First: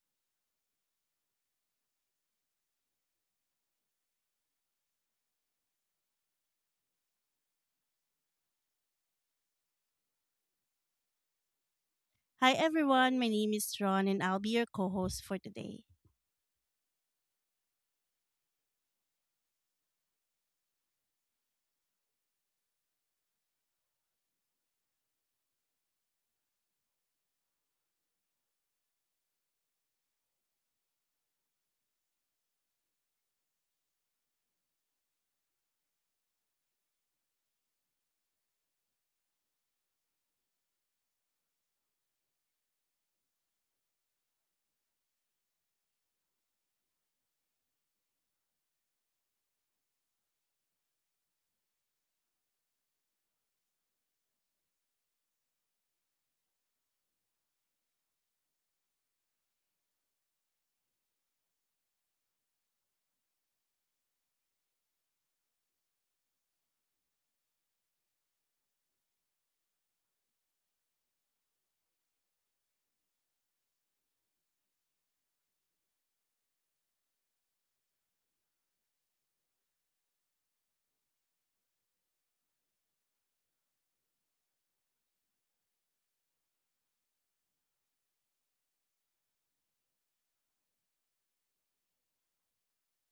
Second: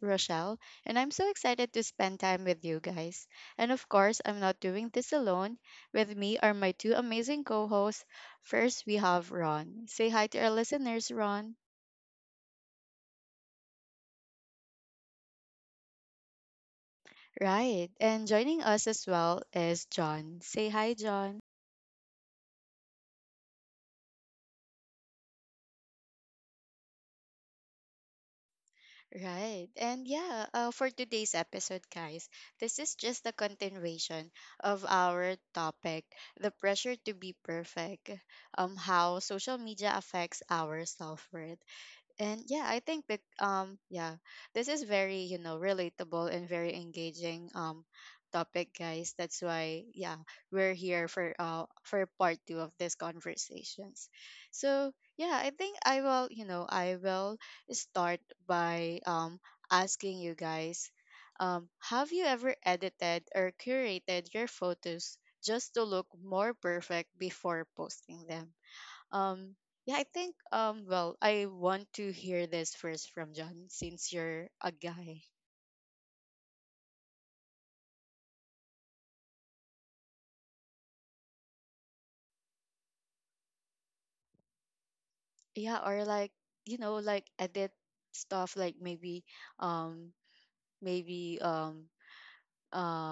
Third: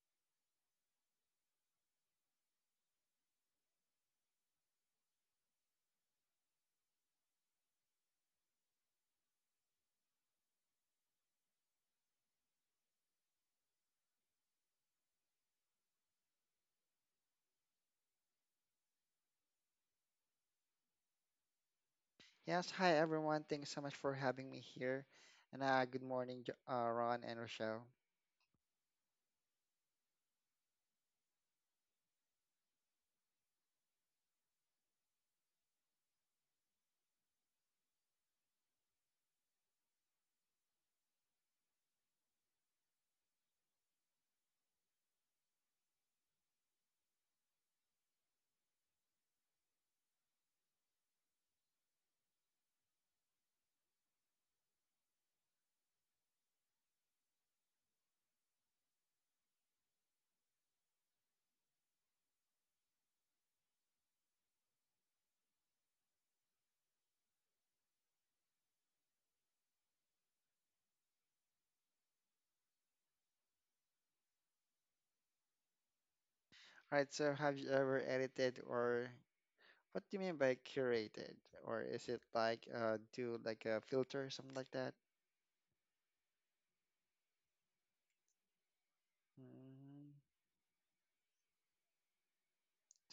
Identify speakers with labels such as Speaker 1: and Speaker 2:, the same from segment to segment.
Speaker 1: Rochelle, and I'm so excited to spend time with you guys. And of course, I'm not doing this alone. With me are my two amazing co hosts. First, we have Ron. Say hi to our listeners, Ron.
Speaker 2: Hi everyone, my name is Ron and I'll be your co host for today.
Speaker 1: Right, and joining us as well is John. Say hi, John.
Speaker 3: Yes, hi everyone. Thanks so much for having me here. And good morning, Ron and Rochelle.
Speaker 1: Right. And yeah, for today's episode, guys, this is just a continuation of our topic, the pressure to be perfect, how social media affects our self worth. And yeah, I think that this is very, you know, relatable and very engaging topic, guys. That's why yeah, we're here for part 2 of these conversations. So, yeah, I think I will start by asking you guys, have you ever edited or curated your photos just to look more perfect before posting them? Um, yeah, I think well, I want to hear this first from John since you're a guy.
Speaker 3: All right, so have you ever edited, or what do you mean by curated? Or is it like do like a filter, something like that?
Speaker 1: Yeah, or like, you know, like edit stuff like maybe
Speaker 3: Mm,
Speaker 1: um maybe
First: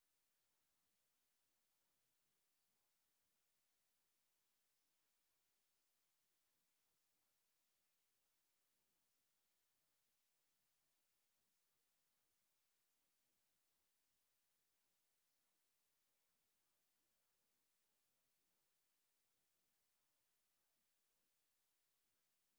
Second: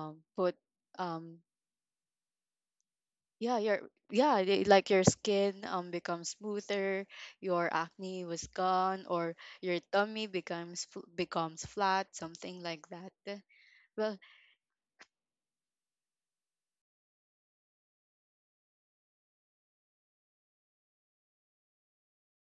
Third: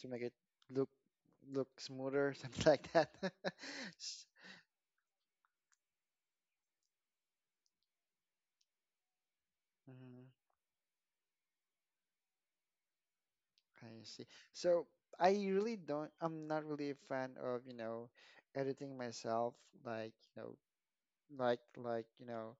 Speaker 3: to make it
Speaker 1: put
Speaker 3: look
Speaker 1: um
Speaker 3: look smoother, something like that.
Speaker 1: yeah, your
Speaker 3: S-
Speaker 1: like your skin becomes smoother, your acne was gone or your
Speaker 3: mm,
Speaker 1: tummy becomes flat, something like that.
Speaker 3: I
Speaker 1: Well.
Speaker 3: see. So I really don't, I'm not really a fan of, editing myself, like, like like you know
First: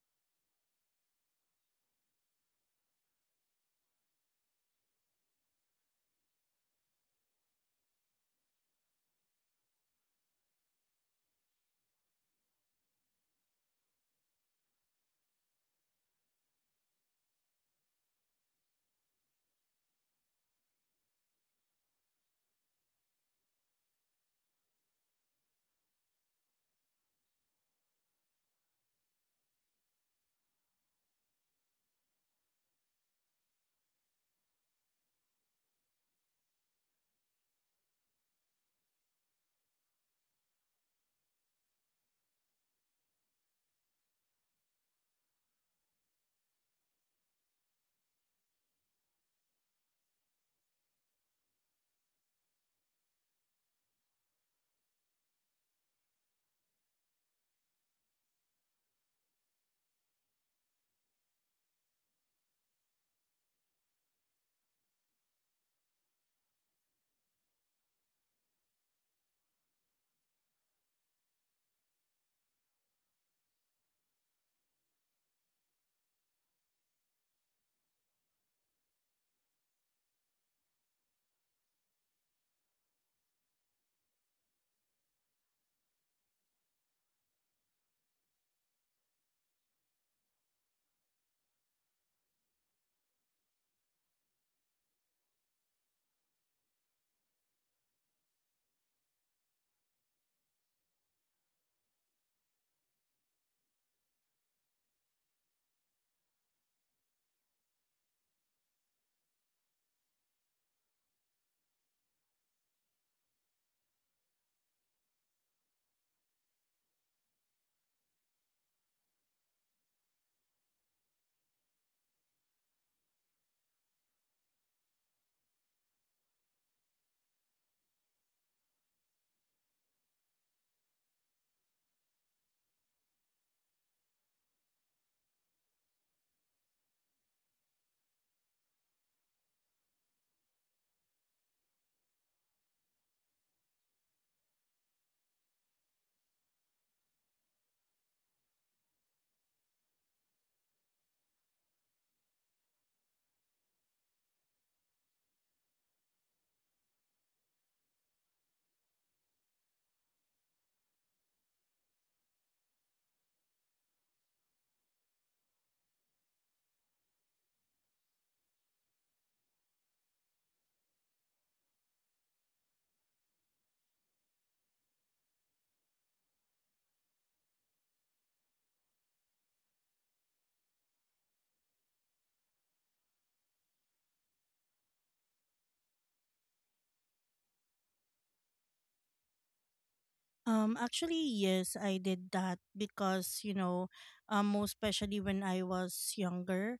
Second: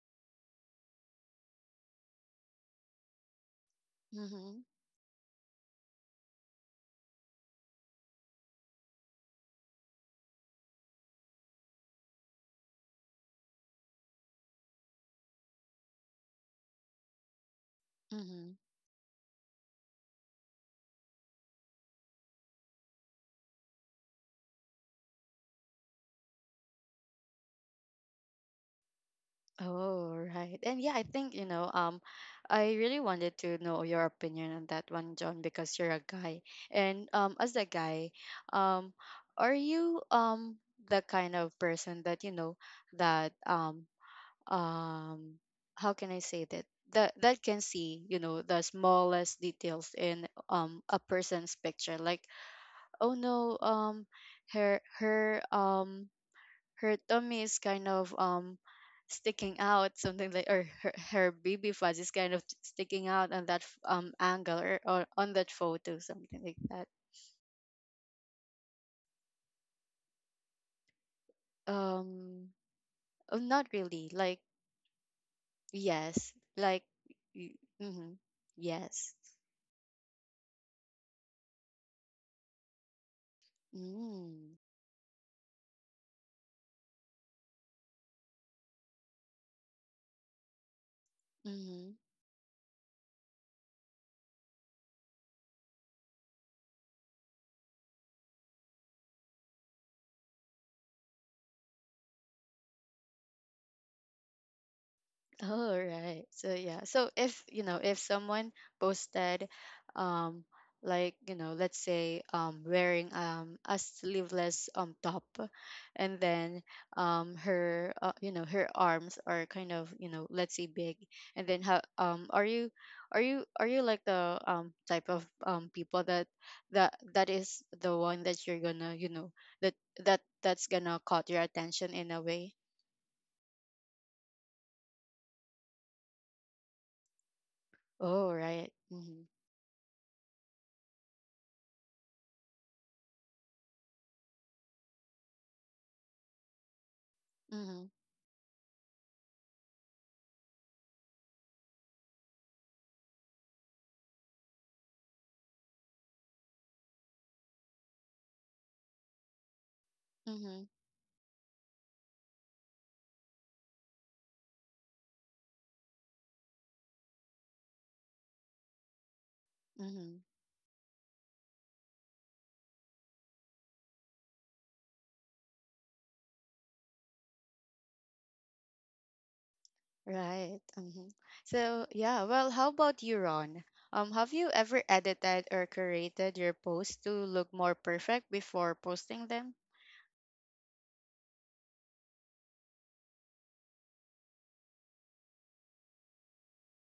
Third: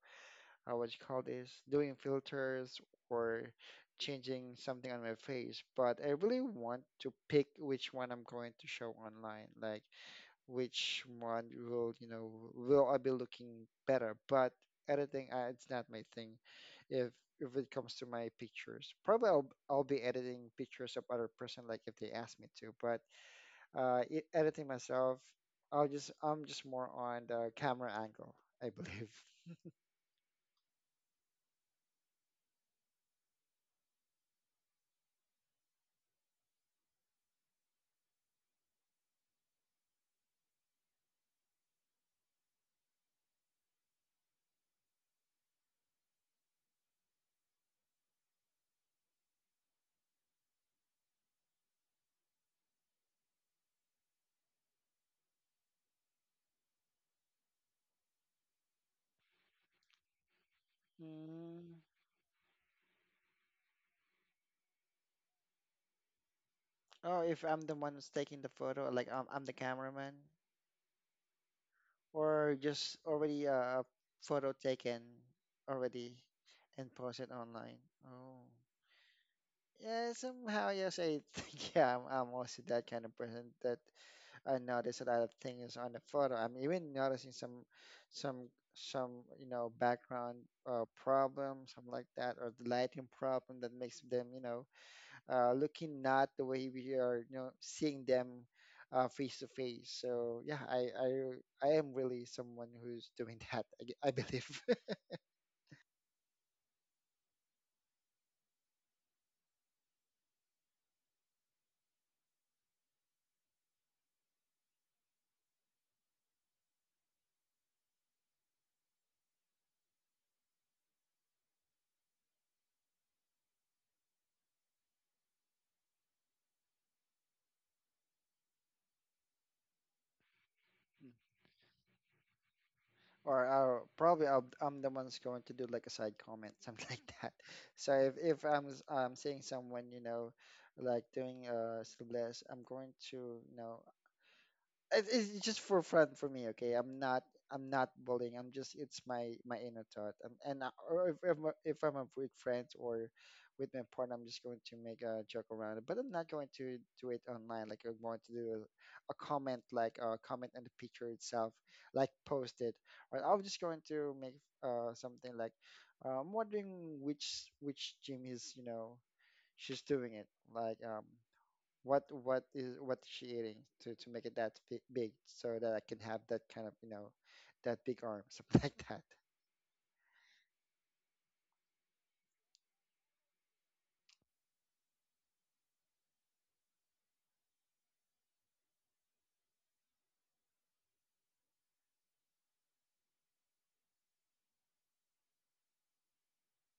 Speaker 3: what you call this, doing filters or changing something on my face. But I really want to pick which one I'm going to show online, like which one will, will I be looking better. But editing, it's not my thing. If if it comes to my
Speaker 1: Mhm.
Speaker 3: pictures, probably I'll be editing pictures of other person, like if they ask me to. But editing myself, I'm just more on the camera angle, I believe.
Speaker 1: Oh, right. And yeah, I think, you know, I really wanted to know your opinion on that one, John, because you're a guy. And as a guy, um, are you the kind of person that, you know, that um how can I say that? That can see, you know, the smallest details in a person's picture. Like, oh no, her her um her tummy is kind of sticking out, something like, or her baby fuzz is kind of sticking out on that angle, or, on that photo, something like that.
Speaker 3: Oh, if I'm the one who's taking the photo, like I'm the cameraman,
Speaker 1: um
Speaker 3: or just
Speaker 1: oh,
Speaker 3: already
Speaker 1: not
Speaker 3: a
Speaker 1: really, like.
Speaker 3: photo taken already
Speaker 1: Yes, like.
Speaker 3: and posted online.
Speaker 1: Mm-hmm,
Speaker 3: Oh,
Speaker 1: yes.
Speaker 3: yeah, somehow, yes, I think, yeah, I'm also that kind of person that
Speaker 1: Mm,
Speaker 3: I notice a lot of things on the photo. I'm even noticing some, some, some, you know, background problem,
Speaker 1: mm-hmm.
Speaker 3: something like that, or the lighting problem that makes them, looking not the way we are, you know, seeing them face to face. So yeah, I am really someone who's doing that. I believe.
Speaker 1: Oh, right. So yeah. So if you know, if someone posted, um, like, let's say, wearing a sleeveless top, and then her you know her arms are kind of, let's say, big, and then how are you like the type of people that, that is the one that you're gonna, that that's gonna
Speaker 3: Mm.
Speaker 1: caught your attention in a way.
Speaker 3: Or I'm the one's going to do like a side comment, something like that. So if
Speaker 1: Oh,
Speaker 3: if I'm
Speaker 1: right.
Speaker 3: am
Speaker 1: Mm-hmm.
Speaker 3: seeing someone, you know, like doing sleeveless, I'm going to, you know, it's just for fun for me. Okay, I'm not, i'm
Speaker 1: Mm-hmm.
Speaker 3: not bullying, I'm just, it's my inner thought. And I- or if, I'm- a- if I'm with friends or with my partner, I'm just going to make a joke around it, but I'm not going to do it online, like I'm going to do a comment, like a comment on
Speaker 1: Mm-hmm.
Speaker 3: the picture itself, like post it. Or I'm just going to make something like, I'm wondering which gym is, you know, she's
Speaker 1: Mm-hmm.
Speaker 3: doing it, like, what is she eating to make it that big, so that I can have that kind of, you know, that big arm, something like that.
Speaker 1: Right. Mm-hmm. So, yeah, well, how about you, Ron? Have you ever edited or curated your posts to look more perfect before posting them?
Speaker 2: Actually, yes, I did that because, you know, most especially when I was younger,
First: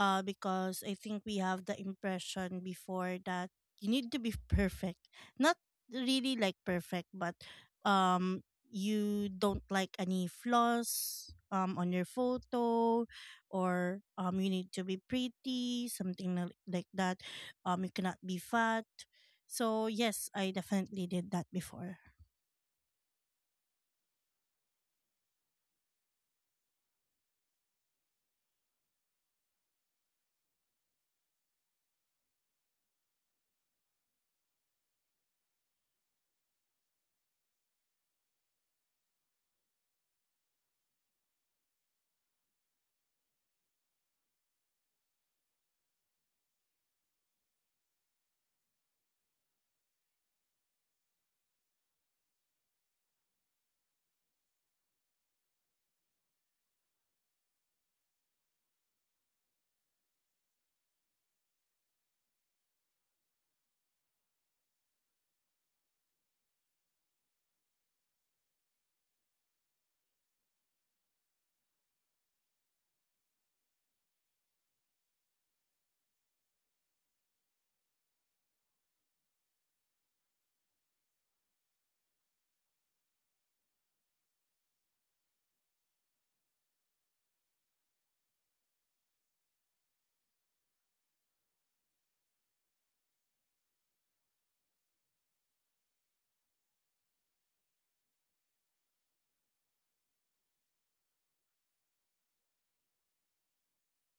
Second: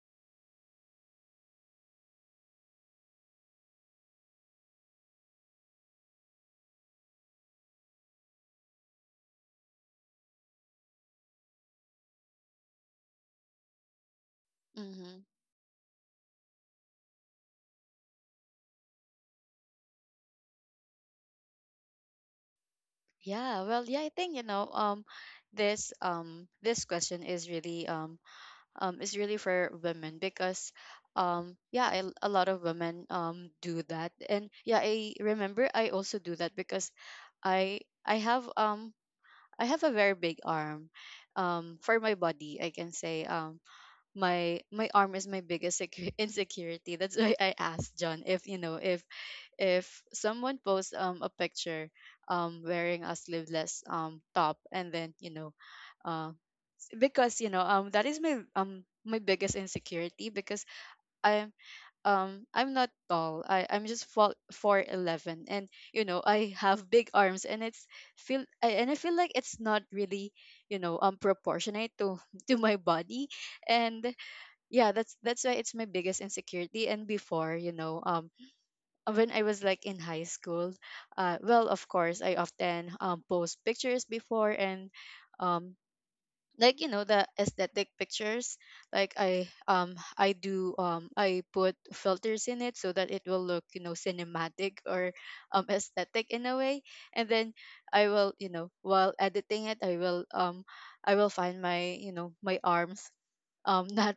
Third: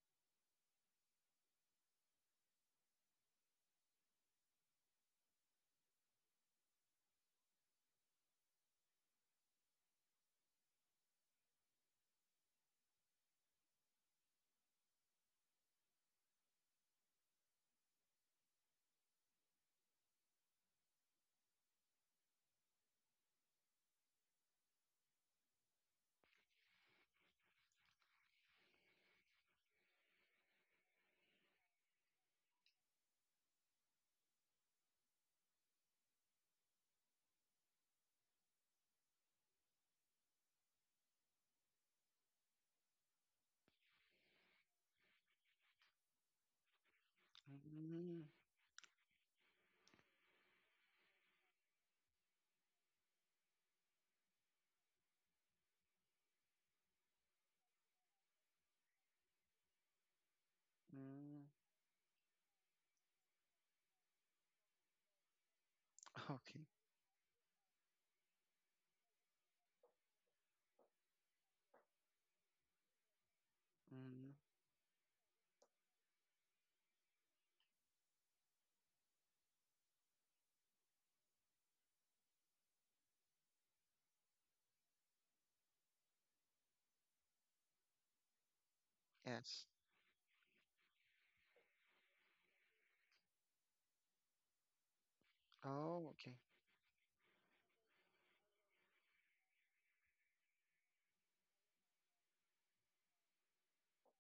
Speaker 2: because I think we have the impression before that you need to be perfect. Not really like perfect, but you don't like any flaws on your photo, or you need to be
Speaker 1: Mm-hmm.
Speaker 2: pretty, something like that. You cannot be fat. So, yes, I definitely did that before.
Speaker 1: Yeah, well, yeah, I think, you know, this question is really, is really for women because, yeah, I, a lot of women do that, and yeah, I remember I also do that because I have I have a very big arm. For my body, I can say, my arm is my biggest secu- insecurity. That's why I asked John,
Speaker 3: Mm.
Speaker 1: if you know, if someone posts a picture wearing a sleeveless top, and then, you know, uh, because, you know, that is my biggest insecurity because
Speaker 3: Mm.
Speaker 1: I I'm not tall. I'm just four four eleven, and, you know, I
Speaker 3: Okay.
Speaker 1: have big arms, and it's feel I, and I feel like it's not really, you know, proportionate to to my body, and
Speaker 3: Mm.
Speaker 1: yeah, that's why it's my biggest insecurity. And before, you know, when I was like in high school, well, of course, I often post pictures before. And. Um, like, you know, the aesthetic pictures, like, i
Speaker 3: Yes.
Speaker 1: um i do um i put filters in it so that it will look, you know, cinematic or
Speaker 3: Oh,
Speaker 1: aesthetic
Speaker 3: okay.
Speaker 1: in a way, and then I will, you know, while editing it, I will find my, you know, my arms not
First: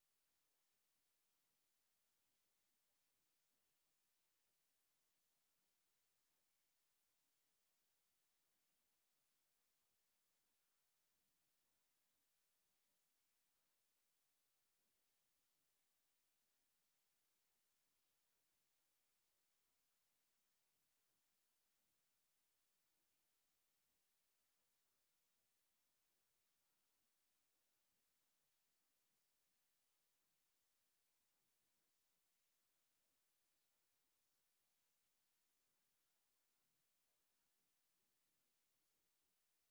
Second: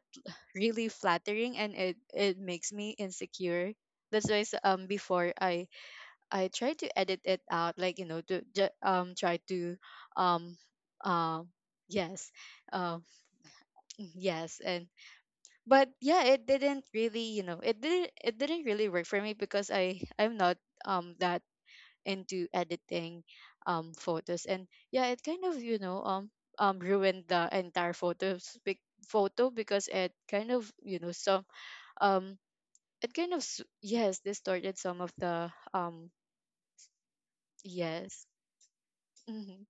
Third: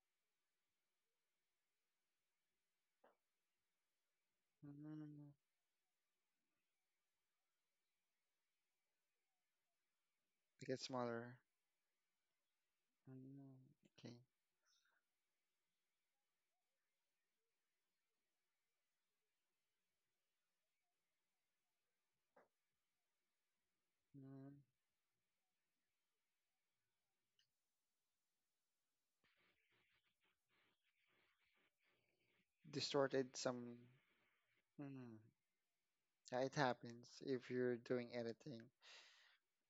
Speaker 1: really flattering, and it makes me insecure. That's why before,
Speaker 3: Mm.
Speaker 1: I try to edit it out, like, you know, to try to um
Speaker 3: Make it smaller.
Speaker 1: um. Yes. Uh,
Speaker 3: Mm. Okay.
Speaker 1: yes, and but yeah, it didn't really, you know, it didn't really work for me because I I'm not that into editing photos,
Speaker 3: Mm.
Speaker 1: and yeah, it kind of, you know, ruined the entire photo because it kind of, you know, some um it kind
Speaker 3: Distorted
Speaker 1: of
Speaker 3: some.
Speaker 1: yes, distorted some of
Speaker 3: Mm.
Speaker 1: the um.
Speaker 3: Yeah, it happens if you're doing
Speaker 1: Yes.
Speaker 3: anything.
Speaker 1: Hmm.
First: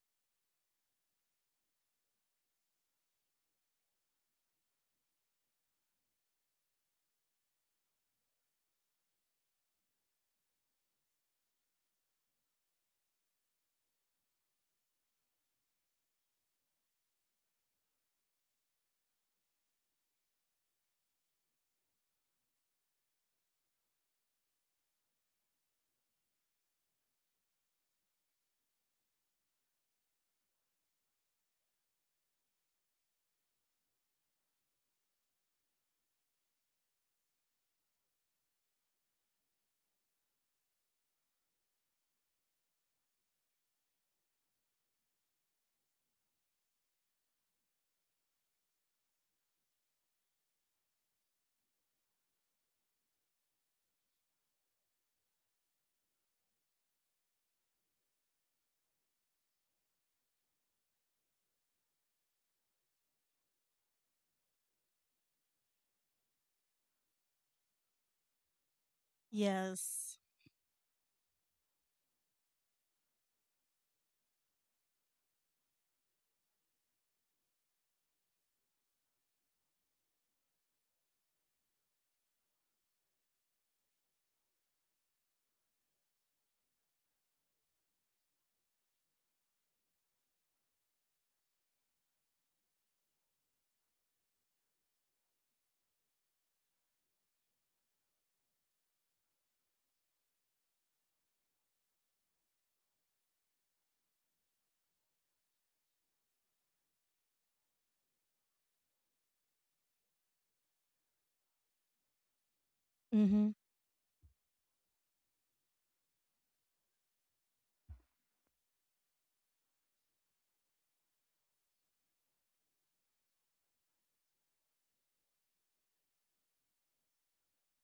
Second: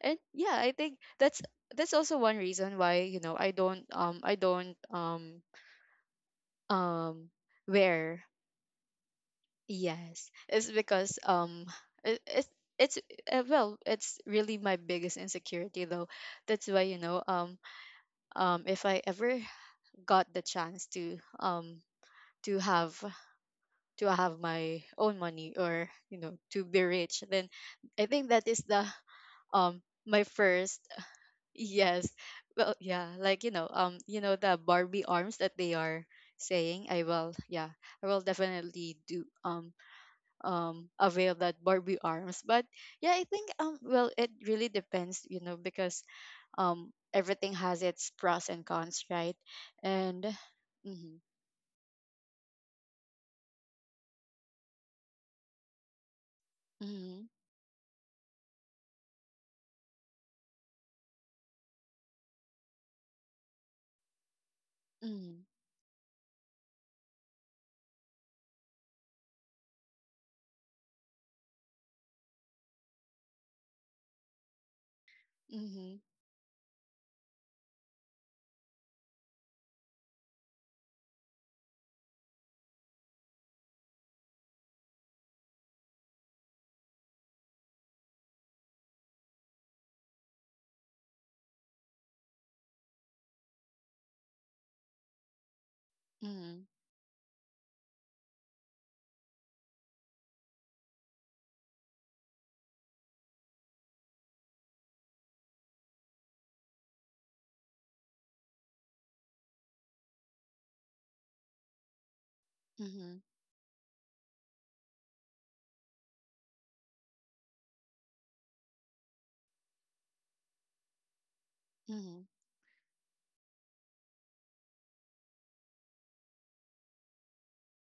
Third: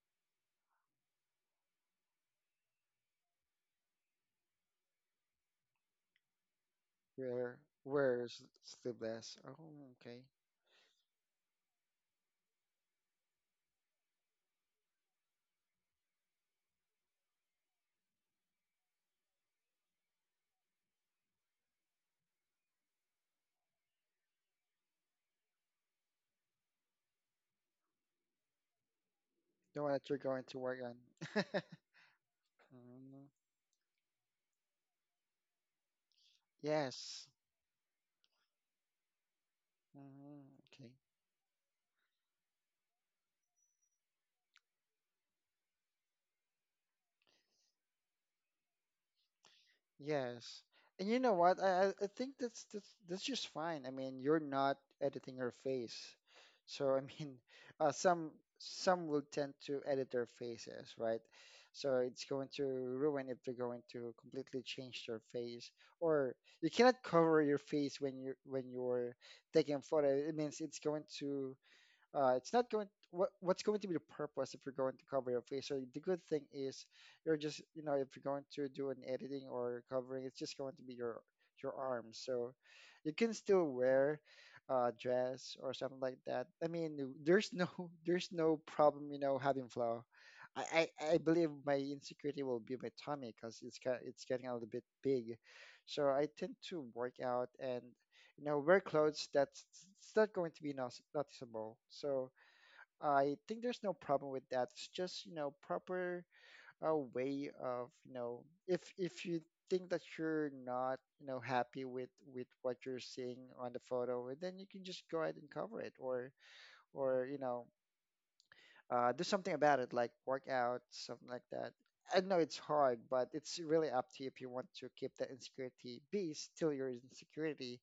Speaker 1: And yeah, I think that's also one reason why, you know, I don't um
Speaker 3: You're wear
Speaker 1: wear.
Speaker 3: sleeveless. Oh, okay.
Speaker 1: Yes, it's because it, it it's, well, it's really my biggest insecurity though. That's why, you know, if I ever got the chance to have to have my own money, or, you know, to be rich, then I think that is the
Speaker 3: Know what you're
Speaker 1: my
Speaker 3: going to
Speaker 1: first.
Speaker 3: work on.
Speaker 1: yes. Well yeah,
Speaker 3: Mm.
Speaker 1: like, you know, you know, the Barbie arms that they are saying, I
Speaker 3: Yes.
Speaker 1: will, yeah, I will definitely do
Speaker 3: Mm. Okay.
Speaker 1: aware that Barbie arms. But yeah, I think well, it really depends, you know, because everything has its pros and cons, right? And.
Speaker 3: Yes. And you
Speaker 1: Mm-hmm,
Speaker 3: know what? I think that's just fine. I mean, you're not editing her face. So I
Speaker 1: mm-hmm,
Speaker 3: mean, uh, some some will tend to edit their faces, right? So it's going to ruin if they're going to completely change their
Speaker 1: mm-hmm,
Speaker 3: face. Or you cannot cover your face when you when you're taking a photo.
Speaker 2: Yes.
Speaker 3: It means it's not going, what's going to be the purpose if you're going to cover your face. So
Speaker 1: mm-hmm,
Speaker 3: the good thing is, you're just, you know, if you're going to do an editing or covering, it's just going to be your arms. So you can still wear a dress or something like that. I mean, there's no there's no problem, you know, having flow. I believe my insecurity will be my tummy because it's kind it's getting a little bit big, so I tend
Speaker 1: mm-hmm,
Speaker 3: to work out and, you know, wear clothes that's, it's not going to be noticeable. So I think there's no problem with that, it's just, you know, proper way of, you know, if you think that you're not, you know, happy with what you're
Speaker 1: mm-hmm,
Speaker 3: seeing
Speaker 2: Mm-hmm.
Speaker 3: on the photo, then you can just go ahead and cover it, or, you know, do something about it, like work out, something like that.
Speaker 1: mm-hmm,
Speaker 3: I know it's hard, but it's really up to you if you want to keep that insecurity be still your insecurity.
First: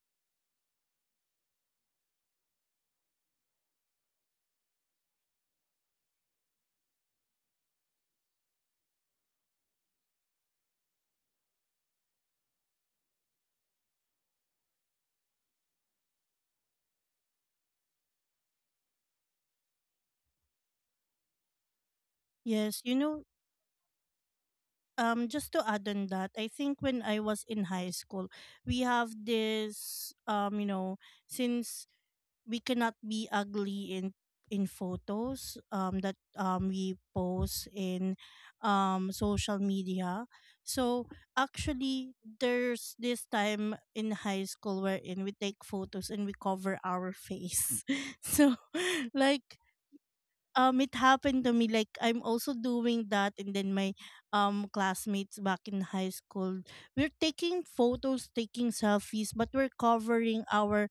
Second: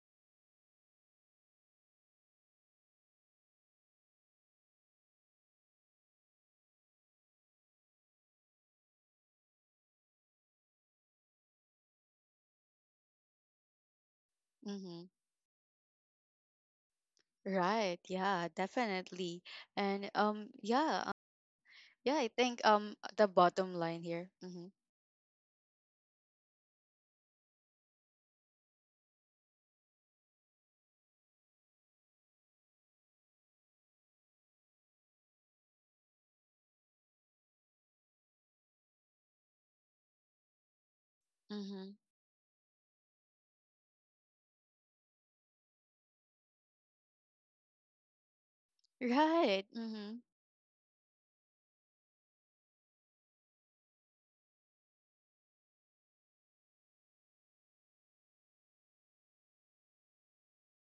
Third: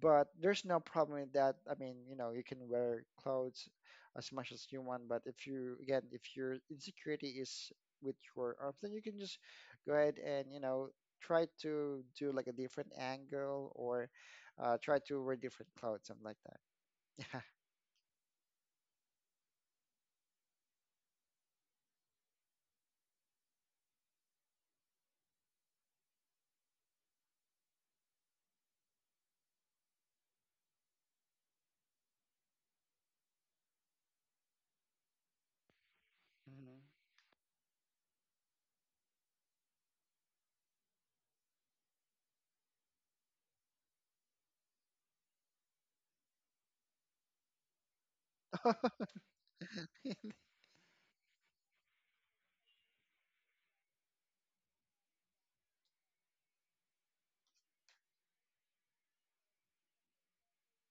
Speaker 3: But there's no problem with that. I mean, you know, you can wear clothes as much as you want, but if you, again, if your insecurity is with your arms, then you can just go ahead and, you know, try to do like a different angle, or try
Speaker 1: mm-hmm.
Speaker 3: to wear different clothes, something like that.
Speaker 1: Right, yeah, definitely. And yeah, yeah, I think
Speaker 2: Yes. You know,
Speaker 1: the bottom line here. Mm-hmm,
Speaker 2: just to add on that, I think when I was in high school, we have this, you know, since we cannot be ugly in photos, that
Speaker 3: Yeah.
Speaker 2: we post in, social media. So
Speaker 1: mm-hmm.
Speaker 2: actually, there's this time in high school wherein we take photos and we cover our face. So,
Speaker 3: Hmm.
Speaker 2: like
Speaker 1: Right. Mm-hmm.
Speaker 2: it happened to me, like I'm also doing that, and then my classmates back in high school, we're taking photos, taking selfies, but we're covering our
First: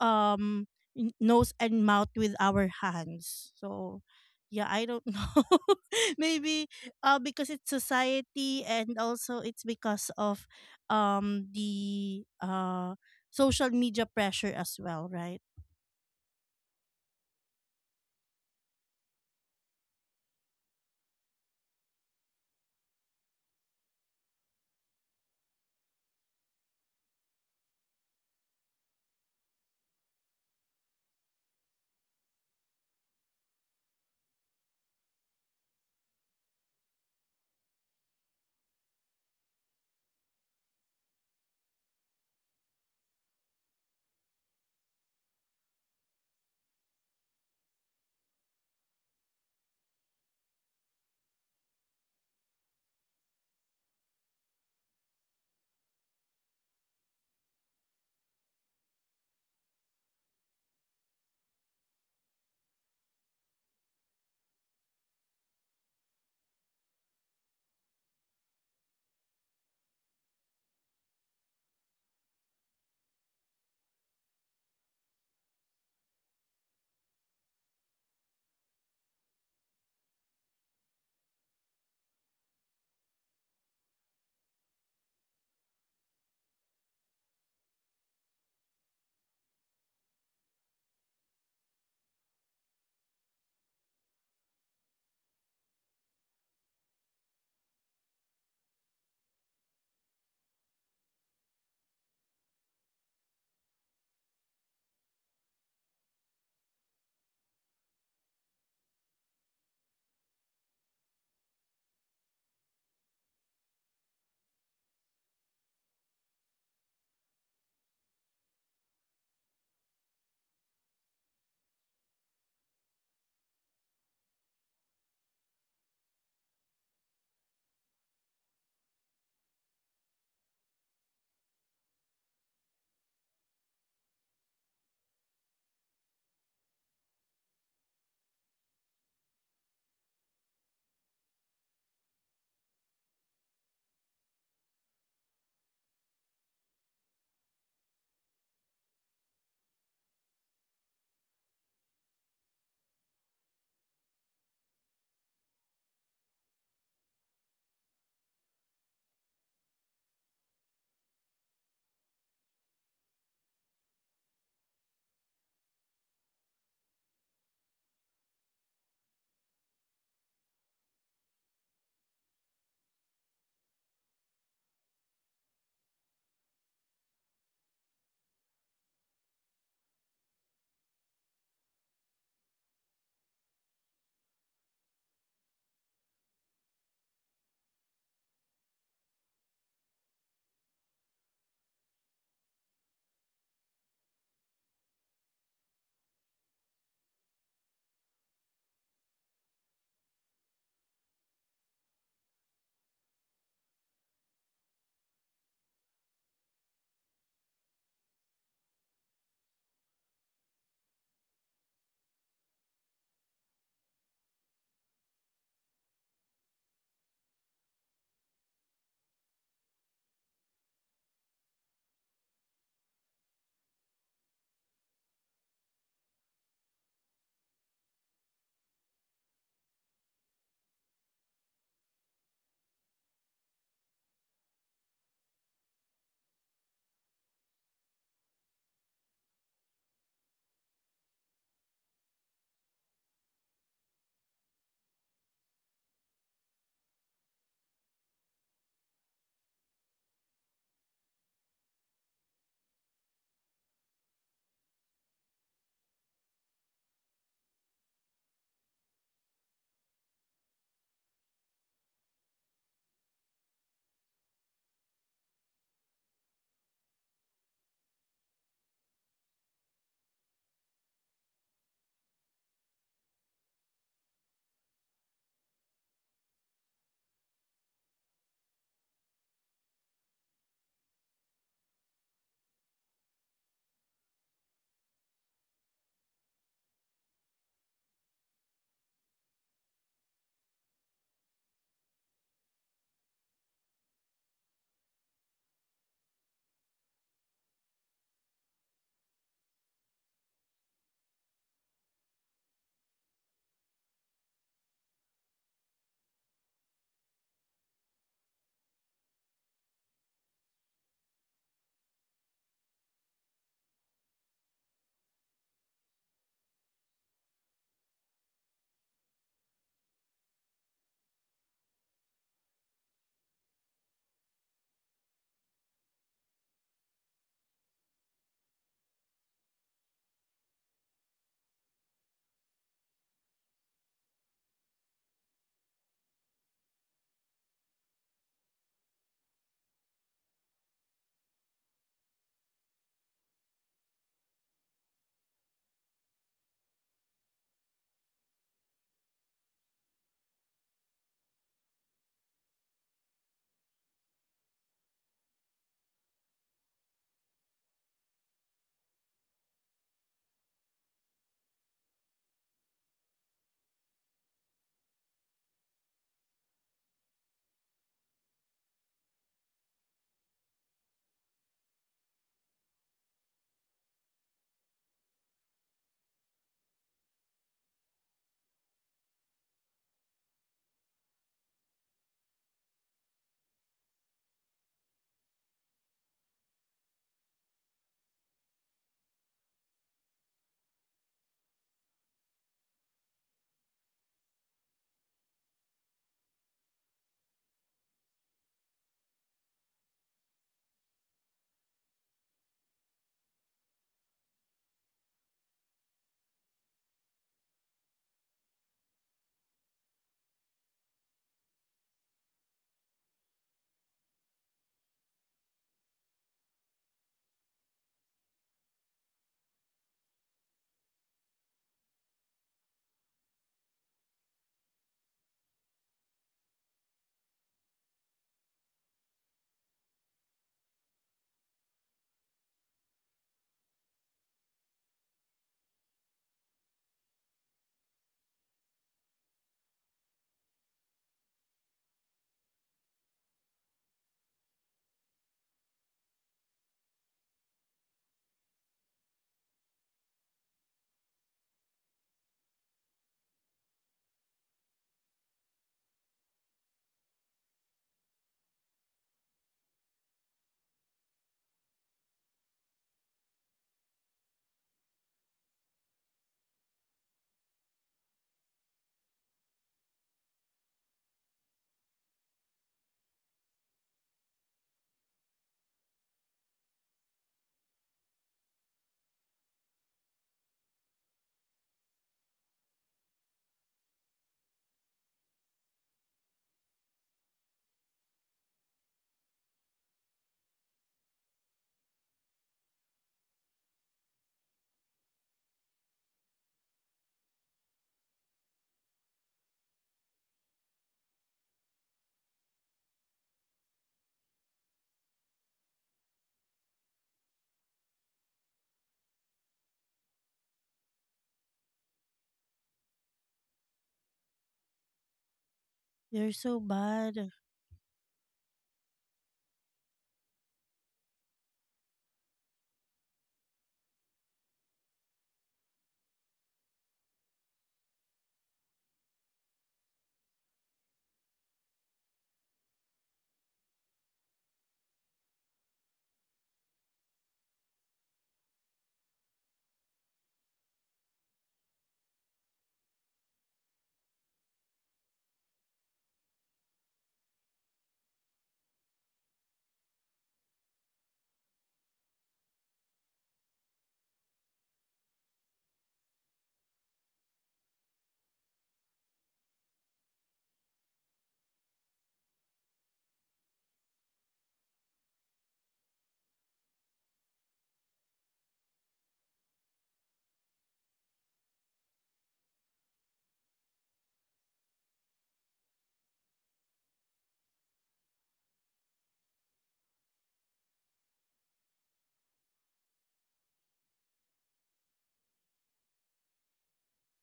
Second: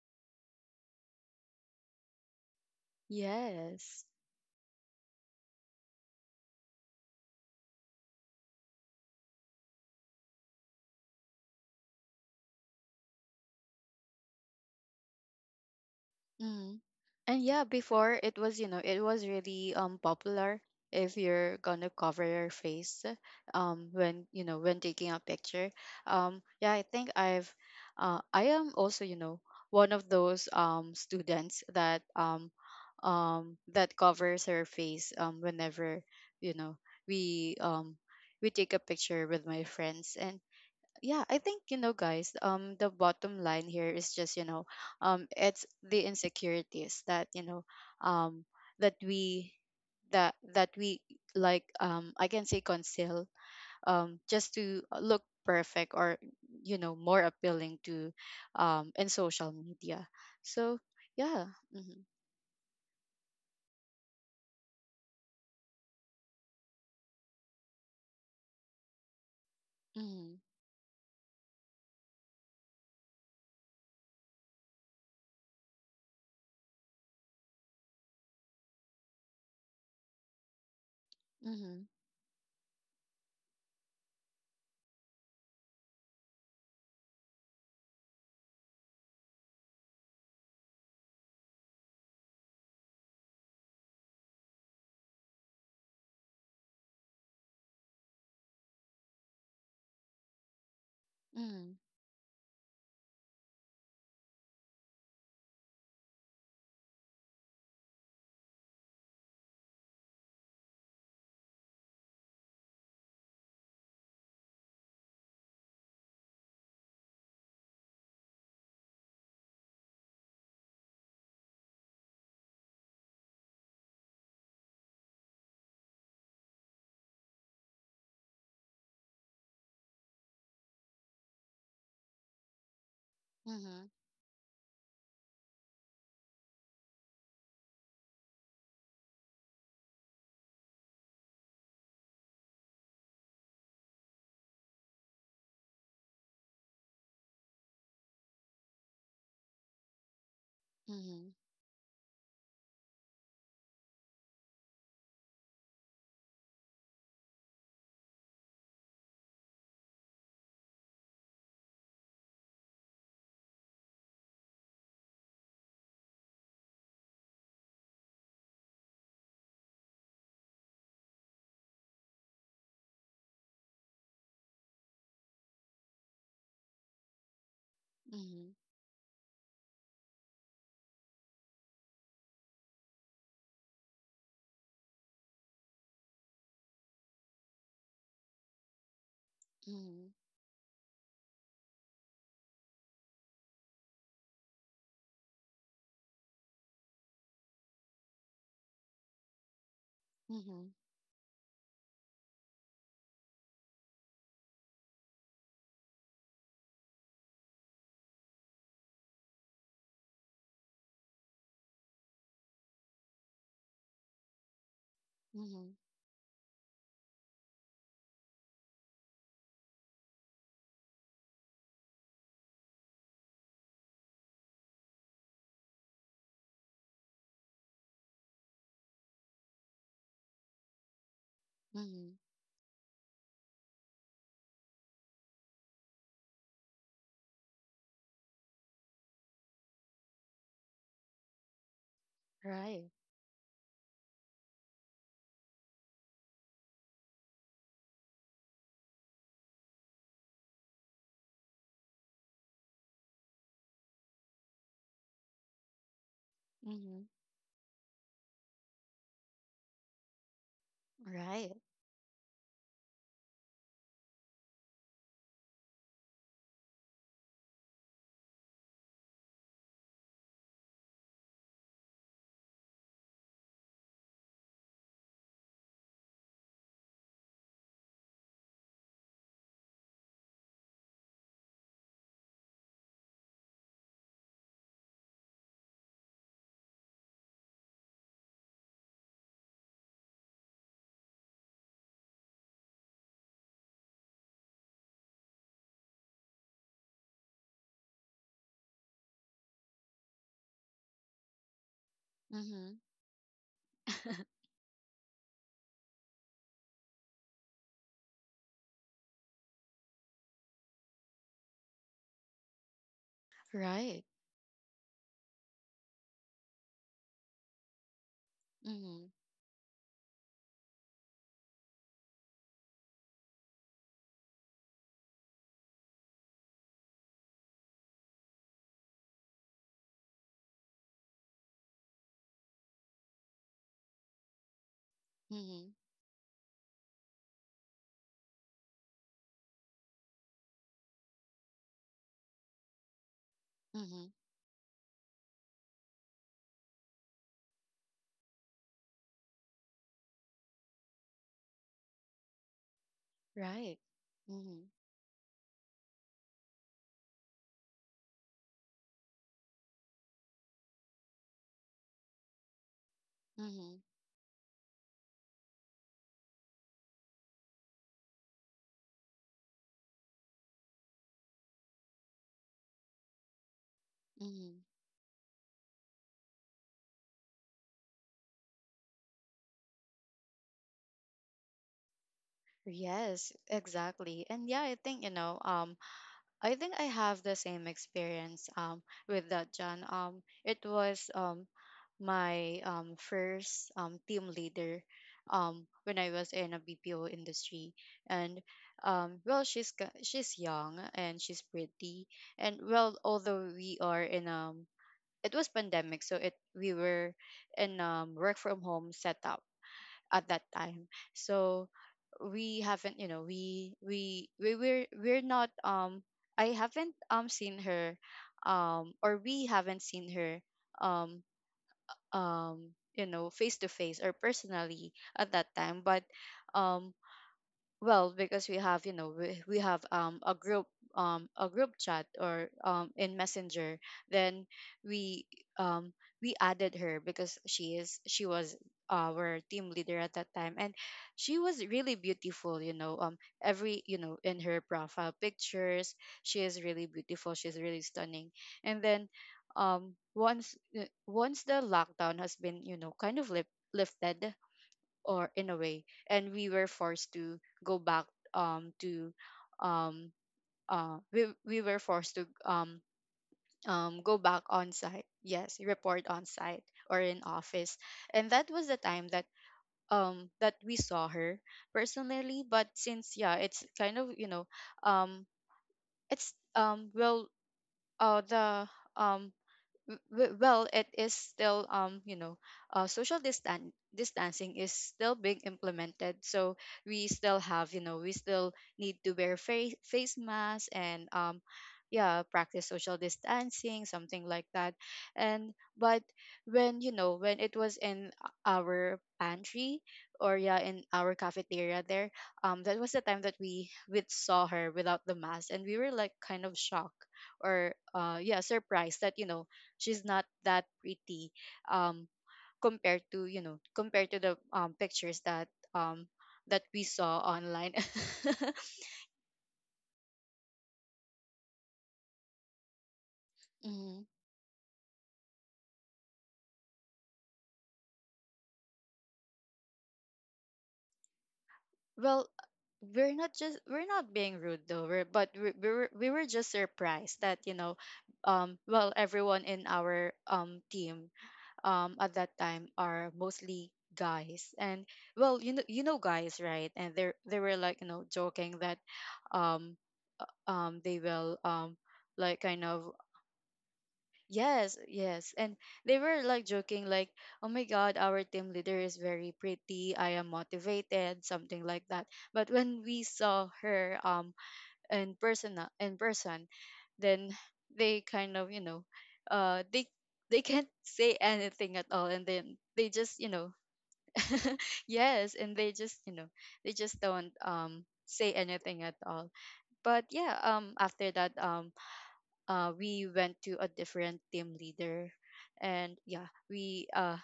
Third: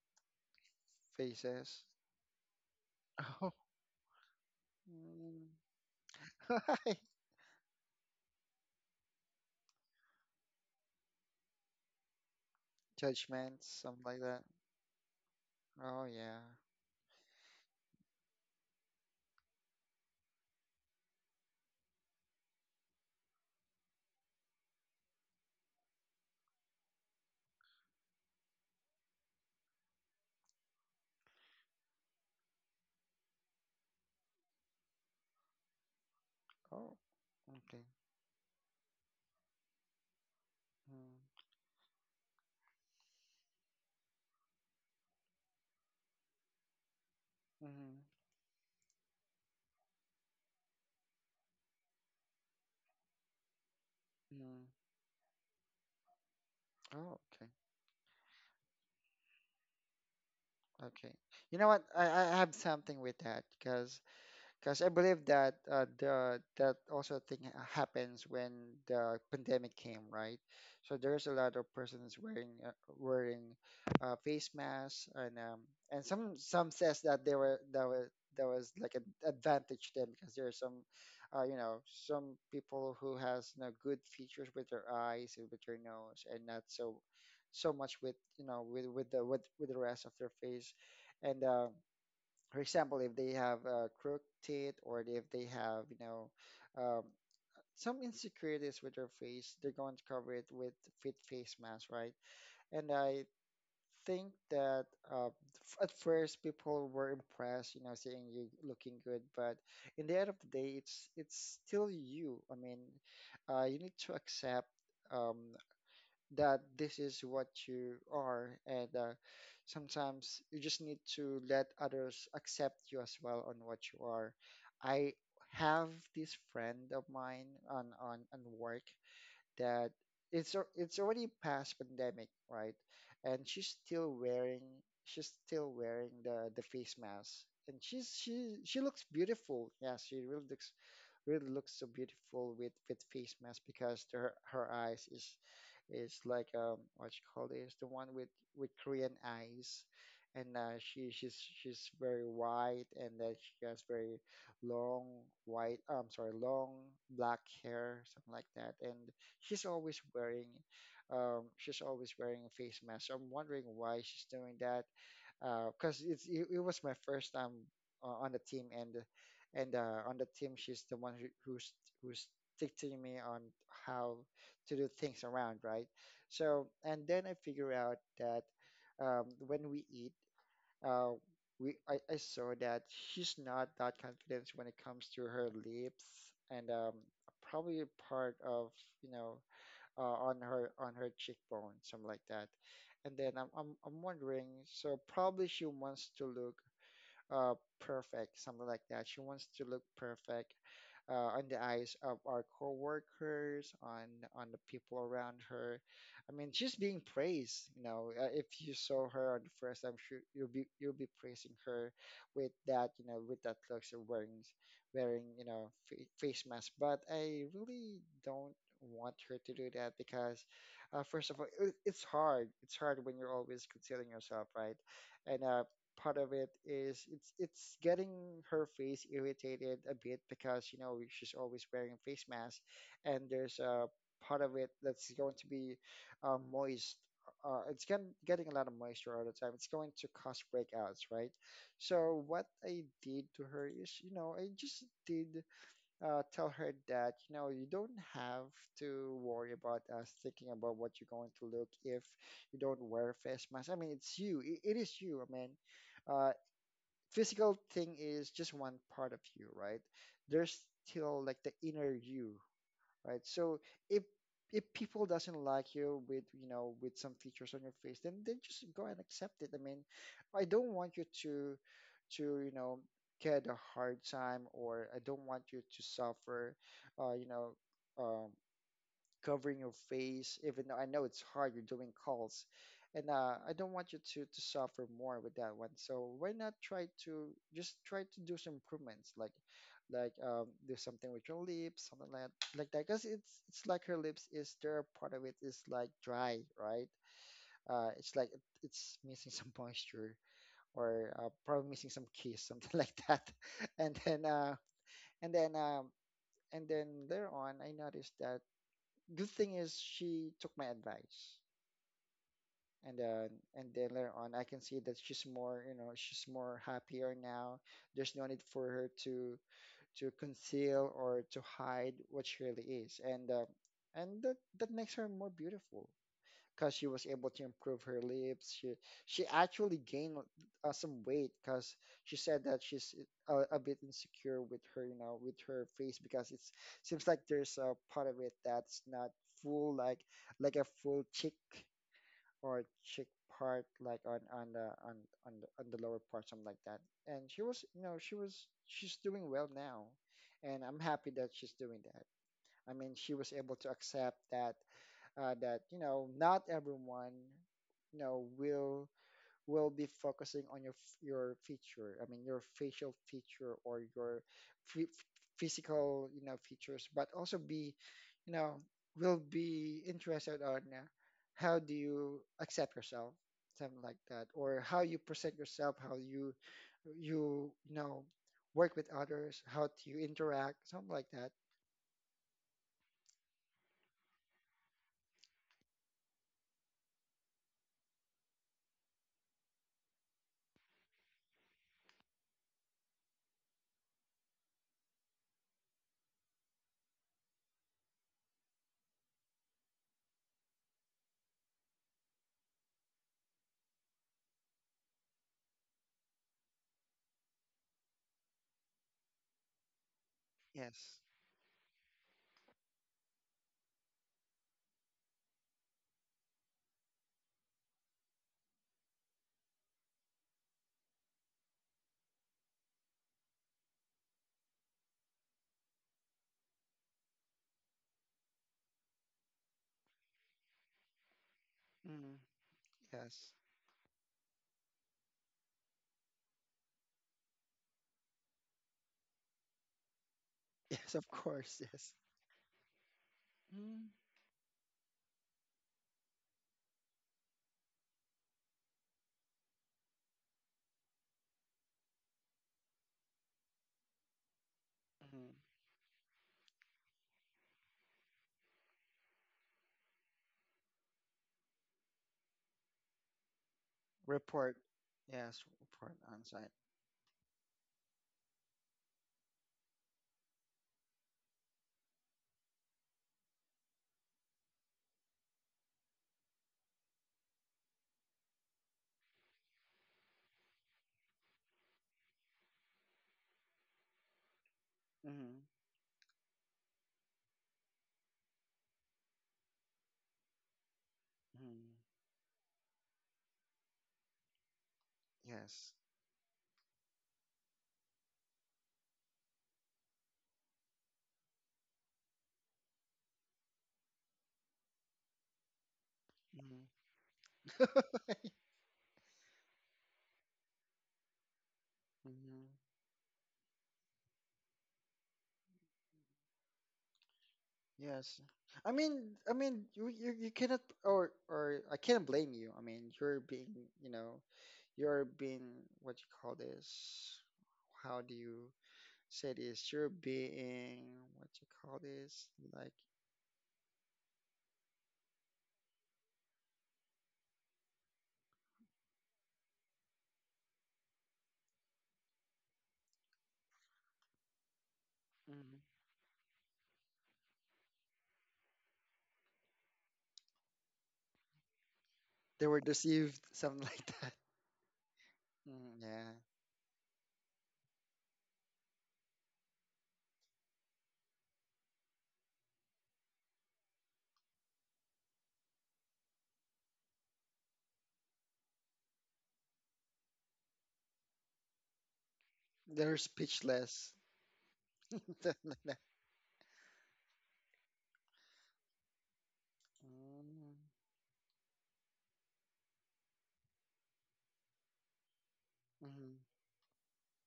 Speaker 2: um nose and
Speaker 3: Faces.
Speaker 2: mouth with our hands.
Speaker 3: Oh.
Speaker 2: So
Speaker 1: Yes.
Speaker 2: yeah, I don't know.
Speaker 3: Mm.
Speaker 2: Maybe because it's society, and also it's because of the
Speaker 3: Judgments,
Speaker 2: social
Speaker 3: something
Speaker 2: media
Speaker 3: like that.
Speaker 2: pressure as well, right?
Speaker 3: Oh, yeah.
Speaker 1: Mm-hmm. And yeah, before, it was, you know, it was really popular if you're gonna cover your face when, you know, when taking a picture. Um, yeah, I think I've, I am also, you know, one of those students that that covers her face whenever, you know,
Speaker 3: Oh,
Speaker 1: we
Speaker 3: okay.
Speaker 1: um we take a picture with my friends. And yeah, I
Speaker 3: Hmm.
Speaker 1: think, you know, guys, the bottom line here is just, you know, it's the insecurities that, you know,
Speaker 3: Mm-hmm.
Speaker 1: um that we that we, like, I can say, conceal just
Speaker 3: Mm-hmm.
Speaker 1: to look perfect or, you know,
Speaker 3: Oh,
Speaker 1: more
Speaker 3: okay.
Speaker 1: appealing to in social media. So
Speaker 3: Okay.
Speaker 1: yeah.
Speaker 3: You know what?
Speaker 1: Mm-hmm,
Speaker 3: I have something with that, because I believe that the that also thing happens when the pandemic came, right? So there's a lot of persons wearing face masks, and some says that they were that was like an advantage to them, because there are some, you know,
Speaker 1: mm-hmm,
Speaker 3: some people who has, you know, good features with their eyes and with their nose, and not so much with, you know, with the with the rest of their face, and. For example, if they have crooked teeth, or if they have, you know, um, some insecurities with their face, they're going to cover it with fit face
Speaker 1: mm-hmm,
Speaker 3: mask, right? And I think that at first people were impressed, you know, seeing you looking good, but in the end of the day, it's still you. I mean, you need to accept. Um, that this is what you are. And sometimes you just need to let others accept you as well on what you are. I have this friend of mine on work, that it's already past pandemic, right. And
Speaker 1: mm-hmm,
Speaker 3: she's still wearing the face mask, and she looks beautiful, yeah, she really looks so beautiful with face mask, because her eyes is like, what you call this, the one with Korean eyes, and
Speaker 1: mm-hmm,
Speaker 3: she's very white, and then she has very long white, I'm sorry, long black hair, something like that. And she's always wearing she's always wearing a face mask. So I'm wondering why she's doing that, because it was my first time on the team. And on the team, she's the one who's teaching me on how to do things around, right. So, and then I figure out that,
Speaker 1: mm-hmm,
Speaker 3: when we eat, uh, I saw that she's not that confident when it comes to her lips, and probably a part of, you know,
Speaker 1: mm-hmm,
Speaker 3: on her cheekbone, something like that. And then I'm wondering, so probably she wants to look uh, perfect, something like that. She wants to look perfect
Speaker 1: mm-hmm,
Speaker 3: on the eyes of our coworkers, on the people around her. I mean, she's being praised. You know, if you saw her on the first time, sure you'll be praising her with that. You know, with that looks of wearing, you
Speaker 1: mm-hmm.
Speaker 3: know, face mask. But I really don't want her to do that, because, first of all, it's hard when you're always concealing yourself, right. And part of it is, it's getting her face irritated a bit, because, you know, she's always wearing a
Speaker 1: Hmm.
Speaker 3: face mask. And there's a part of it that's going to be, moist, it's getting a lot of moisture all the time, it's going to cause breakouts, right. So what I
Speaker 1: Right.
Speaker 3: did to her is, you know, I just did tell her that, you know, you don't have to worry about us thinking about what you're going to look if you don't wear a face mask. I mean, it's you. It is you. I mean, uh,
Speaker 1: Mm-hmm.
Speaker 3: physical thing is just one part of you, right? There's still like the
Speaker 1: Right.
Speaker 3: inner you, right? So if if people doesn't like you with, you know, with some features on your face, then just go and accept it. I mean, I don't want you to you know, get a hard time, or I don't want you to suffer, you know, um, covering your face, even though I know it's hard, you're doing calls. And I don't want you to suffer more with that one. So why not try to, just try to do some improvements, like do something with your lips, something like that. Because it's like her lips is there, part of it is like dry, right? It's like it's missing some moisture or probably missing some kiss, something
Speaker 1: Mhm.
Speaker 3: like that. And then uh, and then um, and then later on, I noticed that good thing is she took my advice and then and then
Speaker 1: Right.
Speaker 3: later on I can see that she's more, she's more happier now. There's no need for her
Speaker 1: Mhm.
Speaker 3: to conceal or to hide what she really is, and that makes her more beautiful because she was able to improve her lips. She actually gained some weight because she said that she's a bit insecure with her, you know, with her
Speaker 1: Mhm.
Speaker 3: face because it seems like there's a part of it that's not full, like a full cheek or cheek part, like
Speaker 1: Mhm.
Speaker 3: on on the lower part, something like that. And she was, you know, she was she's doing well now, and I'm happy that she's doing that. I mean, she was able to
Speaker 1: Right.
Speaker 3: accept that
Speaker 1: Mhm.
Speaker 3: that you know not everyone you know will be focusing on your your feature, I mean your facial feature or
Speaker 1: Mhm.
Speaker 3: your f- physical, you know, features, but also be, you know, will be interested on how do you accept yourself, something like that, or
Speaker 1: Mhm.
Speaker 3: how you present yourself, how you you know work with others, how do you interact, something like that.
Speaker 1: Yes, exactly. And yeah, I think, you know, I think I have the same experience with that, John. Um, it was my first team leader when I was in a BPO industry, and well, she's young and she's pretty, and well, although we are in a, it was pandemic, so it we were in work from home setup at that time,
Speaker 3: Yes.
Speaker 1: so we haven't, you know, we were we're not I haven't seen her or we haven't seen her um you know, face to face, or personally at that time. But um well, because we have, you know, we have a group chat
Speaker 3: Mm,
Speaker 1: or in
Speaker 3: yes.
Speaker 1: Messenger, then we um we added her because she is, she was our team leader at that time, and
Speaker 3: Yes, of
Speaker 1: she
Speaker 3: course,
Speaker 1: was
Speaker 3: yes.
Speaker 1: really beautiful, you know, every,
Speaker 3: Mm-hmm.
Speaker 1: you know, in her profile pictures, she is really beautiful, she's really stunning. And then once, once the lockdown has been, you know, kind of lifted, or in a way, and we were forced to go back um to um we were forced to go back
Speaker 3: Report.
Speaker 1: on site.
Speaker 3: Yes,
Speaker 1: Yes,
Speaker 3: report
Speaker 1: report
Speaker 3: on
Speaker 1: on
Speaker 3: site.
Speaker 1: site. Or in office. And that was the time that that we saw her personally, but since yeah, it's kind of, you know, um it's well the um w- well, it is still, you know, social distancing is still
Speaker 3: Mm-hmm.
Speaker 1: being implemented, so we still have, you know, we still need to wear face masks, and
Speaker 3: Mm-hmm.
Speaker 1: yeah, practice social distancing, something like that. And
Speaker 3: Yes.
Speaker 1: but when, you know, when it was in our pantry, or yeah, in our cafeteria there, that was the time that we saw her without the mask, and we were like kind of
Speaker 3: Mm-hmm.
Speaker 1: shocked or, yeah, surprised that, you know, she's not that pretty um
Speaker 3: Hmm.
Speaker 1: compared to, you know, compared to the pictures that um
Speaker 2: They're so
Speaker 1: that we saw
Speaker 2: bad.
Speaker 1: online.
Speaker 3: Yes. I mean, you, you cannot or or I can't blame you. I mean, you're being, you
Speaker 1: Mhm.
Speaker 3: know, you're being what you call this. How do you say this? You're being what you call
Speaker 1: Well,
Speaker 3: this? Like
Speaker 1: we're not being rude though, we're, but we were we were just surprised that, you know, well, everyone in our team at that time are mostly guys, and well, you
Speaker 3: mm,
Speaker 1: know, you know guys, right? And they were like, you know, joking that um they will like,
Speaker 3: they were
Speaker 1: kind of.
Speaker 3: deceived, something like that.
Speaker 1: Yes, yes. And
Speaker 3: Mm,
Speaker 1: they
Speaker 3: yeah,
Speaker 1: were like joking, like, oh my God, our team leader is very pretty. I am motivated, something like that. But when we saw her in person, in person, then they kind of, you know, they they can't say anything at all, and then they
Speaker 3: they're
Speaker 1: just, you know,
Speaker 3: speechless.
Speaker 1: yes, and they just, you know, they just don't say anything at all. But yeah,
Speaker 3: Mm,
Speaker 1: after that, we went to a different team leader, and
Speaker 3: mhm,
Speaker 1: yeah,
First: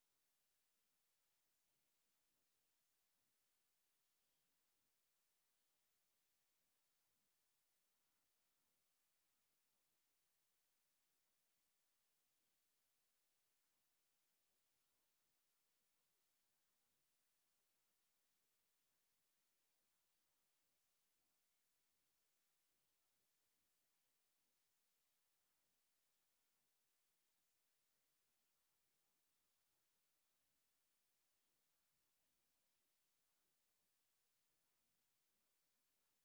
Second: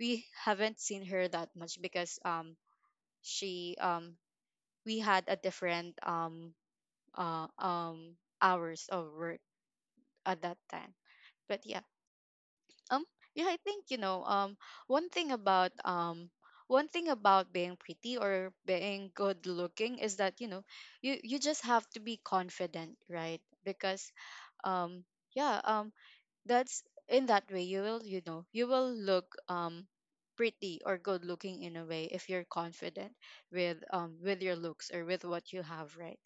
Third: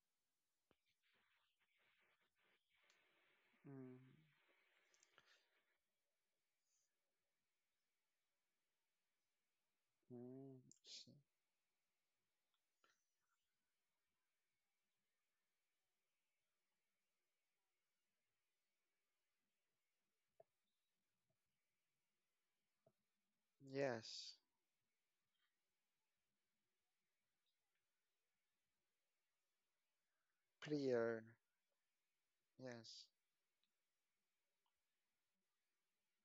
Speaker 1: we haven't seen her that much because she
Speaker 3: mm,
Speaker 1: we had a different uh, um hours of work at that
Speaker 3: mm.
Speaker 1: time.
Speaker 3: S-
Speaker 1: But yeah, um yeah, I think you know, one thing about, one thing about being pretty or being good looking is that, you know, you just have to be confident, right? Because
Speaker 3: Yes,
Speaker 1: um yeah um that's, in that way you will, you know, you will look pretty or good
Speaker 3: prayer.
Speaker 1: looking in a way if you're
Speaker 3: Yes,
Speaker 1: confident with your looks or with what you have, right?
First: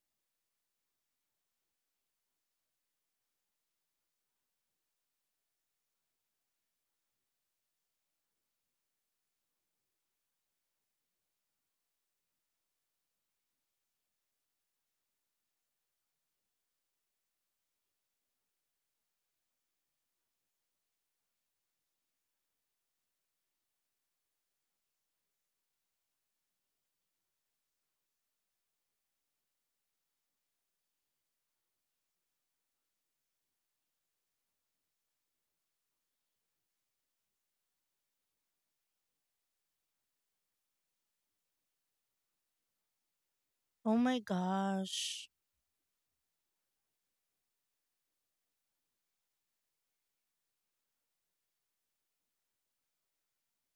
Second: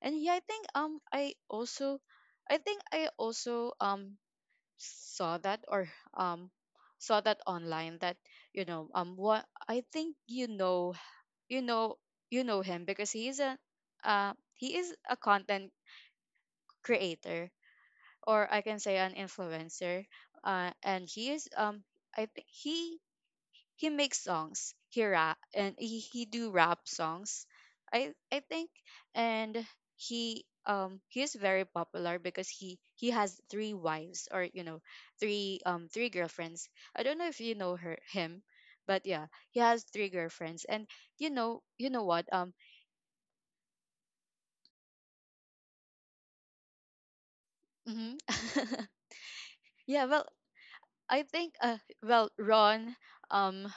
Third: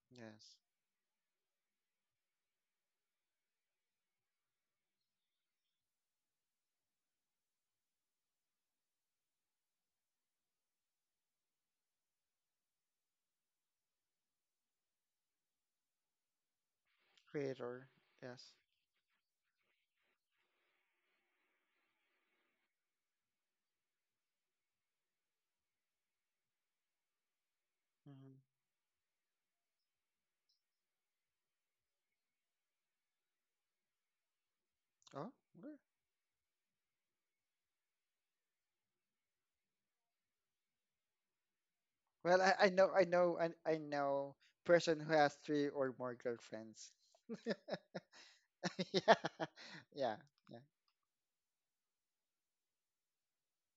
Speaker 1: And yeah, I
Speaker 3: yes,
Speaker 1: think I also I think I also saw that, or um saw that online that, you know, what I think, you know, you know him because he is a, he is a content creator,
Speaker 3: creator.
Speaker 1: or
Speaker 3: Yes.
Speaker 1: I can say an influencer. And he is, I think he makes songs. He rap and he do rap songs. I
Speaker 3: Hmm.
Speaker 1: I think. And he is very popular because he has three wives, or you know,
Speaker 3: Oh, good.
Speaker 1: three girlfriends. I don't know if you know her him, but yeah, he has three girlfriends. And you know, you know what?
Speaker 3: Well,
Speaker 1: um
Speaker 3: I know, I know, I
Speaker 2: Oh my
Speaker 3: know person who
Speaker 2: gosh.
Speaker 3: has three or more girlfriends.
Speaker 1: mhm.
Speaker 3: Yeah,
Speaker 1: Yeah,
Speaker 3: yeah,
Speaker 1: well,
Speaker 3: yeah.
Speaker 1: I think, Ron, um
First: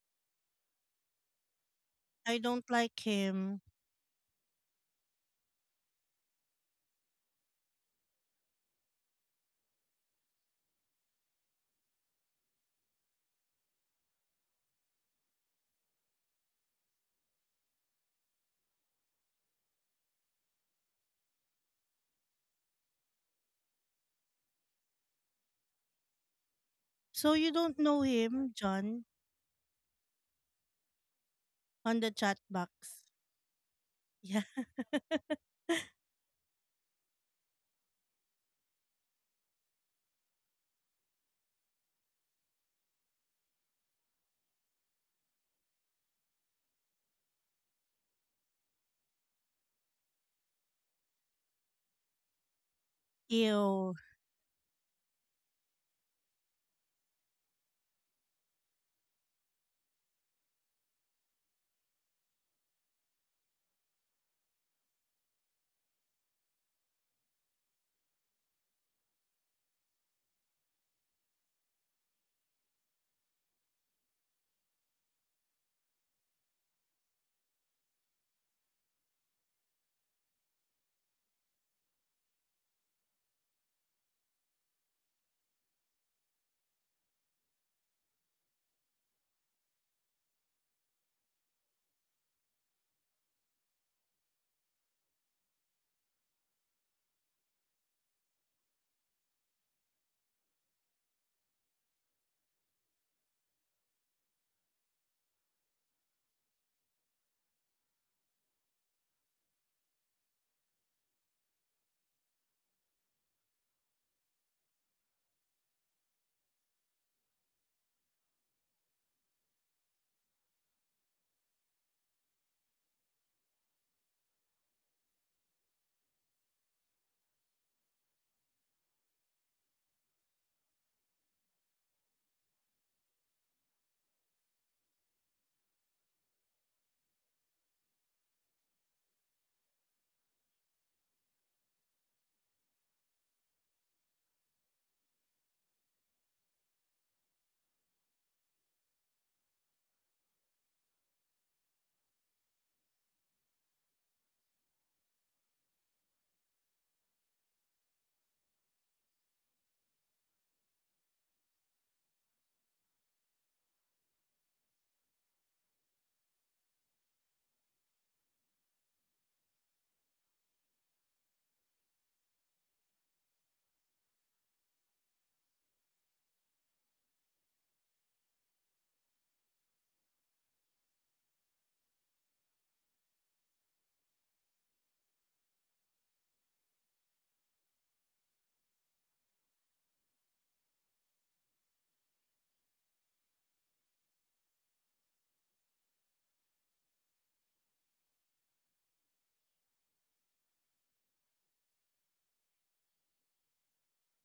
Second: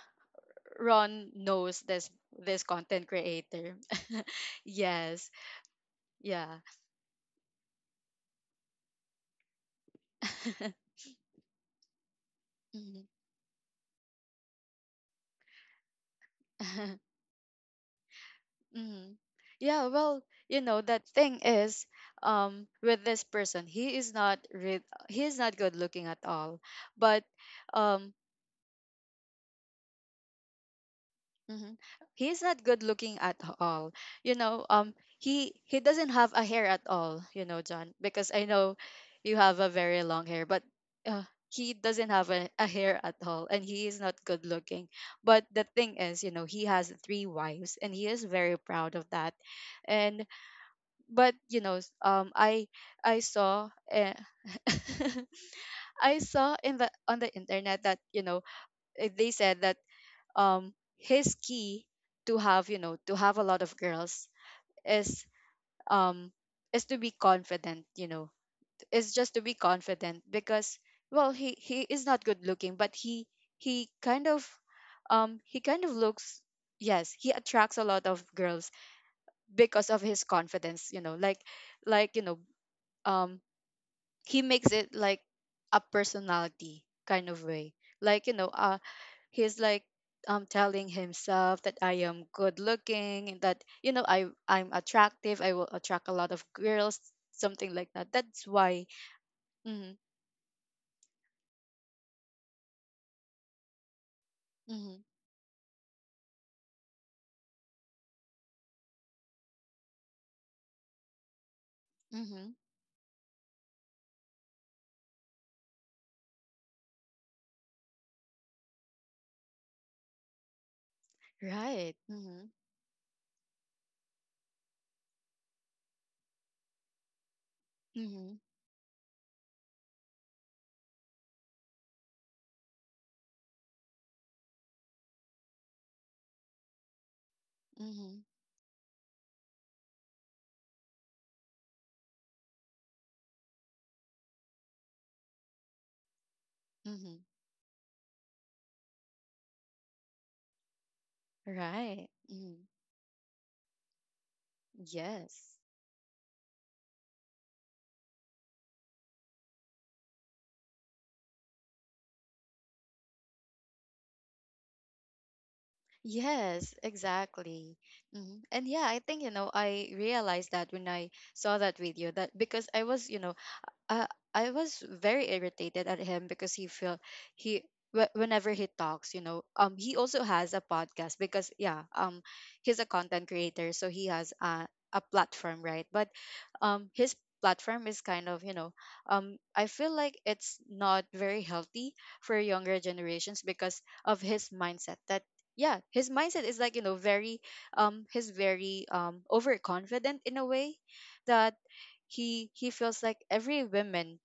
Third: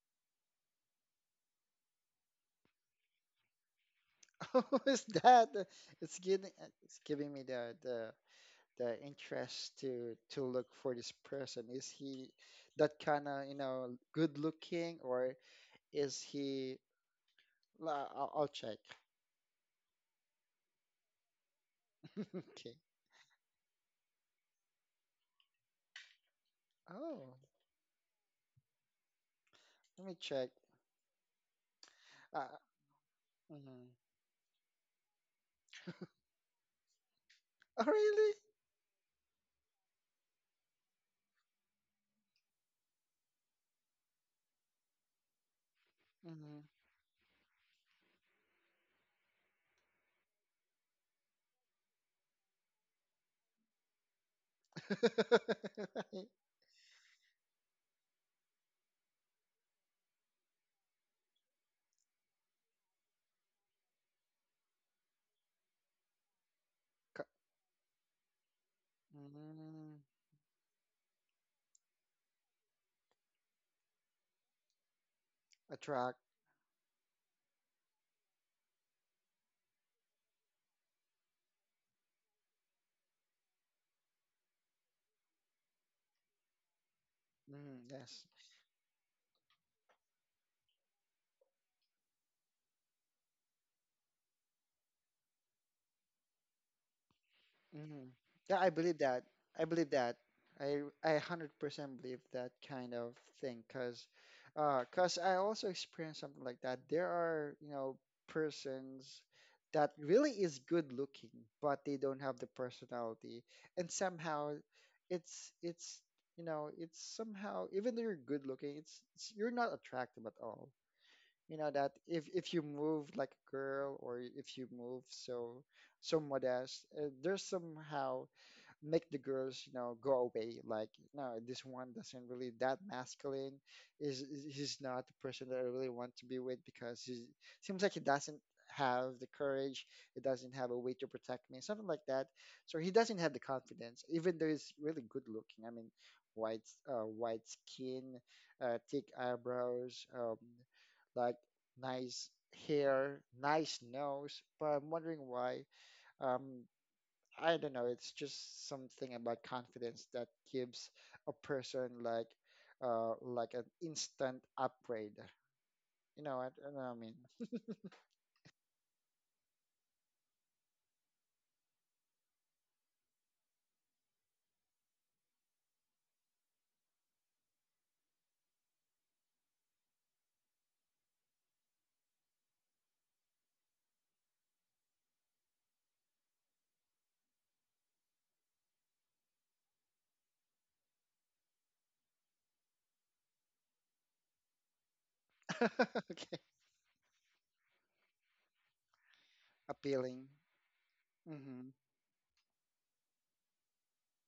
Speaker 1: Ron knows this
Speaker 2: I
Speaker 1: this
Speaker 2: don't like
Speaker 1: content
Speaker 2: him.
Speaker 1: creator.
Speaker 3: Who's
Speaker 1: Yes.
Speaker 3: that? It's giving,
Speaker 1: Yeah.
Speaker 3: it's giving me the the interest to look for this person. Is he that
Speaker 1: Mhm.
Speaker 3: kind of, you know, good looking? Or is he? I'll check.
Speaker 1: Mhm. Yeah, well, you know, the thing is,
Speaker 3: Okay.
Speaker 1: with this person, he is not good looking at all, but
Speaker 2: So
Speaker 3: Oh,
Speaker 2: you don't know
Speaker 1: um,
Speaker 2: him, John,
Speaker 3: let me check.
Speaker 1: hmm
Speaker 2: on the chat
Speaker 1: he's
Speaker 3: Uh,
Speaker 1: not good
Speaker 2: box.
Speaker 1: looking at
Speaker 3: mhm.
Speaker 1: all. You
Speaker 2: Yeah.
Speaker 1: know, he doesn't have a hair at all. You know,
Speaker 3: Oh,
Speaker 1: John, because
Speaker 3: really?
Speaker 1: I know you have a very long hair, but he doesn't have a hair at all, and he is not good looking. But the thing is, you know,
Speaker 3: Mm-hmm.
Speaker 1: he has three wives, and he is very proud of that. And but you know, I saw.
Speaker 2: Ew.
Speaker 1: I saw in the on the internet that, you know, they said that his key to have, you know, to have a lot of girls is, um is to be confident, you know, is just to be
Speaker 3: Mm,
Speaker 1: confident because well, he is not good looking, but he kind of, he kind of
Speaker 3: attract.
Speaker 1: looks, yes, he attracts a lot of girls because of his confidence, you know, like you know, um he makes it like a personality kind of way,
Speaker 3: Mm, yes.
Speaker 1: like you know, he's like, telling himself that I am good looking, and that, you know, I'm attractive, I will attract a lot of girls, something like
Speaker 3: Mhm.
Speaker 1: that,
Speaker 3: Yeah,
Speaker 1: that's
Speaker 3: I believe
Speaker 1: why
Speaker 3: that. I believe
Speaker 1: mm-hmm,
Speaker 3: that. I 100% believe that kind of thing because
Speaker 1: mm-hmm,
Speaker 3: 'cause I also experienced something like that. There are, you know, persons that really is good looking, but they don't have the
Speaker 1: mm-hmm,
Speaker 3: personality. And somehow it's you know, it's somehow even though you're good looking, it's you're not attractive at all, you know, that
Speaker 1: right,
Speaker 3: if
Speaker 1: mm-hmm,
Speaker 3: you move like a girl or if you move so so modest, there's somehow
Speaker 1: mm-hmm,
Speaker 3: make the girls, you know, go away, like no, this one doesn't really that masculine. He's not the person that I really want to be with because he seems like he
Speaker 1: mm-hmm,
Speaker 3: doesn't have the courage, he doesn't have a way to protect me, something like that. So he doesn't have the confidence even though he's really good looking, I mean white,
Speaker 1: mm-hmm,
Speaker 3: white skin, thick eyebrows, like
Speaker 1: right,
Speaker 3: nice
Speaker 1: mm-hmm,
Speaker 3: hair, nice nose, but I'm wondering why,
Speaker 1: yes,
Speaker 3: um, I don't know. It's just something about confidence that gives a person like an instant upgrade. You
Speaker 1: yes,
Speaker 3: know what I mean?
Speaker 1: exactly, mm-hmm. And yeah, I think, you know, I realized that when I saw that video, that because I was, you know, uh, I was very irritated at him because he feel he wh- whenever he talks, you know, he also has a podcast because yeah, he's a content creator, so he has a platform, right? But his platform is kind of, you know, I feel like it's not very healthy for younger generations because of his mindset that, yeah, his
Speaker 3: Okay.
Speaker 1: mindset is like, you know, very, he's very overconfident
Speaker 3: Appealing.
Speaker 1: in a way that
Speaker 3: Mm-hmm.
Speaker 1: he feels like every woman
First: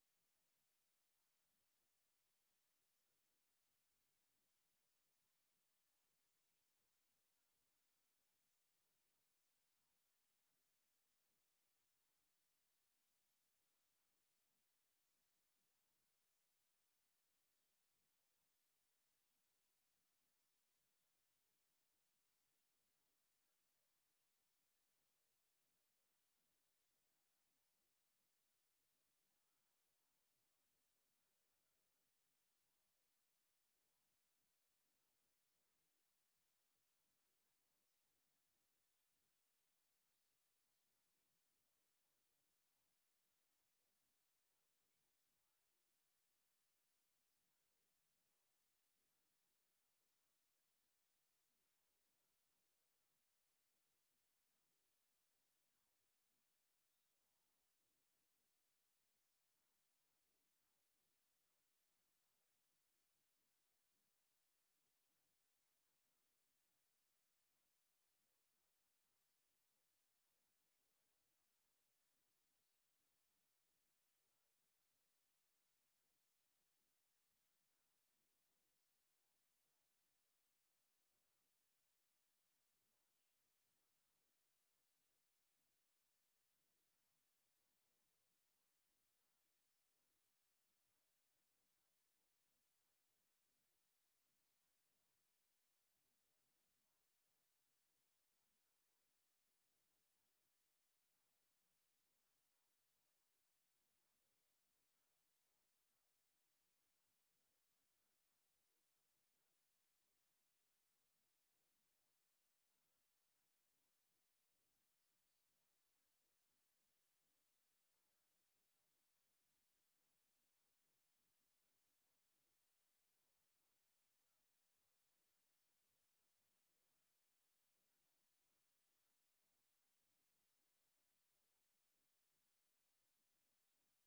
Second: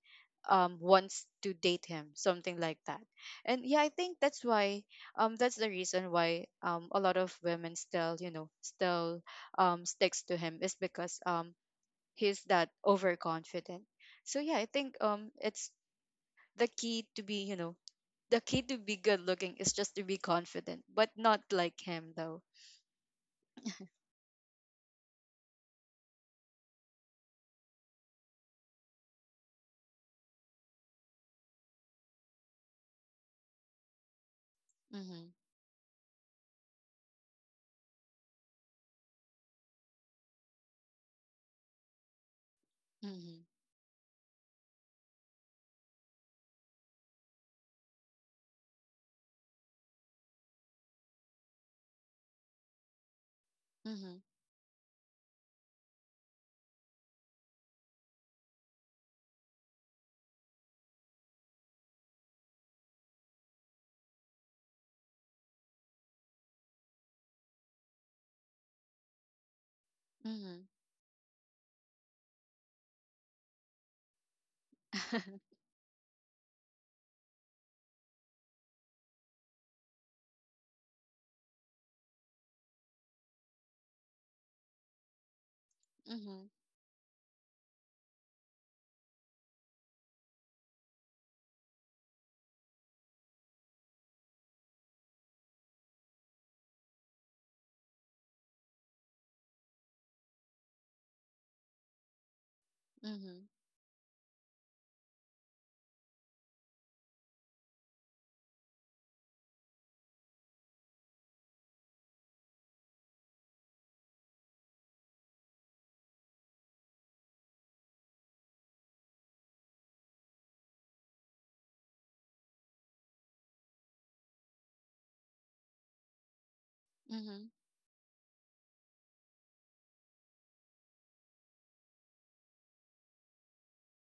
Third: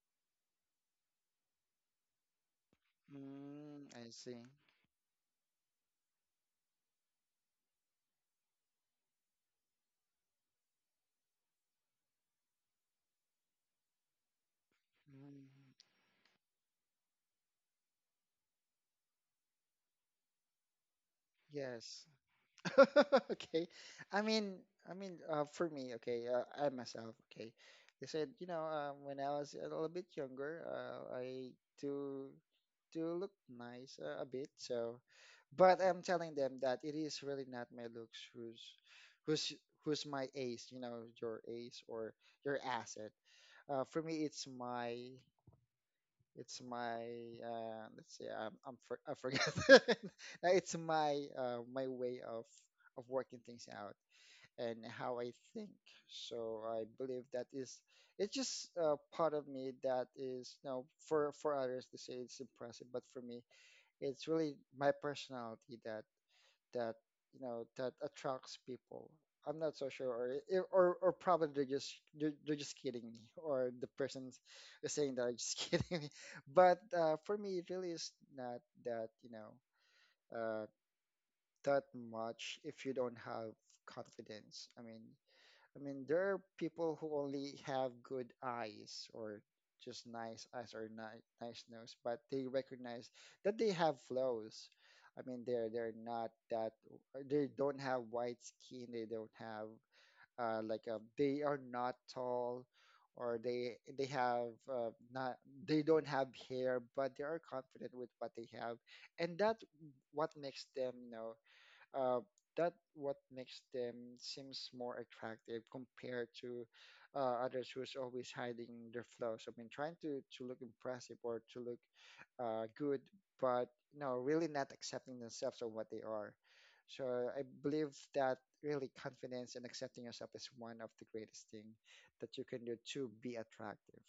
Speaker 1: wants to date him, something like that. And yeah, I
Speaker 3: Mm, I
Speaker 1: think
Speaker 3: see.
Speaker 1: that's why, that's the reason why, a lot of women still, you know, still sticks to him is because, he's that overconfident. So yeah, I think,
Speaker 3: Mm,
Speaker 1: it's the key to be, you know, the key to be good looking is just to be confident, but not like
Speaker 3: yes.
Speaker 1: him though.
Speaker 3: Okay. I mean, I mean, for me, okay, I myself, okay. They said, you know, when I was a little bit younger, I do do look nice a bit. So,
Speaker 1: Mhm,
Speaker 3: but I'm telling them that it is really not my looks who's who's who's my ace. You know, your ace or your asset.
Speaker 1: mhm,
Speaker 3: For me, it's my let's see. I forgot. It's my my way of working things out
Speaker 1: mhm,
Speaker 3: and how I think. So I believe that is it's just part of me that is you know for others to say it's impressive, but for me it's really my personality that that you know that attracts people. I'm not so sure, or
Speaker 1: mhm,
Speaker 3: or probably they're just kidding me, or the person is saying that I'm just kidding me. But for me, it really is not that you know uh, that much if you don't have confidence. I mean, there are
Speaker 1: mhm,
Speaker 3: people who only have good eyes or just nice eyes or nice nose, but they recognize that they have flaws. I mean, they're not that they don't have white skin. They don't have like they are not tall, or
Speaker 1: mhm,
Speaker 3: they have not they don't have hair, but they are confident with what they have, and that what makes them you know uh, that what makes them seems more attractive compared to others who's always hiding their flaws. I mean, trying to look impressive or to look good, but no, really not accepting themselves or what they are. So I
Speaker 1: mhm.
Speaker 3: believe that really confidence and accepting yourself is one of the greatest thing that you can do to be attractive.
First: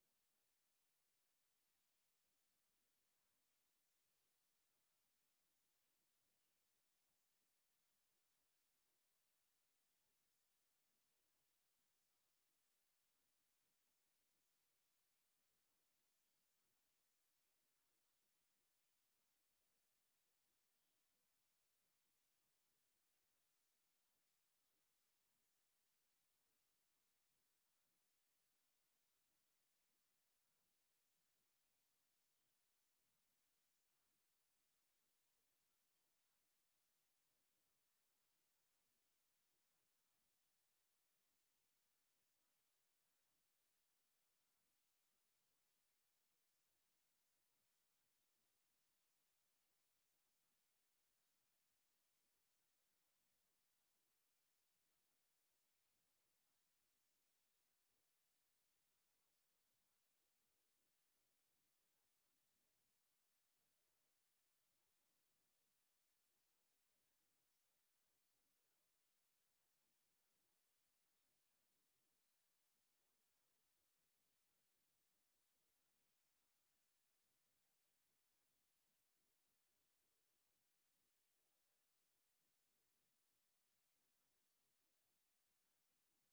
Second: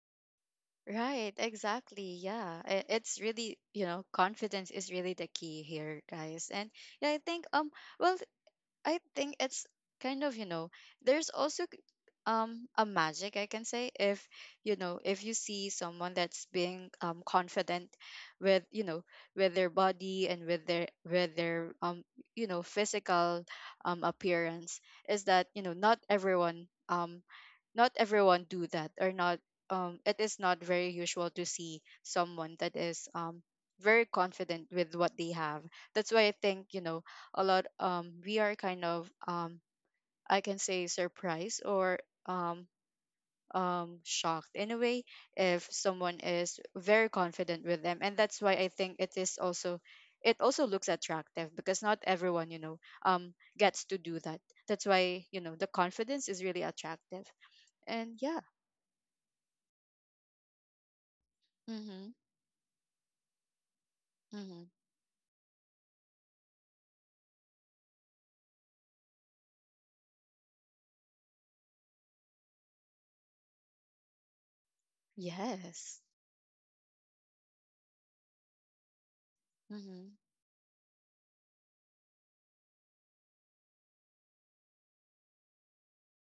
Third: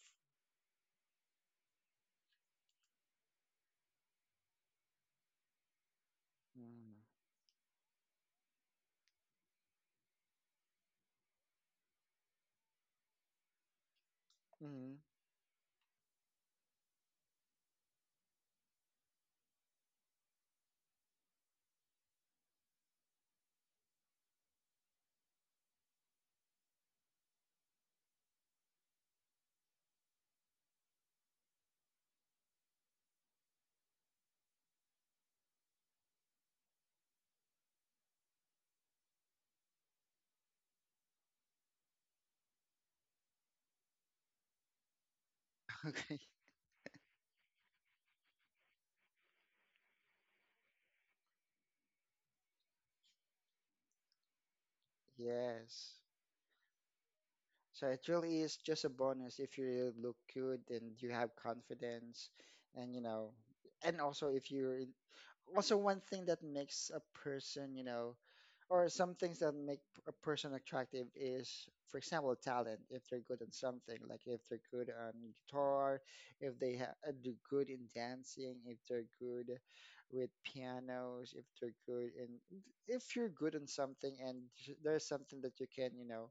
Speaker 1: Right, exactly. Yeah. It's really, you know, confidence is really the key here, guys. And
Speaker 3: Mm.
Speaker 1: yeah, I think, well I think it's kind of, you know, there's also k- a magic, I can say, if you know,
Speaker 3: Mhm.
Speaker 1: if you see someone that's being confident with, you know, with their body, and with their you know, physical, appearance is that, you know, not everyone, um not everyone do that, or not, it is not very usual to see someone that is, very confident with what they have. That's why I think, you know, a lot we are kind of, I can say surprised, or um shocked in a way if someone
Speaker 3: Okay.
Speaker 1: is very confident with them. And that's why I think it is also, it also looks attractive because not everyone, you know, gets to do that. That's why, you know, the
Speaker 3: Yes.
Speaker 1: confidence is really attractive.
Speaker 3: So it
Speaker 1: And yeah,
Speaker 3: really is just a bonus if you really look good and you have
Speaker 1: mm-hmm,
Speaker 3: confidence and you know and also if
Speaker 1: mm-hmm,
Speaker 3: you're in also one thing that makes a person, you know, or some things that make a person attractive is, for example, talent. If they're good at something, like if they're good on
Speaker 1: yes,
Speaker 3: guitar, if they ha- do good in dancing, if they're good
Speaker 1: mm-hmm,
Speaker 3: with pianos, if they're good in, if you're good in something and there's something that you can, you know,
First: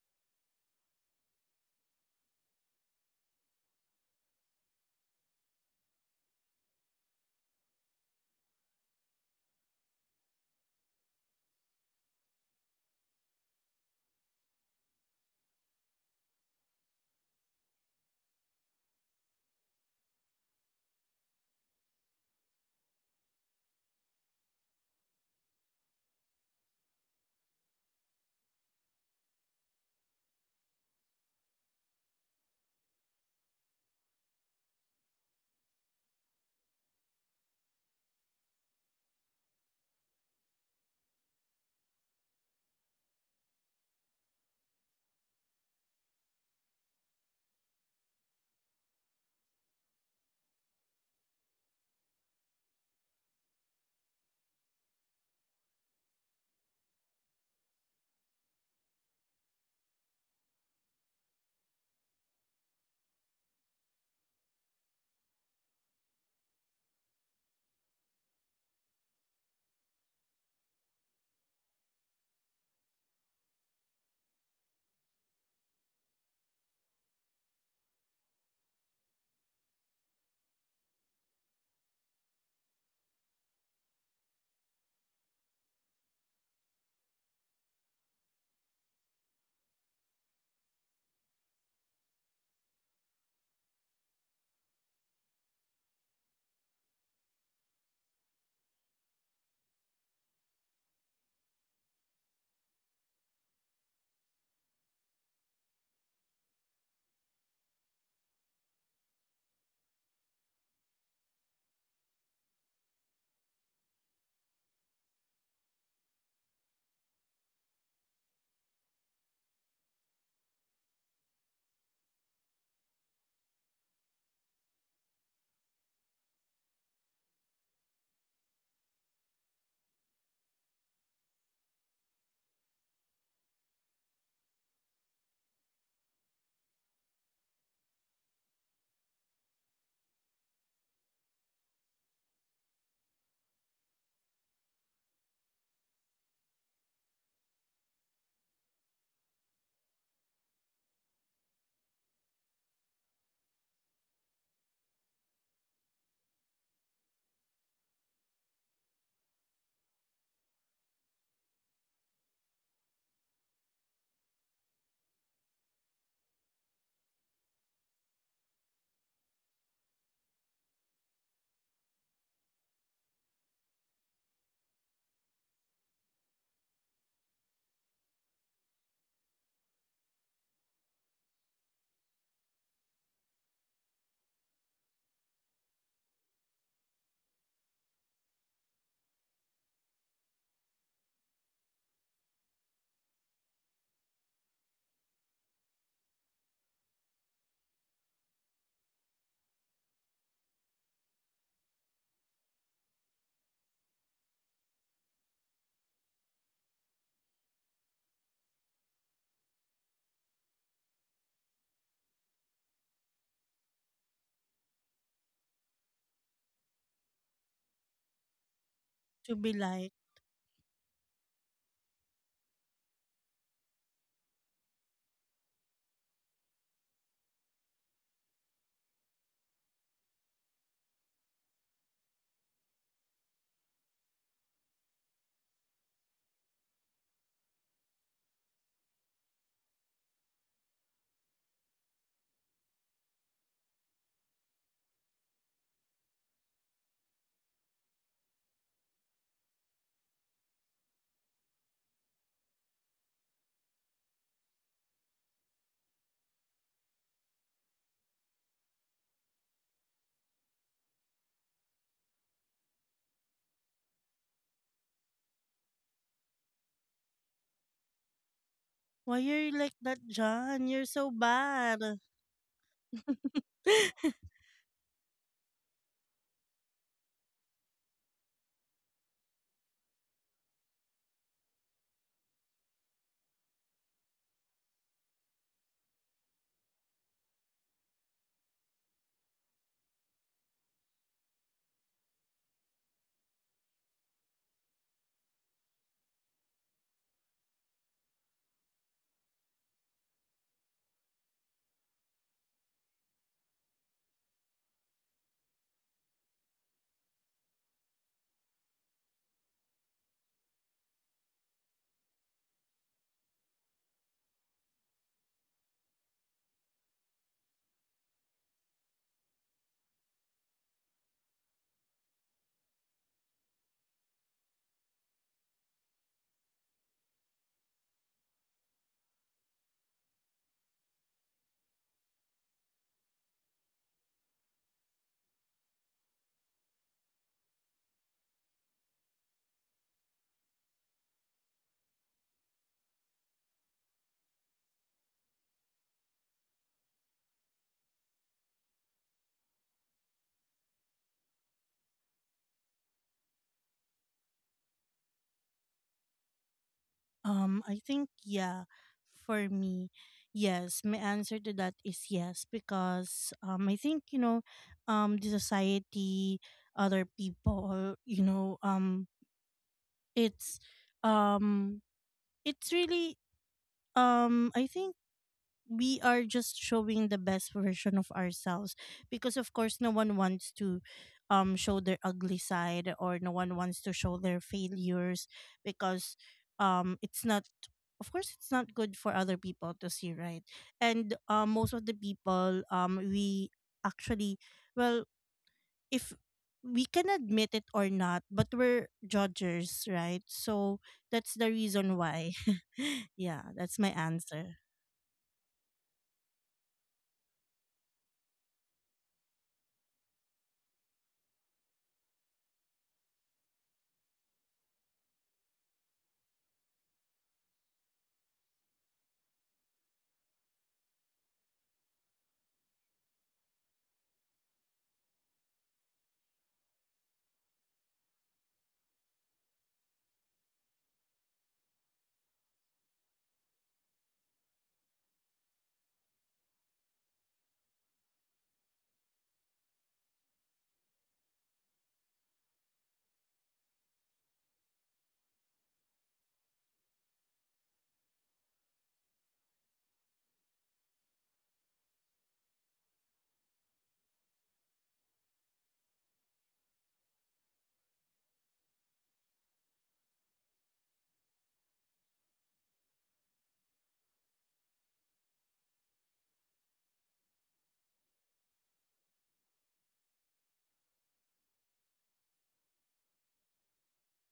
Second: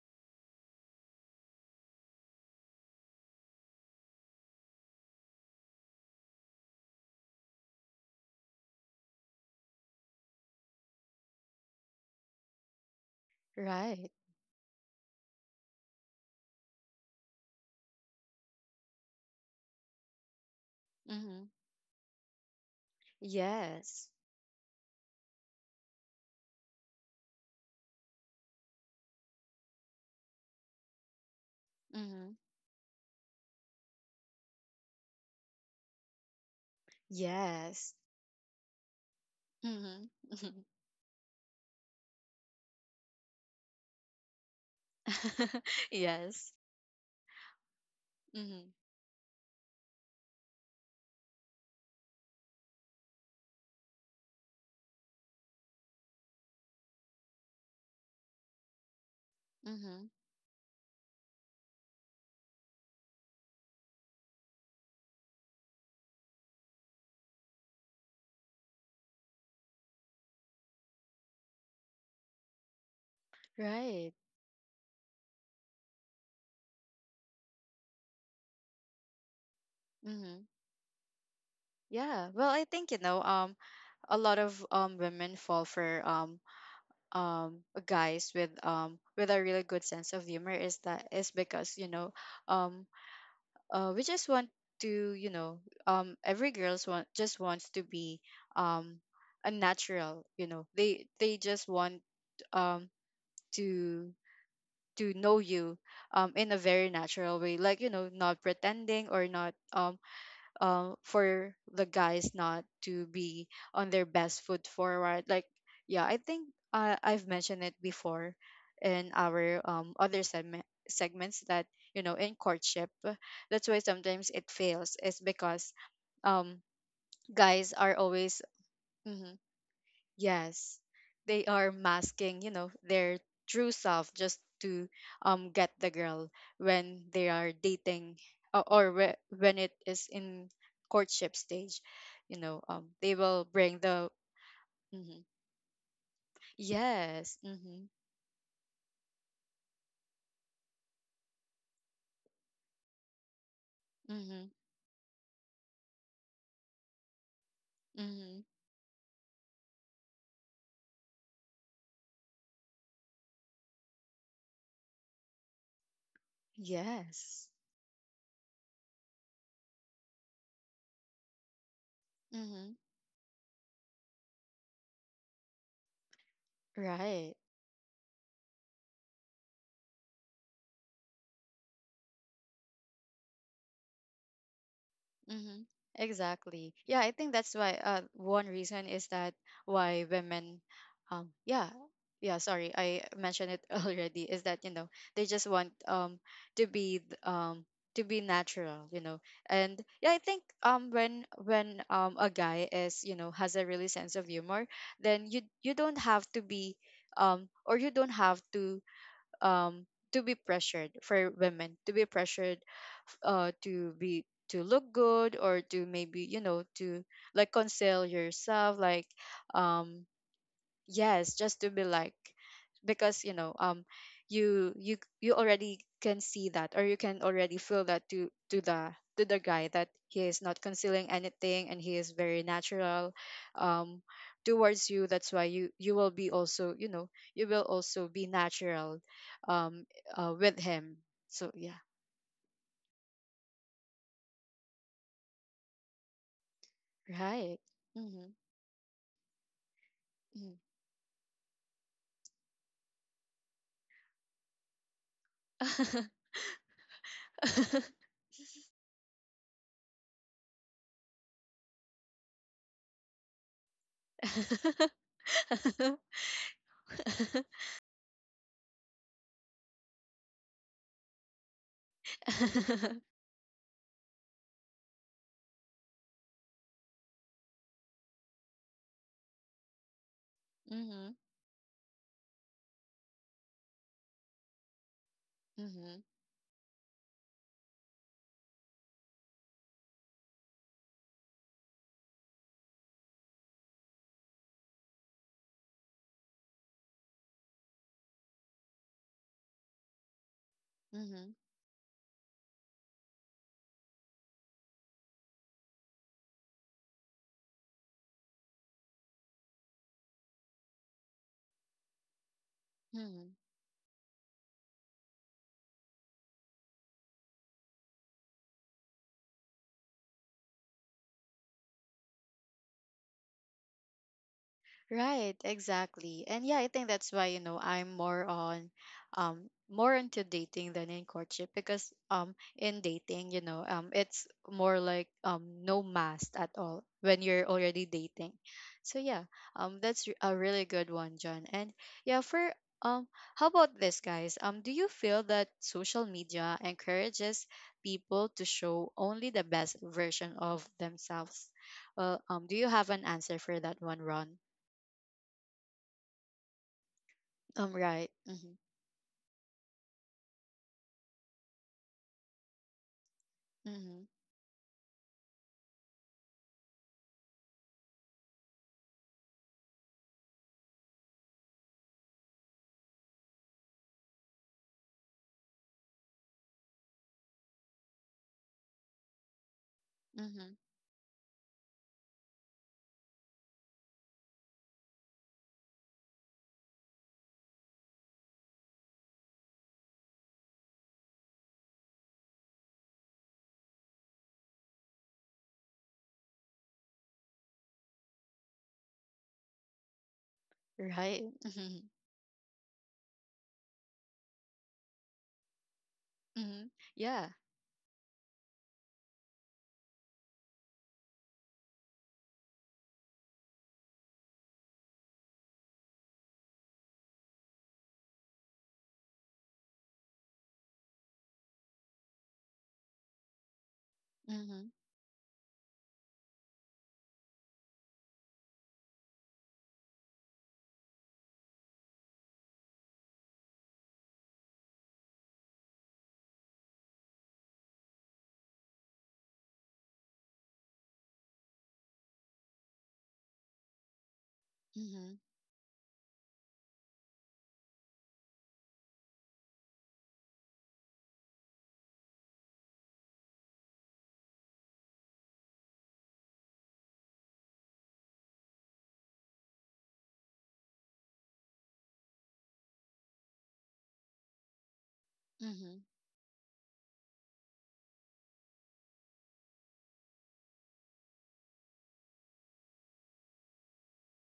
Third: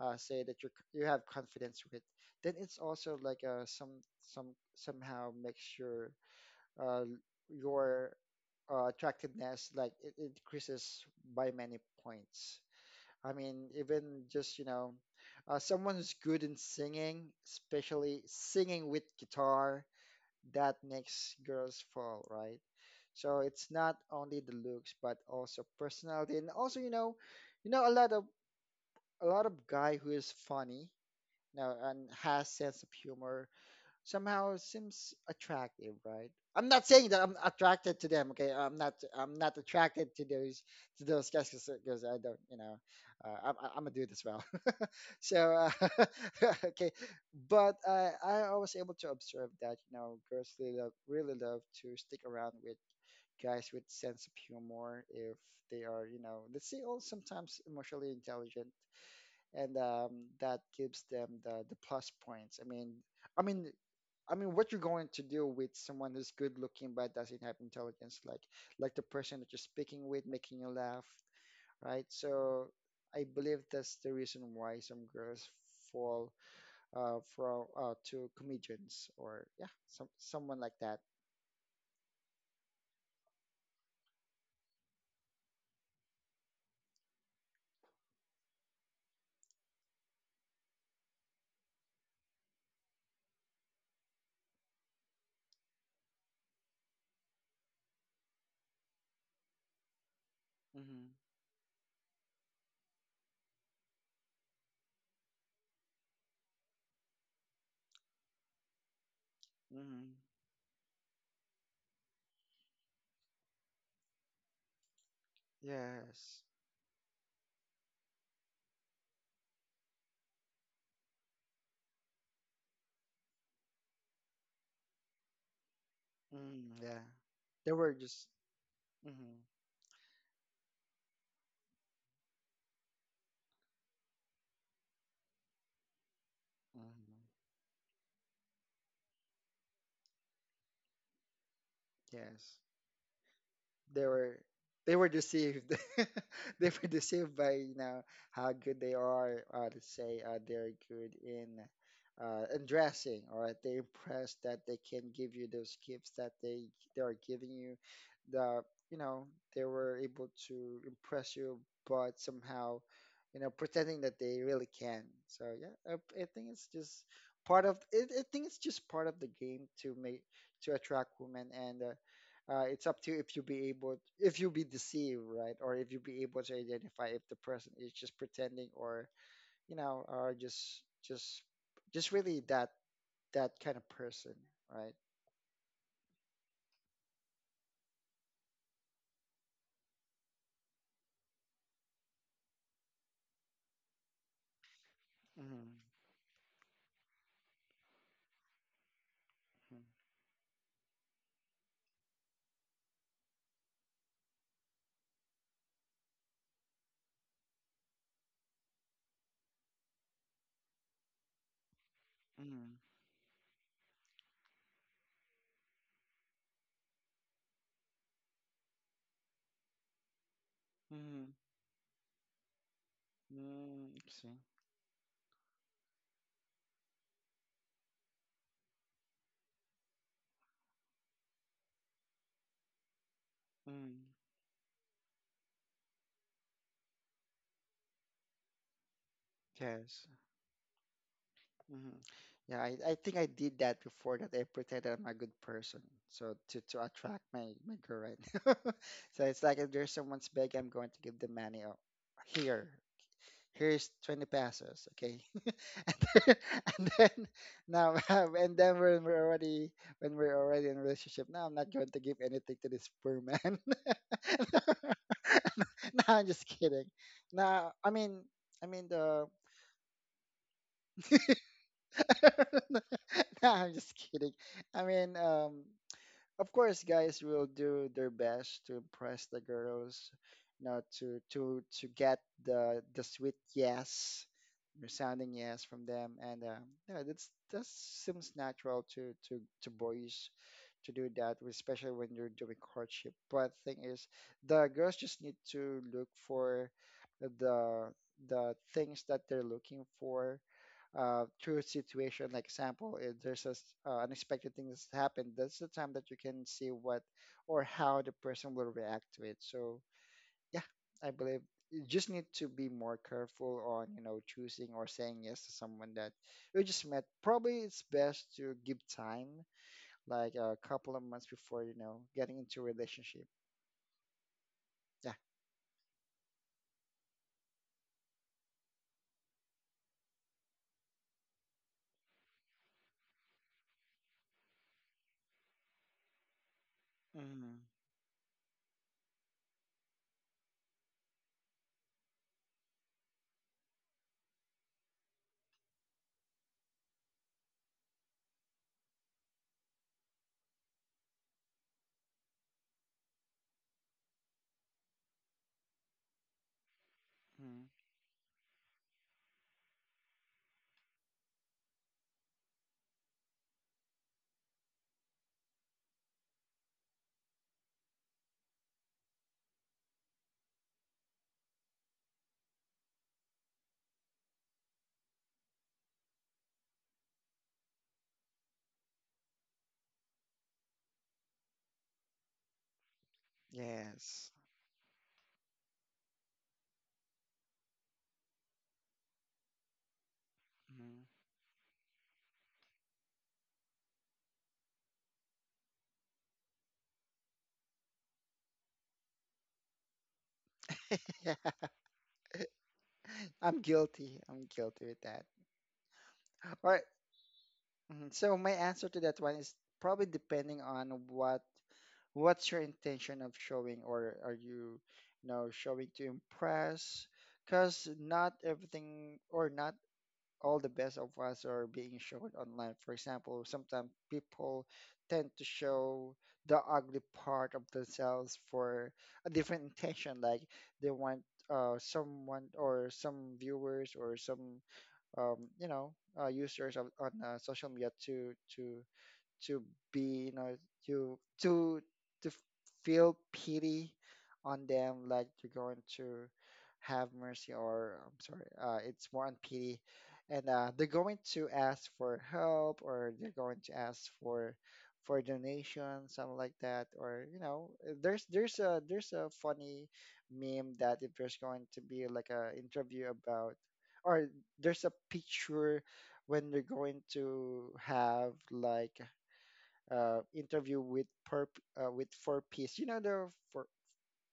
Speaker 3: say that you have confidence with, then it's also like a some somehow makes uh, your attractiveness like it increases by many points. I mean,
Speaker 1: right,
Speaker 3: even just you know, someone who's good in singing, especially singing with guitar, that makes
Speaker 1: mm-hmm,
Speaker 3: girls fall, right? So it's not
Speaker 1: yes,
Speaker 3: only the looks but also personality, and also you know a lot of guy who is funny, you know, and
Speaker 1: mm-hmm,
Speaker 3: has sense of humor somehow seems attractive, right? I'm not saying that I'm
Speaker 1: yes,
Speaker 3: attracted to them. Okay, I'm not. I'm not attracted to
Speaker 1: mm-hmm,
Speaker 3: those guys because I don't. You know, I'm a dude as well. So
Speaker 1: yes.
Speaker 3: okay, but I
Speaker 1: Mm-hmm.
Speaker 3: was able to observe that you know girls really love to stick around with guys with sense of humor if they are you know let's say all sometimes emotionally intelligent and
Speaker 1: Mm-hmm.
Speaker 3: that gives them the plus points. I mean, I mean, I mean, what you're going to do with someone who's good looking but doesn't have intelligence, like the person that you're speaking with, making you laugh, right? So I believe that's the
Speaker 1: Right.
Speaker 3: reason why some girls fall from to comedians or yeah, some
Speaker 1: Mm-hmm.
Speaker 3: someone like that.
Speaker 1: Yeah. Well, I think, you know, a lot of women fall for um guys with, with a really good sense of humor, is that is because, you know, um we just want to, you know, every girls want, just wants to be, um a natural, you know, they
Speaker 3: Hmm.
Speaker 1: they just want um to to know you, in a very natural way, like you know, not pretending, or not
Speaker 3: Hmm.
Speaker 1: for the guys not to be on their best foot forward, like yeah, I
Speaker 3: Yes.
Speaker 1: think, I've mentioned it before in our, other segments that, you know, in courtship, that's why sometimes it fails is because, um
Speaker 3: Mm, yeah.
Speaker 1: guys
Speaker 3: They were
Speaker 1: are
Speaker 3: just.
Speaker 1: always
Speaker 3: Hmm.
Speaker 1: mhm, yes, they are masking, you know, their true self just to get the girl when
Speaker 3: Hmm.
Speaker 1: they are dating, or when it is in courtship stage. You
Speaker 3: Yes.
Speaker 1: know, they will bring
Speaker 3: They
Speaker 1: the
Speaker 3: were they were
Speaker 1: hmm,
Speaker 3: deceived they were deceived
Speaker 1: yes,
Speaker 3: by you
Speaker 1: mm-hmm,
Speaker 3: know how good they are to say they're good in dressing or they impressed
Speaker 1: mm-hmm,
Speaker 3: that they can give you those gifts that they are giving you
Speaker 1: mm-hmm,
Speaker 3: the you know they were able to impress you but somehow you know pretending that they really can so yeah I think it's just
Speaker 1: yes,
Speaker 3: part of it, I think it's just part of the game to make to attract women and
Speaker 1: mm-hmm,
Speaker 3: it's up to if you be able if you be deceived right or if you be able to identify if
Speaker 1: right.
Speaker 3: the person is just pretending or you know or just just really that that kind of person right.
Speaker 1: Mm-hmm. Exactly. Yeah, I think that's why one reason is that why women um yeah, yeah, sorry, I mentioned it already, is that, you know, they just want
Speaker 3: Mm,
Speaker 1: to be th- um to be natural, you know. And
Speaker 3: mm,
Speaker 1: yeah, I think when a guy is, you know, has a really sense of humor, then you don't have to be, or you don't have to, um to be pressured, for women to be pressured
Speaker 3: mm,
Speaker 1: to be, to look good, or to maybe, you know, to like conceal yourself, like,
Speaker 2: To be like,
Speaker 1: um yes,
Speaker 3: mm,
Speaker 1: just to be like, because you know,
Speaker 3: mm, see.
Speaker 1: you, you already can see that, or you can already feel that, to the guy, that he is not concealing anything, and he is very natural um
Speaker 3: Mm,
Speaker 1: towards you. That's why you, you will be also, you know, you will also be natural, um
Speaker 3: yes.
Speaker 1: with him. So yeah,
Speaker 3: Mm, yeah I think I did that before that I pretended I'm a good person so to attract my
Speaker 1: right,
Speaker 3: my girl
Speaker 1: mm-hmm.
Speaker 3: right. So it's like if there's someone's
Speaker 1: Mm-hmm.
Speaker 3: big I'm going to give them money oh, here here's 20 pesos okay. and then and then now, and then when we're already in a relationship now I'm not going to give anything to this poor man. No I'm just kidding. No I mean I mean
Speaker 2: why
Speaker 3: the
Speaker 2: are you like that, John? You're so bad.
Speaker 3: no I'm just kidding I mean um, of course, guys will do their best to impress the girls, you know,
Speaker 1: Mm-hmm.
Speaker 3: to get the sweet yes, resounding yes from them, and yeah, that's that seems natural to boys to do that, especially when you're doing courtship. But thing is, the girls just need to look for the the things that they're looking for
Speaker 1: Hmm.
Speaker 3: through situation like example if there's a unexpected thing that's happened. That's the time that you can see what or how the person will react to it. So yeah, I believe you just need to be more
Speaker 1: Hmm.
Speaker 3: careful on, you know, choosing or saying yes to someone that you just met. Probably it's best to give time, like a couple of months before, you know, getting into a relationship. Yeah.
Speaker 1: Right, exactly. And yeah, I think that's why, you know, I'm more on, more into dating than in courtship, because in dating, you know, it's more like, no mast at all when you're
Speaker 3: Mm-hmm.
Speaker 1: already dating. So yeah, a really good one, John. And yeah, for, um how about this, guys? Do you feel that social media encourages people to show only the best version of themselves? Well, do you have an answer for that one, Ron?
Speaker 2: I
Speaker 1: Right.
Speaker 2: think
Speaker 1: Mhm.
Speaker 2: yeah, for me, yes. My answer to that is yes because I think
Speaker 1: Mhm.
Speaker 2: you know, the society, other people, you know, it's um, it's really I think we are just showing the best version of ourselves because of course no one wants
Speaker 1: Mhm.
Speaker 2: to show their ugly side, or no one wants to show
Speaker 3: Yes.
Speaker 2: their failures because it's not, of course it's not good for other people to see, right? And most of the people, we actually well if we can admit it or not, but we're judges, right? So
Speaker 1: Right.
Speaker 2: that's the
Speaker 1: Mhm.
Speaker 2: reason why. Yeah,
Speaker 3: i'm
Speaker 2: that's my
Speaker 3: guilty i'm
Speaker 2: answer.
Speaker 3: guilty with that.
Speaker 1: Mhm.
Speaker 3: All right.
Speaker 1: Yeah.
Speaker 3: Mhm. So my answer to that one is probably depending on what what's your intention of showing, or are you, you know, showing to impress? Because not everything or not all the best of us are being shown online. For example, sometimes people
Speaker 1: Mhm.
Speaker 3: tend to show the ugly part of themselves for a different intention, like they want someone or some viewers or some um, you know users on social media to to be, you know, to to to f- feel pity on them,
Speaker 1: Mhm.
Speaker 3: like you're going to have mercy. Or I'm sorry, it's more on pity. And they're going to ask for help, or they're going to ask for donation, something like that. Or you know, there's a funny meme that if there's going to be like a interview about, or there's a
Speaker 1: Mhm.
Speaker 3: picture, when they're going to have like interview with per, with four piece. You know the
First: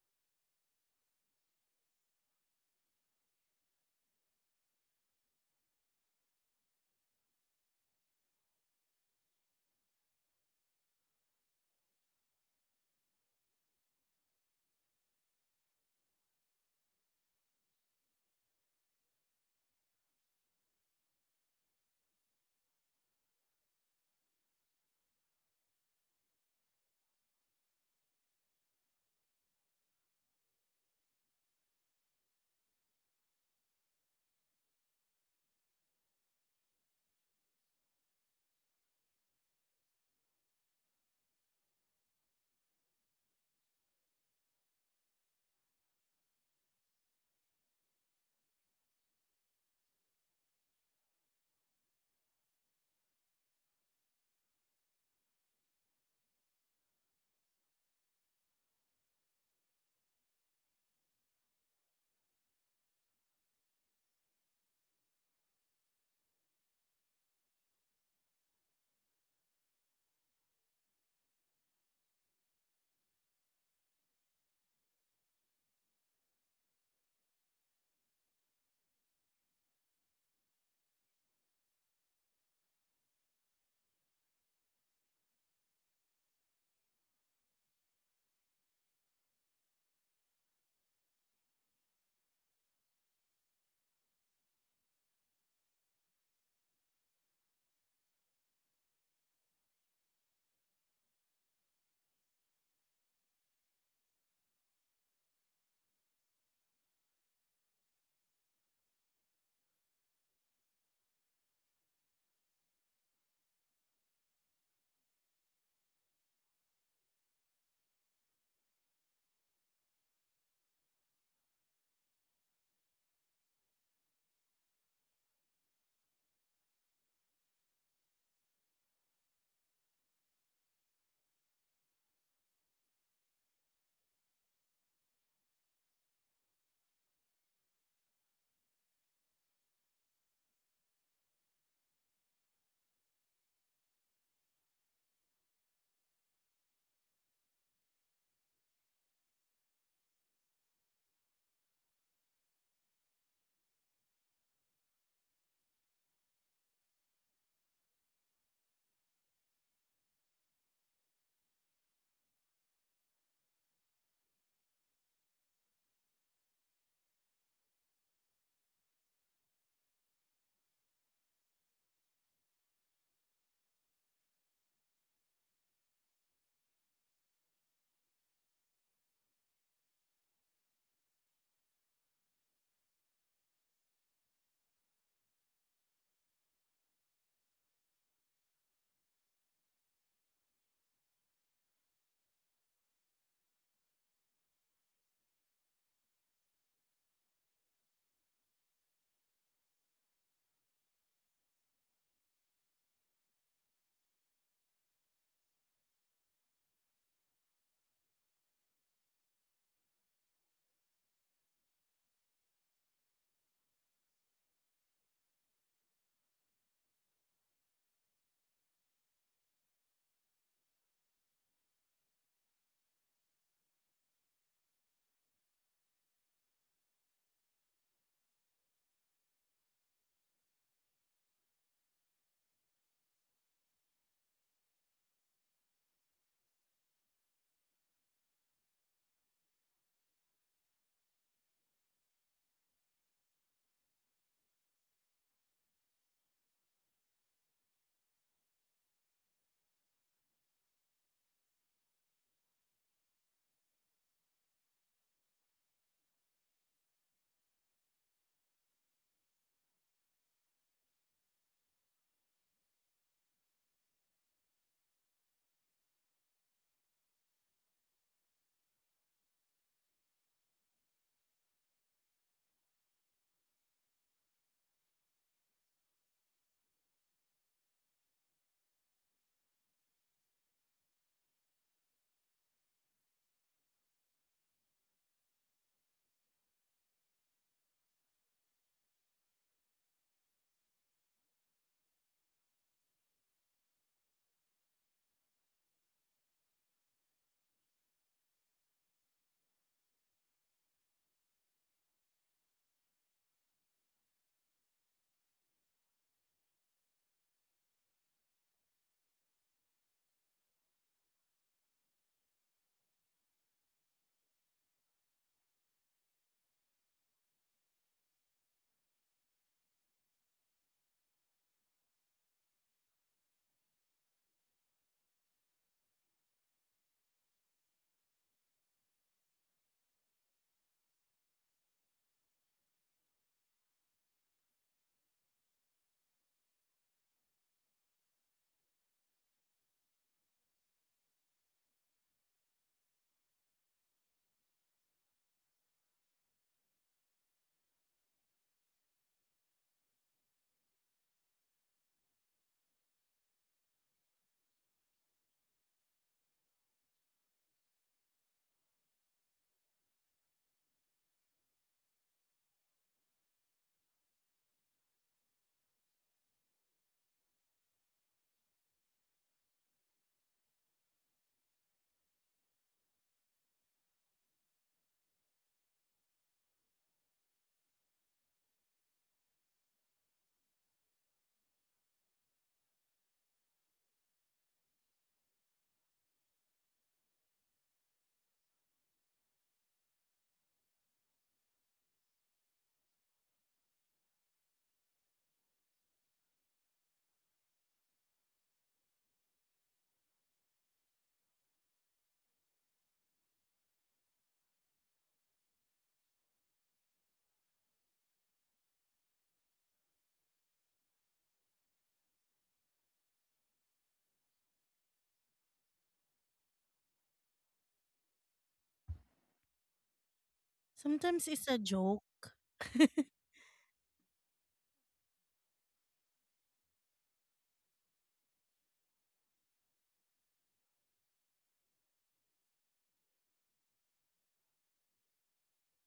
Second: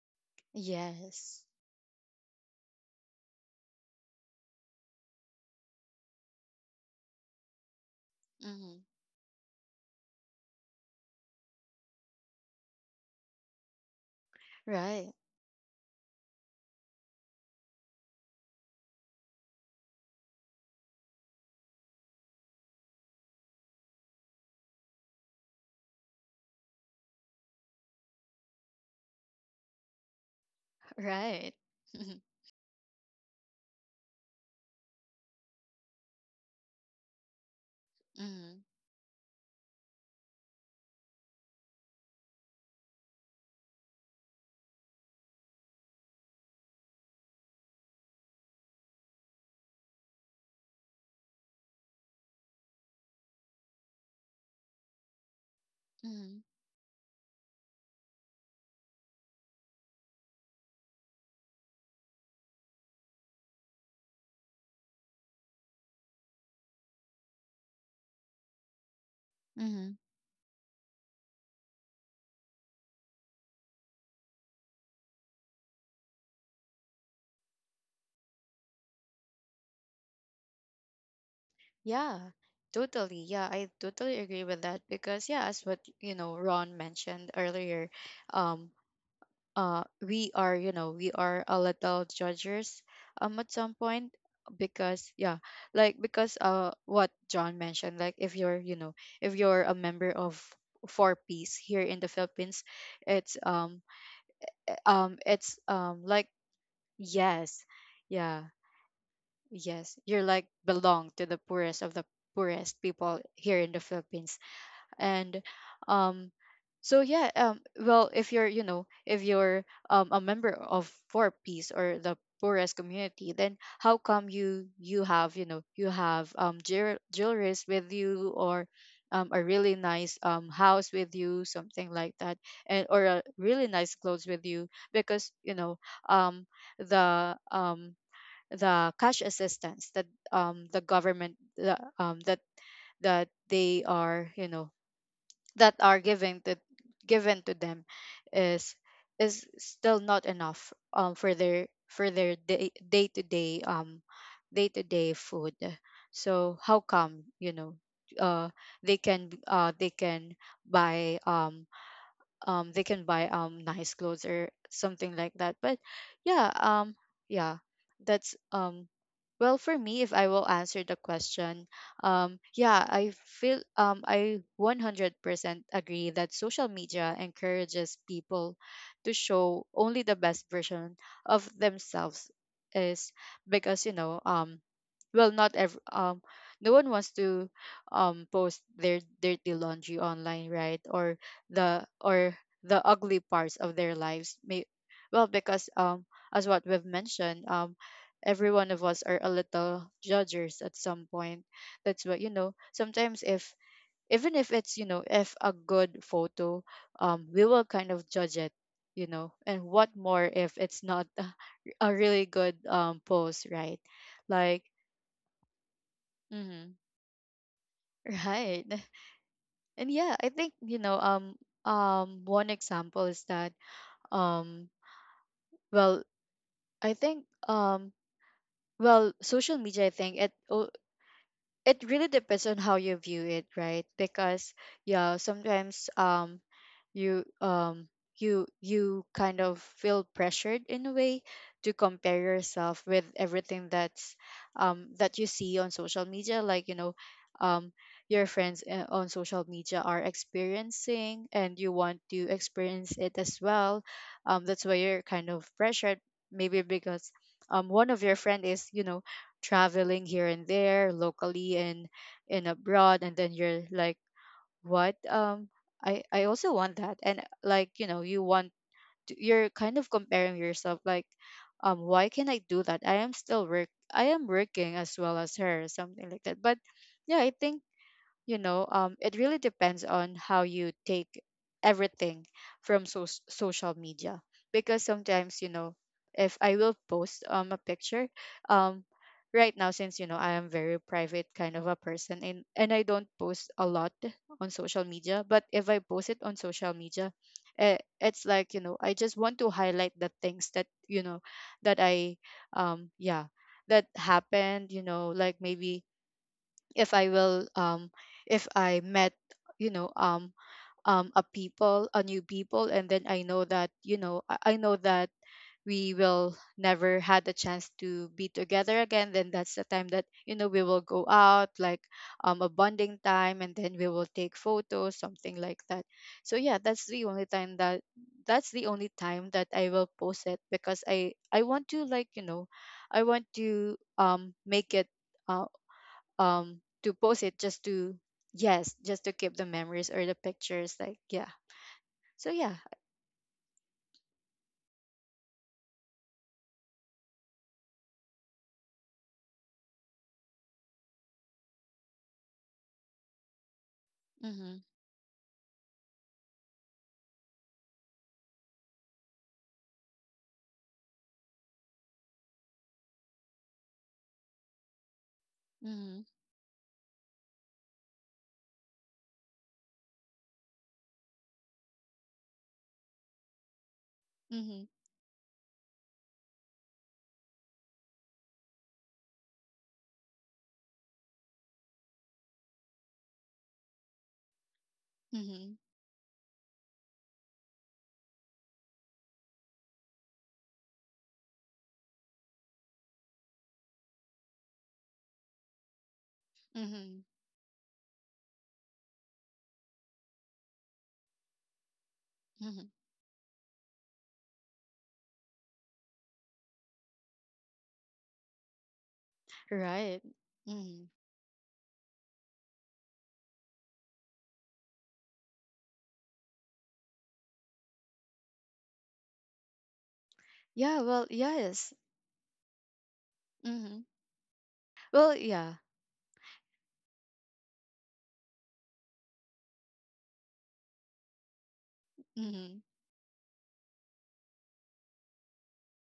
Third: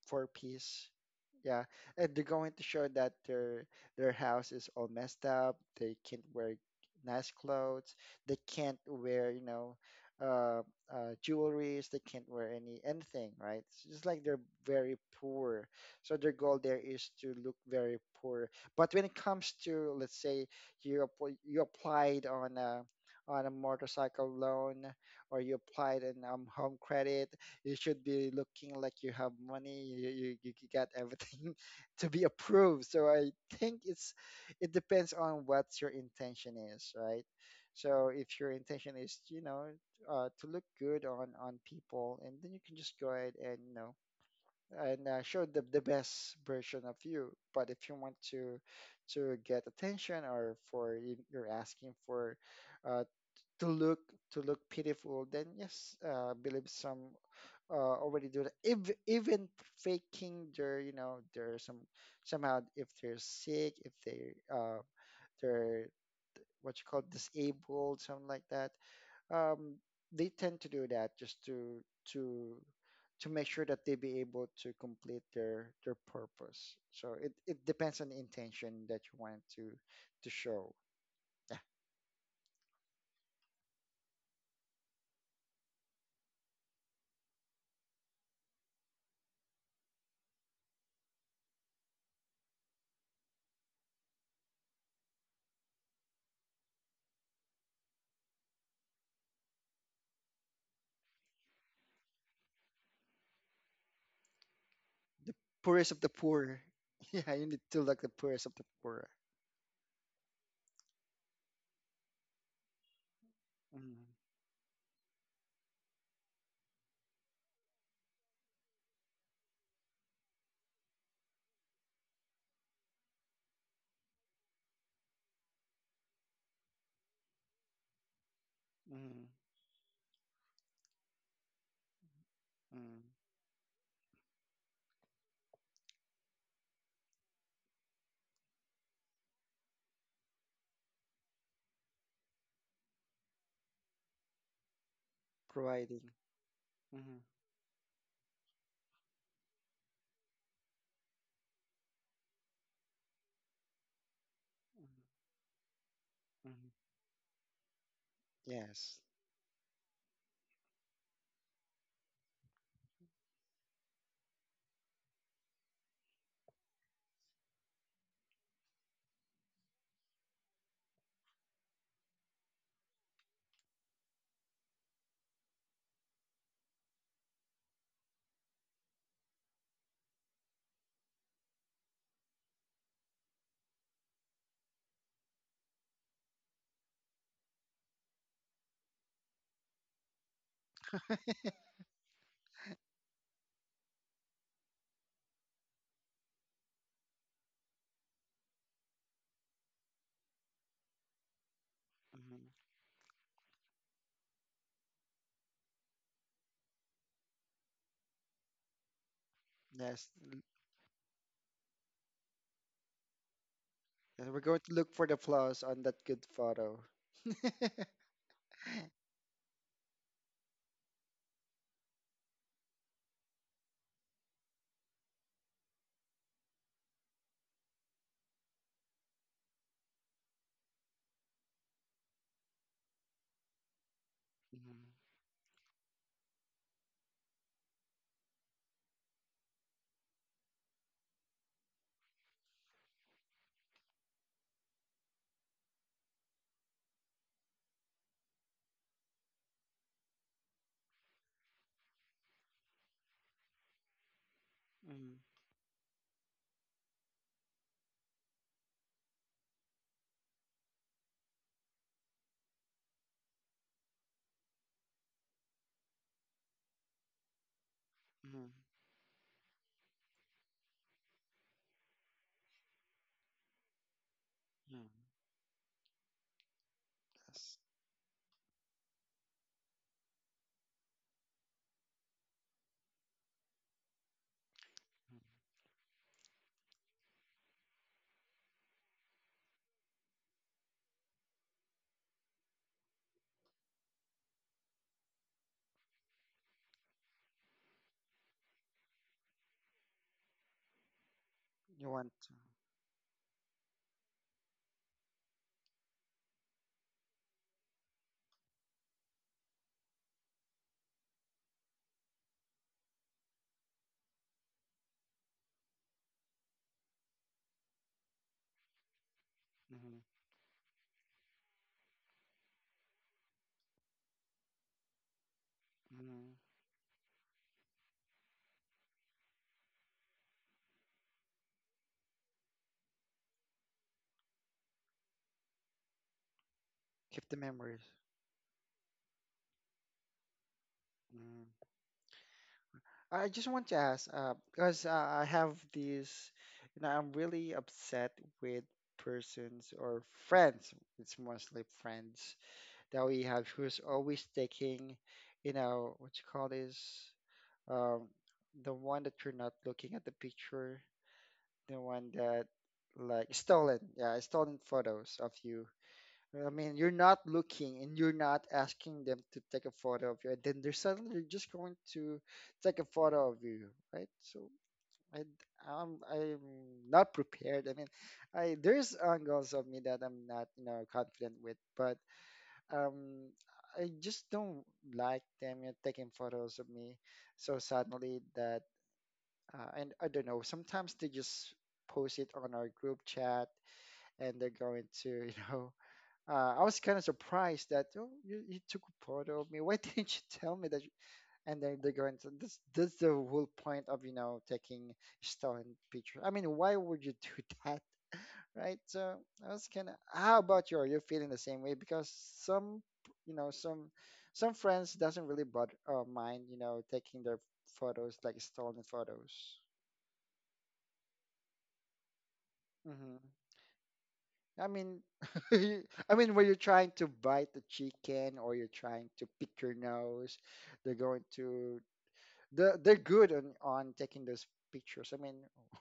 Speaker 3: four piece.
Speaker 1: Yes.
Speaker 3: Yeah, and they're going to show that their house is all messed up. They can't wear nice clothes. They can't
Speaker 1: Mhm.
Speaker 3: wear, you know, uh, jewelries. They can't wear anything, right? It's just like they're very
Speaker 1: Right.
Speaker 3: poor. So their goal there is to look very poor. But when it comes to, let's say, you applied on a motorcycle loan, or you applied in home credit. You should be looking like you have money. You got
Speaker 1: Right.
Speaker 3: everything to
Speaker 1: Mhm.
Speaker 3: be approved. So I think it's, it depends on what your intention is, right? So if your
Speaker 1: Mhm.
Speaker 3: intention is, you know, to look good on people, and then you can just go ahead and, you know, and show the best version of you. But if you want to get attention, or you're asking for, uh, to look, to look pitiful, then yes,
Speaker 1: Mhm.
Speaker 3: believe some already do that. If even faking their, you know, their some, somehow if they're sick, if they they're what you call disabled, something like that. Um,
Speaker 1: Mhm.
Speaker 3: they tend to do that just to to make sure that they be able to complete their purpose. So it depends on the intention that you want to show.
Speaker 1: Yeah. Totally. Yeah, I totally agree with that because yeah, as what Ron mentioned earlier, um we are we are a little judgers at some point, because yeah, like, because what John mentioned, like if you're you know if you're a member of four-piece here in the Philippines, it's
Speaker 3: The poorest of the
Speaker 1: like
Speaker 3: poor. Yeah, you need
Speaker 1: yes.
Speaker 3: to look the
Speaker 1: Yeah,
Speaker 3: poorest of the poor.
Speaker 1: yes, you're like belong to the poorest of the poorest people here in the
Speaker 3: Mm-hmm.
Speaker 1: Philippines. And um so yeah, well, if you're you know if you're a member of four piece or the poorest community, then how come you have, you have jewelries with you, or
Speaker 3: Mm-hmm.
Speaker 1: a really nice house with you, something like that, and
Speaker 3: Mm-hmm.
Speaker 1: or a really nice clothes with you, because um the um the cash assistance that, the government, the, that that they are, that are
Speaker 3: Providing.
Speaker 1: given to,
Speaker 3: Mm-hmm.
Speaker 1: given to them, is still not enough for their day to day food. So
Speaker 3: Mhm.
Speaker 1: how come, uh
Speaker 3: Yes.
Speaker 1: they can buy, nice clothes or something like that? But yeah, yeah that's well, for me, if I will answer the question, yeah, I feel I 100% agree that social media encourages people to show only the best version of themselves. Is because, well, not every no one wants to post their dirty laundry online, right, or the or the ugly parts of their lives, may, well, because as what we've mentioned, every one of us are a little judgers at some point. That's what,
Speaker 3: Mhm.
Speaker 1: sometimes if, even if it's, if a good photo, we will kind of judge it, and what
Speaker 3: Yes.
Speaker 1: more if it's not a really good post, right?
Speaker 3: And we're going
Speaker 1: Like
Speaker 3: to look for the flaws on that good
Speaker 1: Mm-hmm.
Speaker 3: photo.
Speaker 1: Right. And yeah, I think, one example is that, um well, I think, well, social media, I think, it really depends on how you view it, right? Because
Speaker 3: Mhm.
Speaker 1: yeah, sometimes, you um you kind of feel pressured in a way to compare yourself with everything that's, that you see on social media, like, um your friends, on social media, are experiencing, and you want to experience it as well. That's why you're
Speaker 3: Mhm.
Speaker 1: kind of pressured, maybe because, one of your friend is, traveling here and there, locally and abroad, and then you're like, what, I also want that. And like, you want
Speaker 3: Mhm.
Speaker 1: to, you're kind of comparing yourself, like, why can I do that? I am still work, I am working
Speaker 3: Mhm.
Speaker 1: as well as her, something like that. But yeah, I
Speaker 3: Yes.
Speaker 1: think, it really depends on how you take everything from social media. Because
Speaker 3: Mhm.
Speaker 1: sometimes, if I will post a picture, um, right now, since I am very private kind of a person, and I don't post a lot on social media. But if I post it on social media, it's like, I just want to highlight the things that, that
Speaker 3: You want
Speaker 1: I,
Speaker 3: to.
Speaker 1: um yeah that happened. You know, like, maybe if I will, if I met, you know um a people, a new people, and then I know that, I know that we will never had a chance to be together again, then that's the time
Speaker 3: Mhm.
Speaker 1: that, we will go out, like, a bonding time, and then we will take photos, something like that. So
Speaker 3: Mhm.
Speaker 1: yeah, that's the only time that I will post it, because I want to, like, I want to, make it, uh, to post
Speaker 3: Keep
Speaker 1: it,
Speaker 3: the
Speaker 1: just
Speaker 3: memories.
Speaker 1: to, yes, just to keep the memories or the pictures, like, yeah.
Speaker 3: Mhm.
Speaker 1: So yeah.
Speaker 3: I just want to ask, because I have these, you know, I'm really upset with persons or friends. It's mostly friends that we have who's always
Speaker 1: Mm-hmm.
Speaker 3: taking, you know, what you call this? um, the one that you're not looking at the picture, the one that like stolen, yeah, stolen photos of you.
Speaker 1: Mm-hmm.
Speaker 3: I mean, you're not looking and you're not asking them to take a photo of you, and then they're suddenly just going to take a photo of you, right? So
Speaker 1: Mm-hmm.
Speaker 3: I, I'm not prepared. I mean, I there's angles of me that I'm not, you know, confident with, but um, I just don't like
Speaker 1: Mm-hmm.
Speaker 3: them, you know, taking photos of me so suddenly that and I don't know. Sometimes they just post it on our group chat, and they're going to, you know. I was
Speaker 1: Mm-hmm,
Speaker 3: kind of surprised that, "Oh, you took a photo of me. Why didn't you tell me that? You-" And then they're going to. This,
Speaker 1: mm-hmm.
Speaker 3: that's the whole point of, you know, taking stolen pictures. I mean, why would you do that, right? So I was kind of.
Speaker 1: Right.
Speaker 3: How about you?
Speaker 1: Mm-hmm.
Speaker 3: Are you feeling the same way? Because some, you know, some friends doesn't really bother mind, you know, taking their photos like stolen photos.
Speaker 1: Yeah. Well,
Speaker 2: Sometimes it's a
Speaker 1: yes.
Speaker 2: joke.
Speaker 3: Mm-hmm.
Speaker 1: Mm-hmm.
Speaker 3: I mean,
Speaker 1: Well, yeah.
Speaker 3: I mean, when you're trying to bite the chicken or you're trying to pick your nose, they're going to,
Speaker 1: Mm-hmm.
Speaker 3: they're good on taking those pictures. I mean,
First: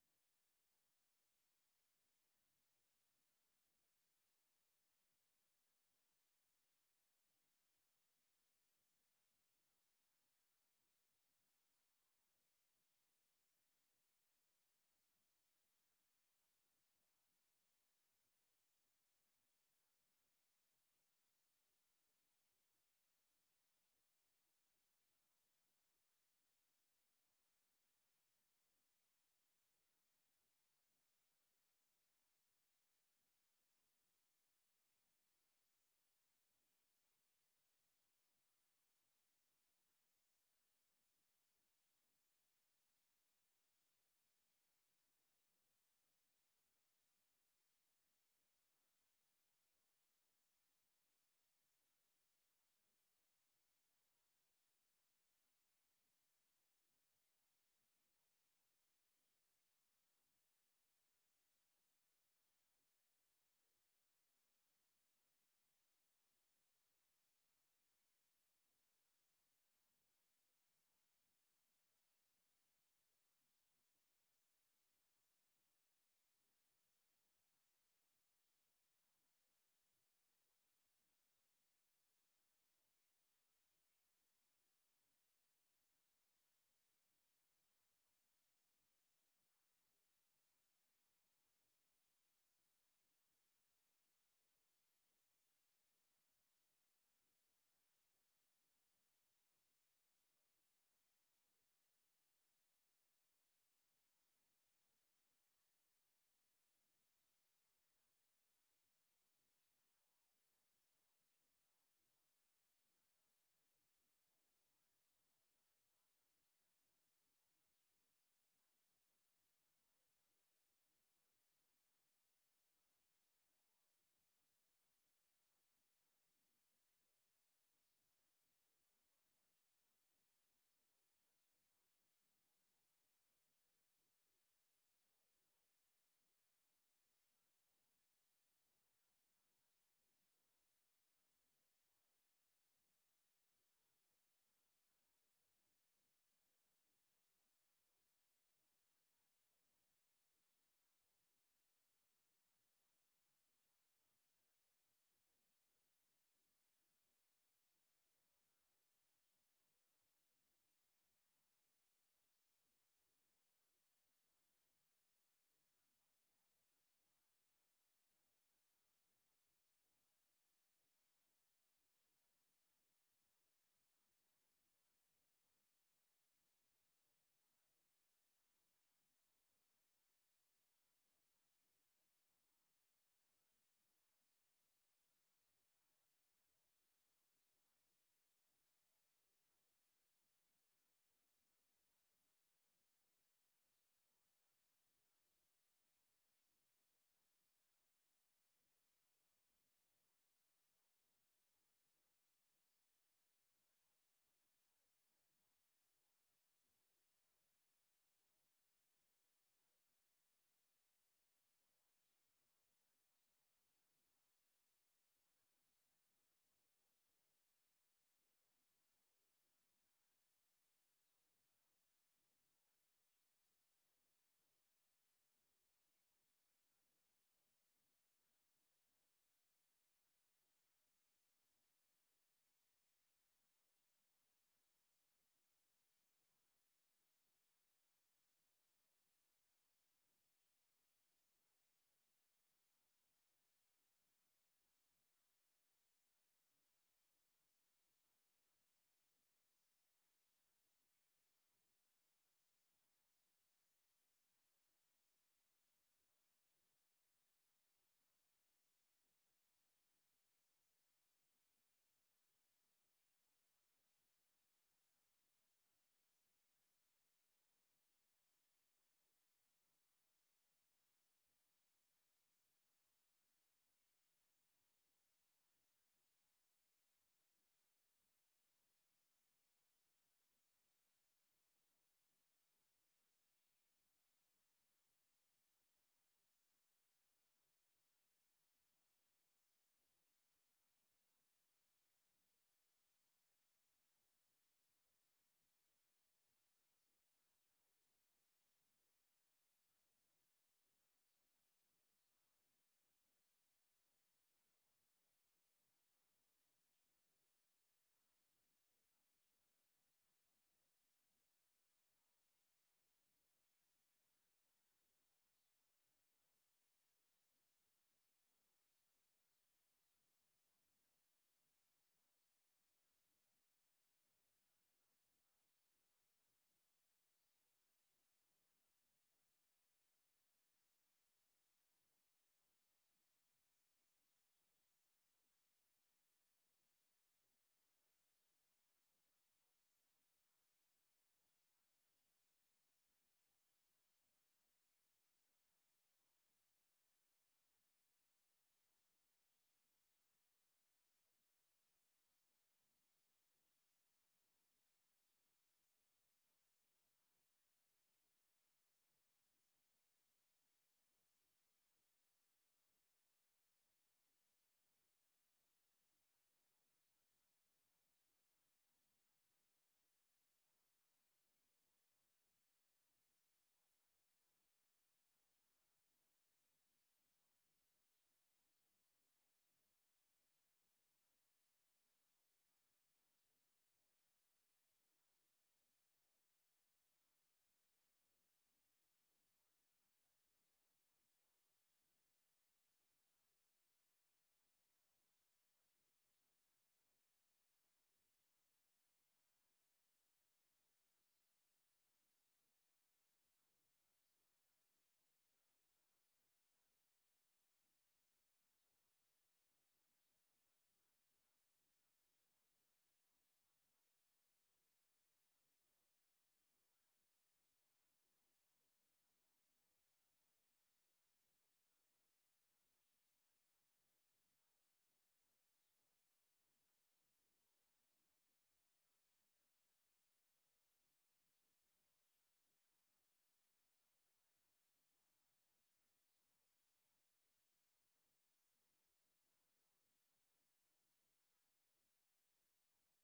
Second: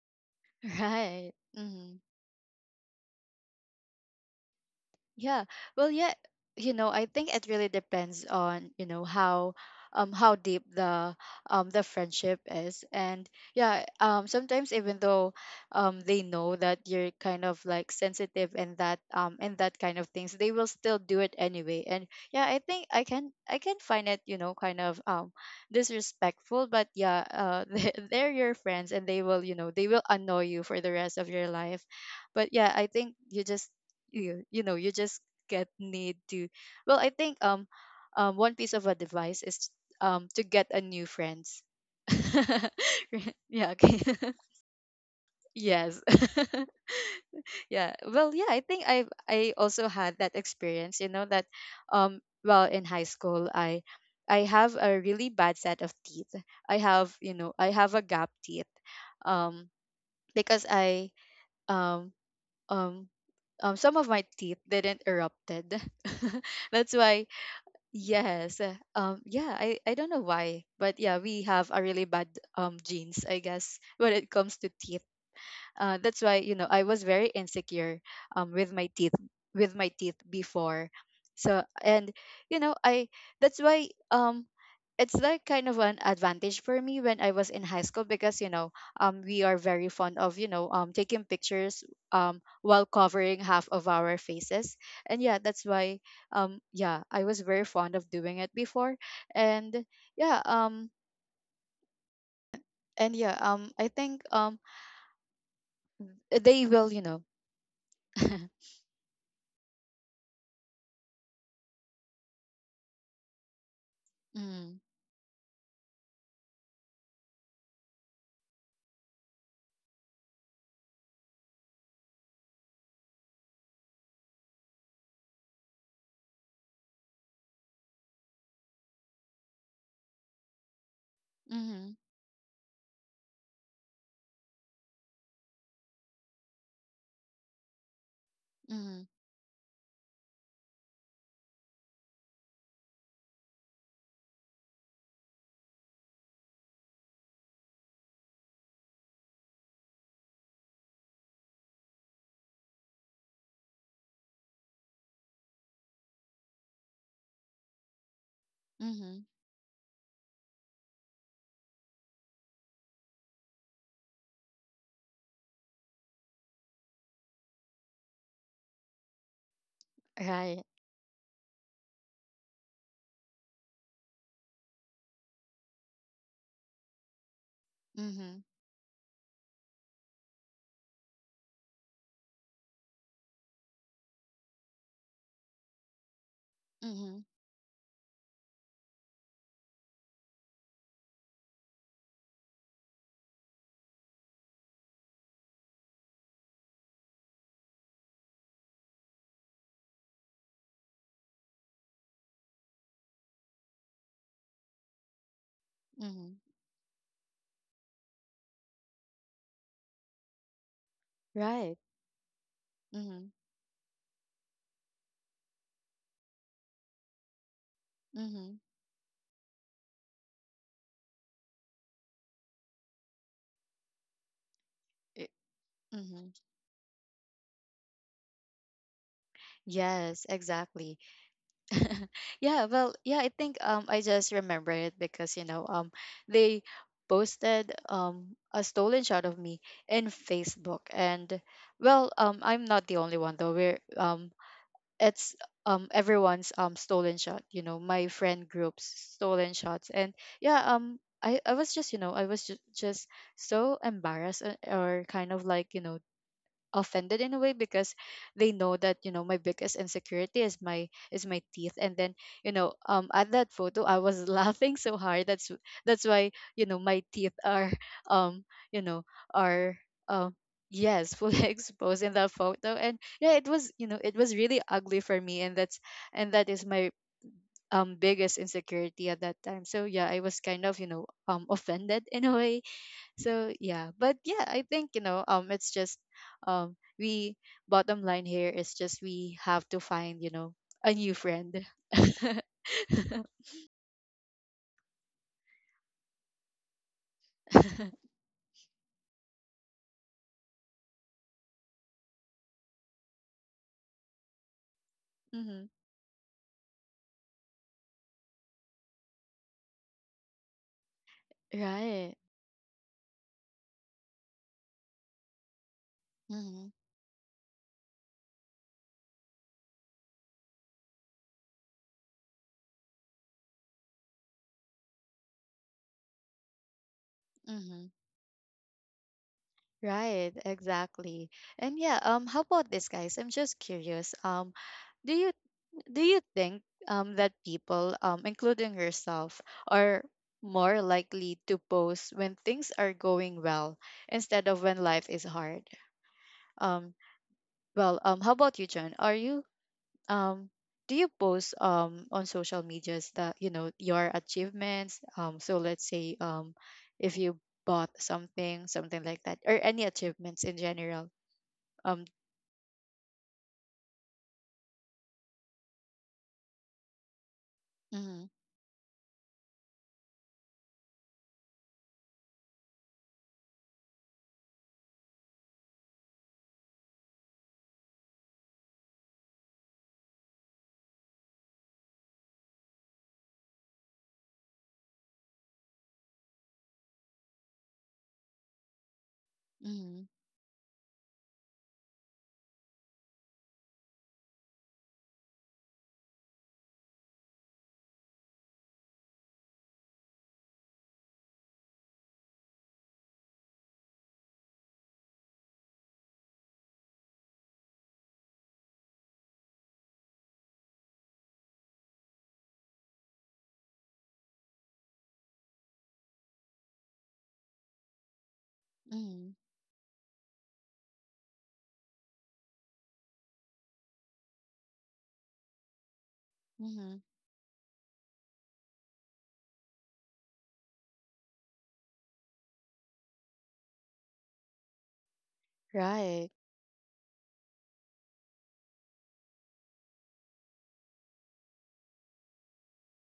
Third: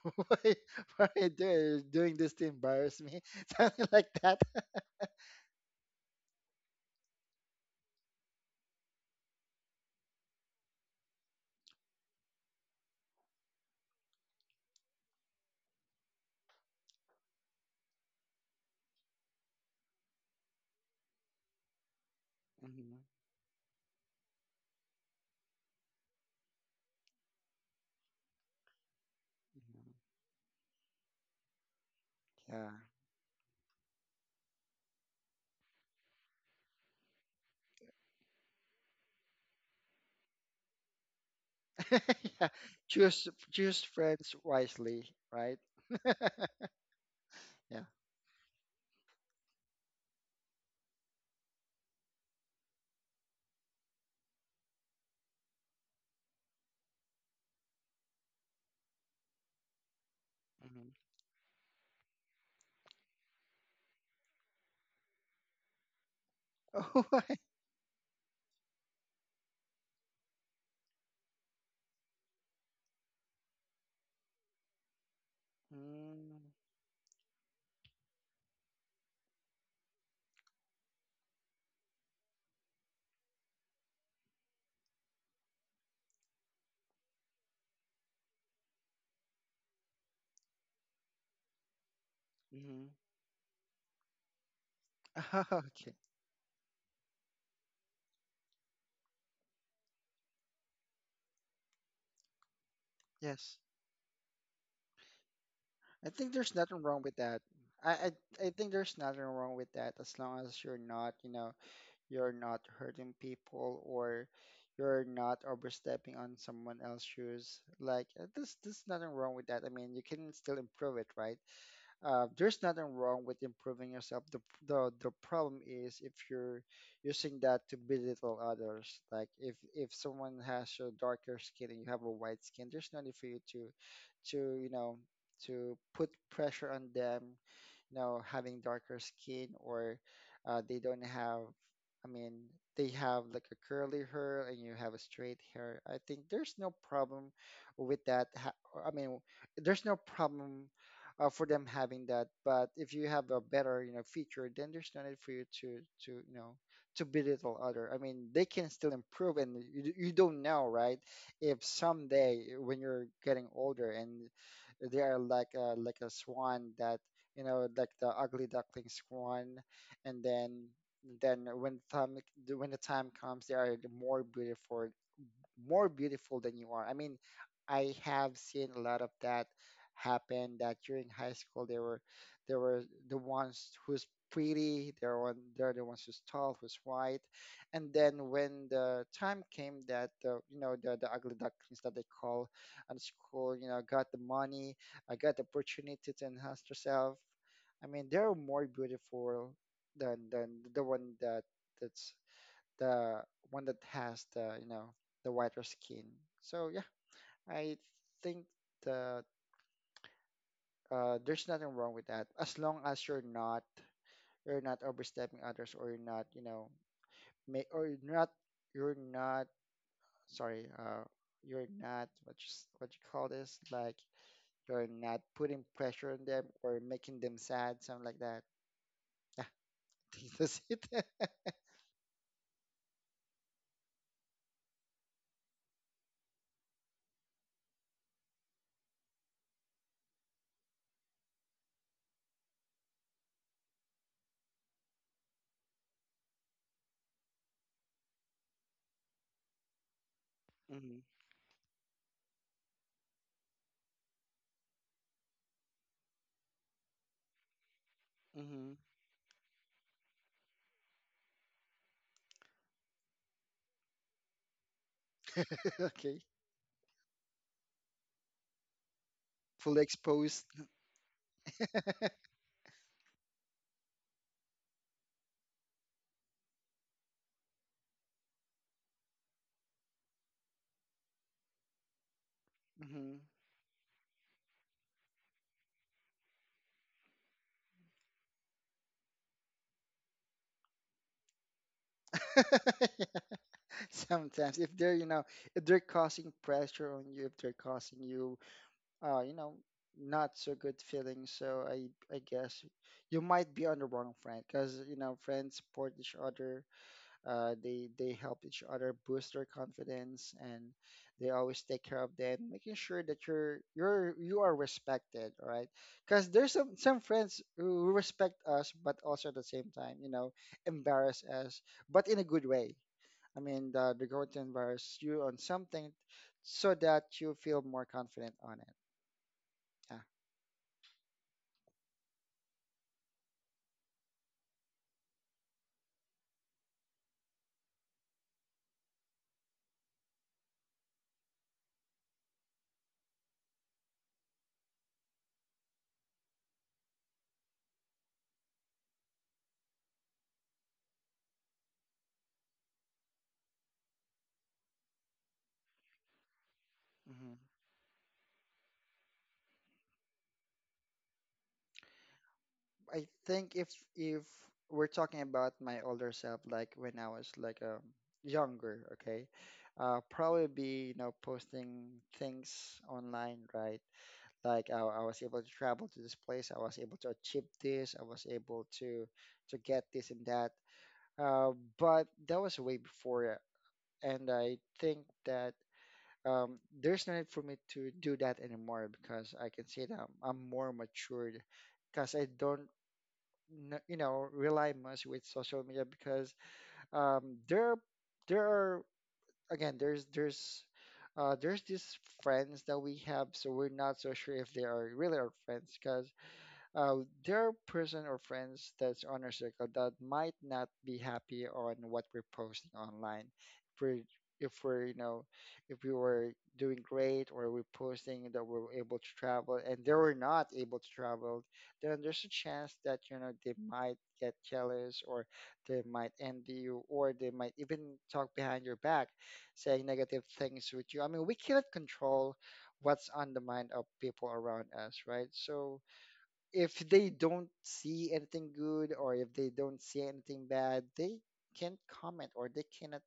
Speaker 3: why, why are you
Speaker 1: Right. Mm-hmm.
Speaker 3: doing this to embarrass me? Something like that.
Speaker 1: Yeah. Well, yeah, I think it really depends on, how, how deep the, the friendship is. And yeah, sometimes, even though they know that you're kind of like sensitive, and that, kind of things, they will still do it anyway. And yeah, I think,
Speaker 3: Hmm.
Speaker 1: I can find it, kind of disrespectful, but yeah, they're your friends and they will, they will annoy you for the rest of your life. But
Speaker 3: Yeah.
Speaker 1: yeah, I think you just, you just, get, need to, well, I think, one piece of advice is, to get a new friends.
Speaker 3: Yeah. Choose
Speaker 1: Yeah, okay.
Speaker 3: friends wisely, right?
Speaker 1: Yes.
Speaker 3: Yeah.
Speaker 1: Yeah, well, yeah, I think I also had that experience, that, well, in high school, I have a really bad set of teeth. I have a gap teeth, um because
Speaker 3: Hmm.
Speaker 1: I um um some of my teeth didn't erupted. That's
Speaker 3: Oh, why?
Speaker 1: why, yes, yeah, I don't know why, but yeah, we have a really bad genes, I guess, when it comes to teeth. That's why,
Speaker 3: Mm-hmm.
Speaker 1: I was very insecure, um, with my teeth with my teeth before. So and, I that's why, it's like kind of an advantage for me when I was in high school, because, we are very fond of, taking pictures, while covering half of our faces. And yeah, that's
Speaker 3: Okay.
Speaker 1: why, yeah, I was very fond of doing it before. And yeah, and yeah,
Speaker 3: Yes.
Speaker 1: I think,
Speaker 3: I think there's
Speaker 1: they
Speaker 3: nothing
Speaker 1: will
Speaker 3: wrong
Speaker 1: you
Speaker 3: with
Speaker 1: know.
Speaker 3: that. I, I I think there's nothing wrong with that as long as you're not, you know, you're not hurting people or
Speaker 1: Mm.
Speaker 3: you're not overstepping on someone else's shoes. Like, there's nothing wrong with that. I mean, you can still improve it, right? Uh, there's nothing wrong with improving yourself. The problem is if you're using that to belittle others. Like, if someone has a darker skin and you
Speaker 1: Mhm,
Speaker 3: have a white skin, there's no need for you to you know to put pressure on them, you know, having darker
Speaker 1: mhm,
Speaker 3: skin. Or they don't have, I mean, they have like a curly hair and you have a straight hair. I think there's no problem with that. Or, I mean, there's no problem for them having that. But if you have a better, you know, feature, then there's no need for you to, you know, to belittle other. I mean, they can still
Speaker 1: mhm.
Speaker 3: improve, and you don't know, right? If someday when you're getting older and they are like a swan that, you know, like the ugly ducklings one, and
Speaker 1: Right.
Speaker 3: then then when time when the time comes, they are more beautiful, than you are. I mean, I have
Speaker 1: Mhm,
Speaker 3: seen a lot of that happen that during high school they were the ones who's pretty, they're the ones who's tall, who's white.
Speaker 1: mhm,
Speaker 3: And then when the time came that the you know the ugly ducklings that they call on school, you know, got the money, I got the opportunity to enhance herself. I mean, they're more beautiful than the one that that's the one that has the, you know, the whiter skin.
Speaker 1: mhm.
Speaker 3: So yeah, I think that there's nothing
Speaker 1: Right.
Speaker 3: wrong with that as long as you're
Speaker 1: Mhm,
Speaker 3: not, you're not overstepping others, or you're not, you know, may or you're not,
Speaker 1: mhm.
Speaker 3: you're not sorry you're not what you, what you call this, like you're not
Speaker 1: I-
Speaker 3: putting pressure on
Speaker 1: Mhm.
Speaker 3: them or making them sad, something like that. Yeah, I
Speaker 1: Yes,
Speaker 3: think that's
Speaker 1: exactly.
Speaker 3: it.
Speaker 1: Yeah, well, yeah, I think I just remember it because, they posted a stolen shot of me in Facebook. And, well, I'm not the only one, though. We're it's everyone's stolen shot, my friend group's stolen shots. And yeah,
Speaker 3: Hmm.
Speaker 1: I was just, just so embarrassed, or kind of like, offended in a way, because they
Speaker 3: Hmm.
Speaker 1: know that, my biggest insecurity is my teeth. And then, at that photo, I was laughing so hard. That's
Speaker 3: Okay.
Speaker 1: why my teeth are um you know are,
Speaker 3: Fully
Speaker 1: um
Speaker 3: exposed.
Speaker 1: yes, fully exposed in that photo. And yeah, it was, it was really ugly for me, and that's, and that is my biggest insecurity at that time. So yeah, I was kind of, offended in a way.
Speaker 3: Hmm.
Speaker 1: So yeah, but yeah, I think, it's just, we bottom line here is, just, we have to find, a new friend.
Speaker 3: Sometimes if they're, you know, if they're causing pressure on you, if they're causing you you know not so good feelings, so I guess you might be on the wrong friend. Because you know, friends
Speaker 1: Hmm.
Speaker 3: support each other, they help each other boost their confidence, and they always take care of
Speaker 1: Right.
Speaker 3: them, making sure that you are respected. All right, because there's
Speaker 1: Mm-hmm.
Speaker 3: some, friends who respect us, but also at the same time, you know, embarrass us, but in a good way. I mean, the growth inspires you on something so that you feel more
Speaker 1: Mm-hmm.
Speaker 3: confident on it. Yeah.
Speaker 1: Right. Exactly. And yeah. How about this, guys? I'm just curious. Do you do you think that people, including yourself, are more likely to post when things are going well instead of when life is hard? Um Well, how about you, John? Are you, um, do you post on social medias, that, your achievements? So let's say, if
Speaker 3: Hmm.
Speaker 1: you bought something, something like that, or any achievements in general. Um.
Speaker 3: I think if if we're talking about my older self, like when I was like
Speaker 1: Mm-hmm,
Speaker 3: younger, okay, probably be, you know, posting things online, right? Like I was able to travel to this place, I was able to achieve this, I was able to get this and that. Uh, but that was way before, and I think that there's no need for me to do that anymore because I can say that
Speaker 1: mm-hmm,
Speaker 3: I'm more matured. Because I don't you know rely much with social media. Because um, there there are, again there's these friends that we have, so we're not so sure if they are really our friends. Because uh, there are person or friends that's on our circle that might not be happy on what we're posting online. If we're, if we're, you know, if we were doing great, or we're posting that we're able to
Speaker 1: mm-hmm,
Speaker 3: travel and they were not able to travel, then there's a chance that, you know, they might get jealous, or they might envy you,
Speaker 1: mm-hmm,
Speaker 3: or they might even talk behind your back, saying negative things with you. I mean, we cannot control what's on the mind of people around us, right? So
Speaker 1: right.
Speaker 3: if they don't see anything good or if they don't see anything bad, they can't comment or they cannot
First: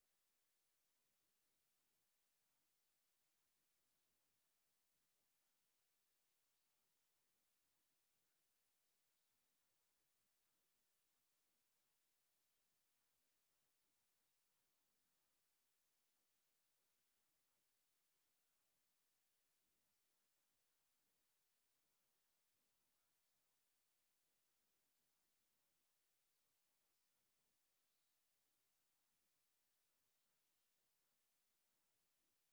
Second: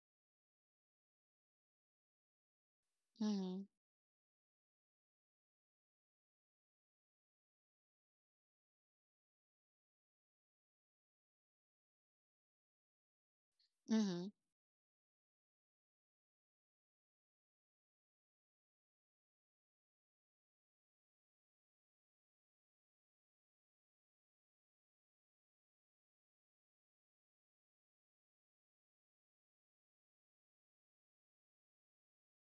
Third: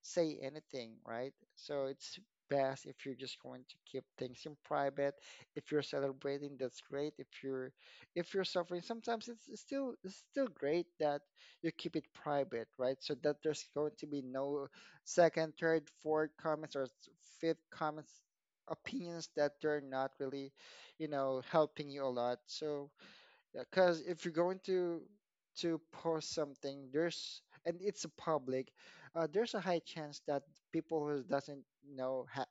Speaker 3: say anything, right? So it's best if you're just
Speaker 1: Mm-hmm,
Speaker 3: going to keep things in private. If you're celebrating, that's great. If you're suffering, sometimes it's still great that you keep it private, right? So that there's going to be
Speaker 1: mm-hmm,
Speaker 3: no second, third, fourth comments or fifth comments opinions that they're not really helping you a lot. So yeah, because if you're going to post something, there's and it's a public, there's a high chance that people who doesn't know ha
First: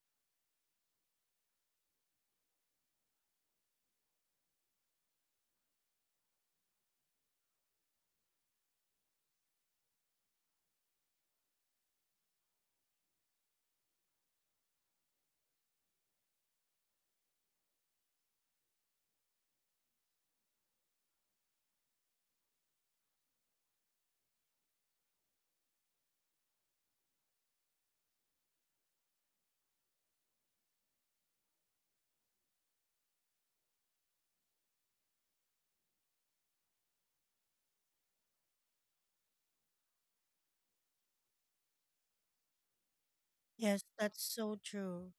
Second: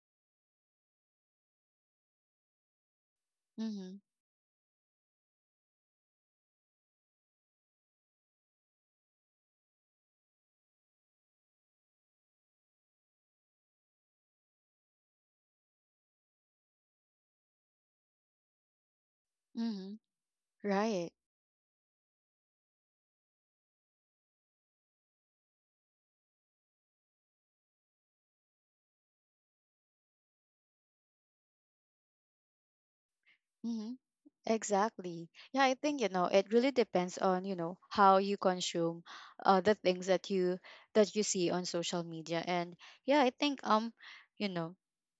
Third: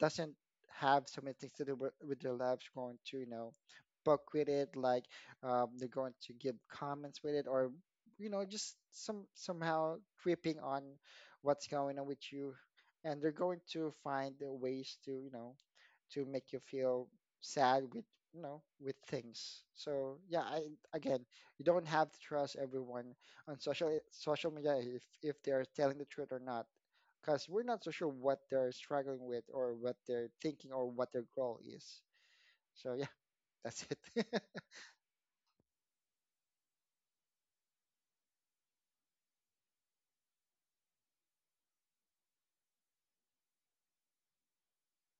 Speaker 3: doesn't have so many things to do with their lives going to
Speaker 1: mm-hmm,
Speaker 3: book with it. Like, they're going to give comments with it, or just some somehow tripping on what's going on with you, and they're going to find the ways to to make you feel sad with with things.
Speaker 1: mm-hmm,
Speaker 3: So yeah, I
Speaker 1: right.
Speaker 3: again, you don't have to trust everyone on social media, if they're telling the truth or not, because we're not so sure what they're struggling with or what they're thinking or what their goal is. So yeah, that's
Speaker 1: Mm-hmm.
Speaker 3: it.
Speaker 1: Exactly. Yeah, I think, it really depends on, how you consume the things that you, see on social media. And yeah, I think,
Speaker 2: Yes, that's
Speaker 1: you
Speaker 2: so
Speaker 1: know,
Speaker 2: true.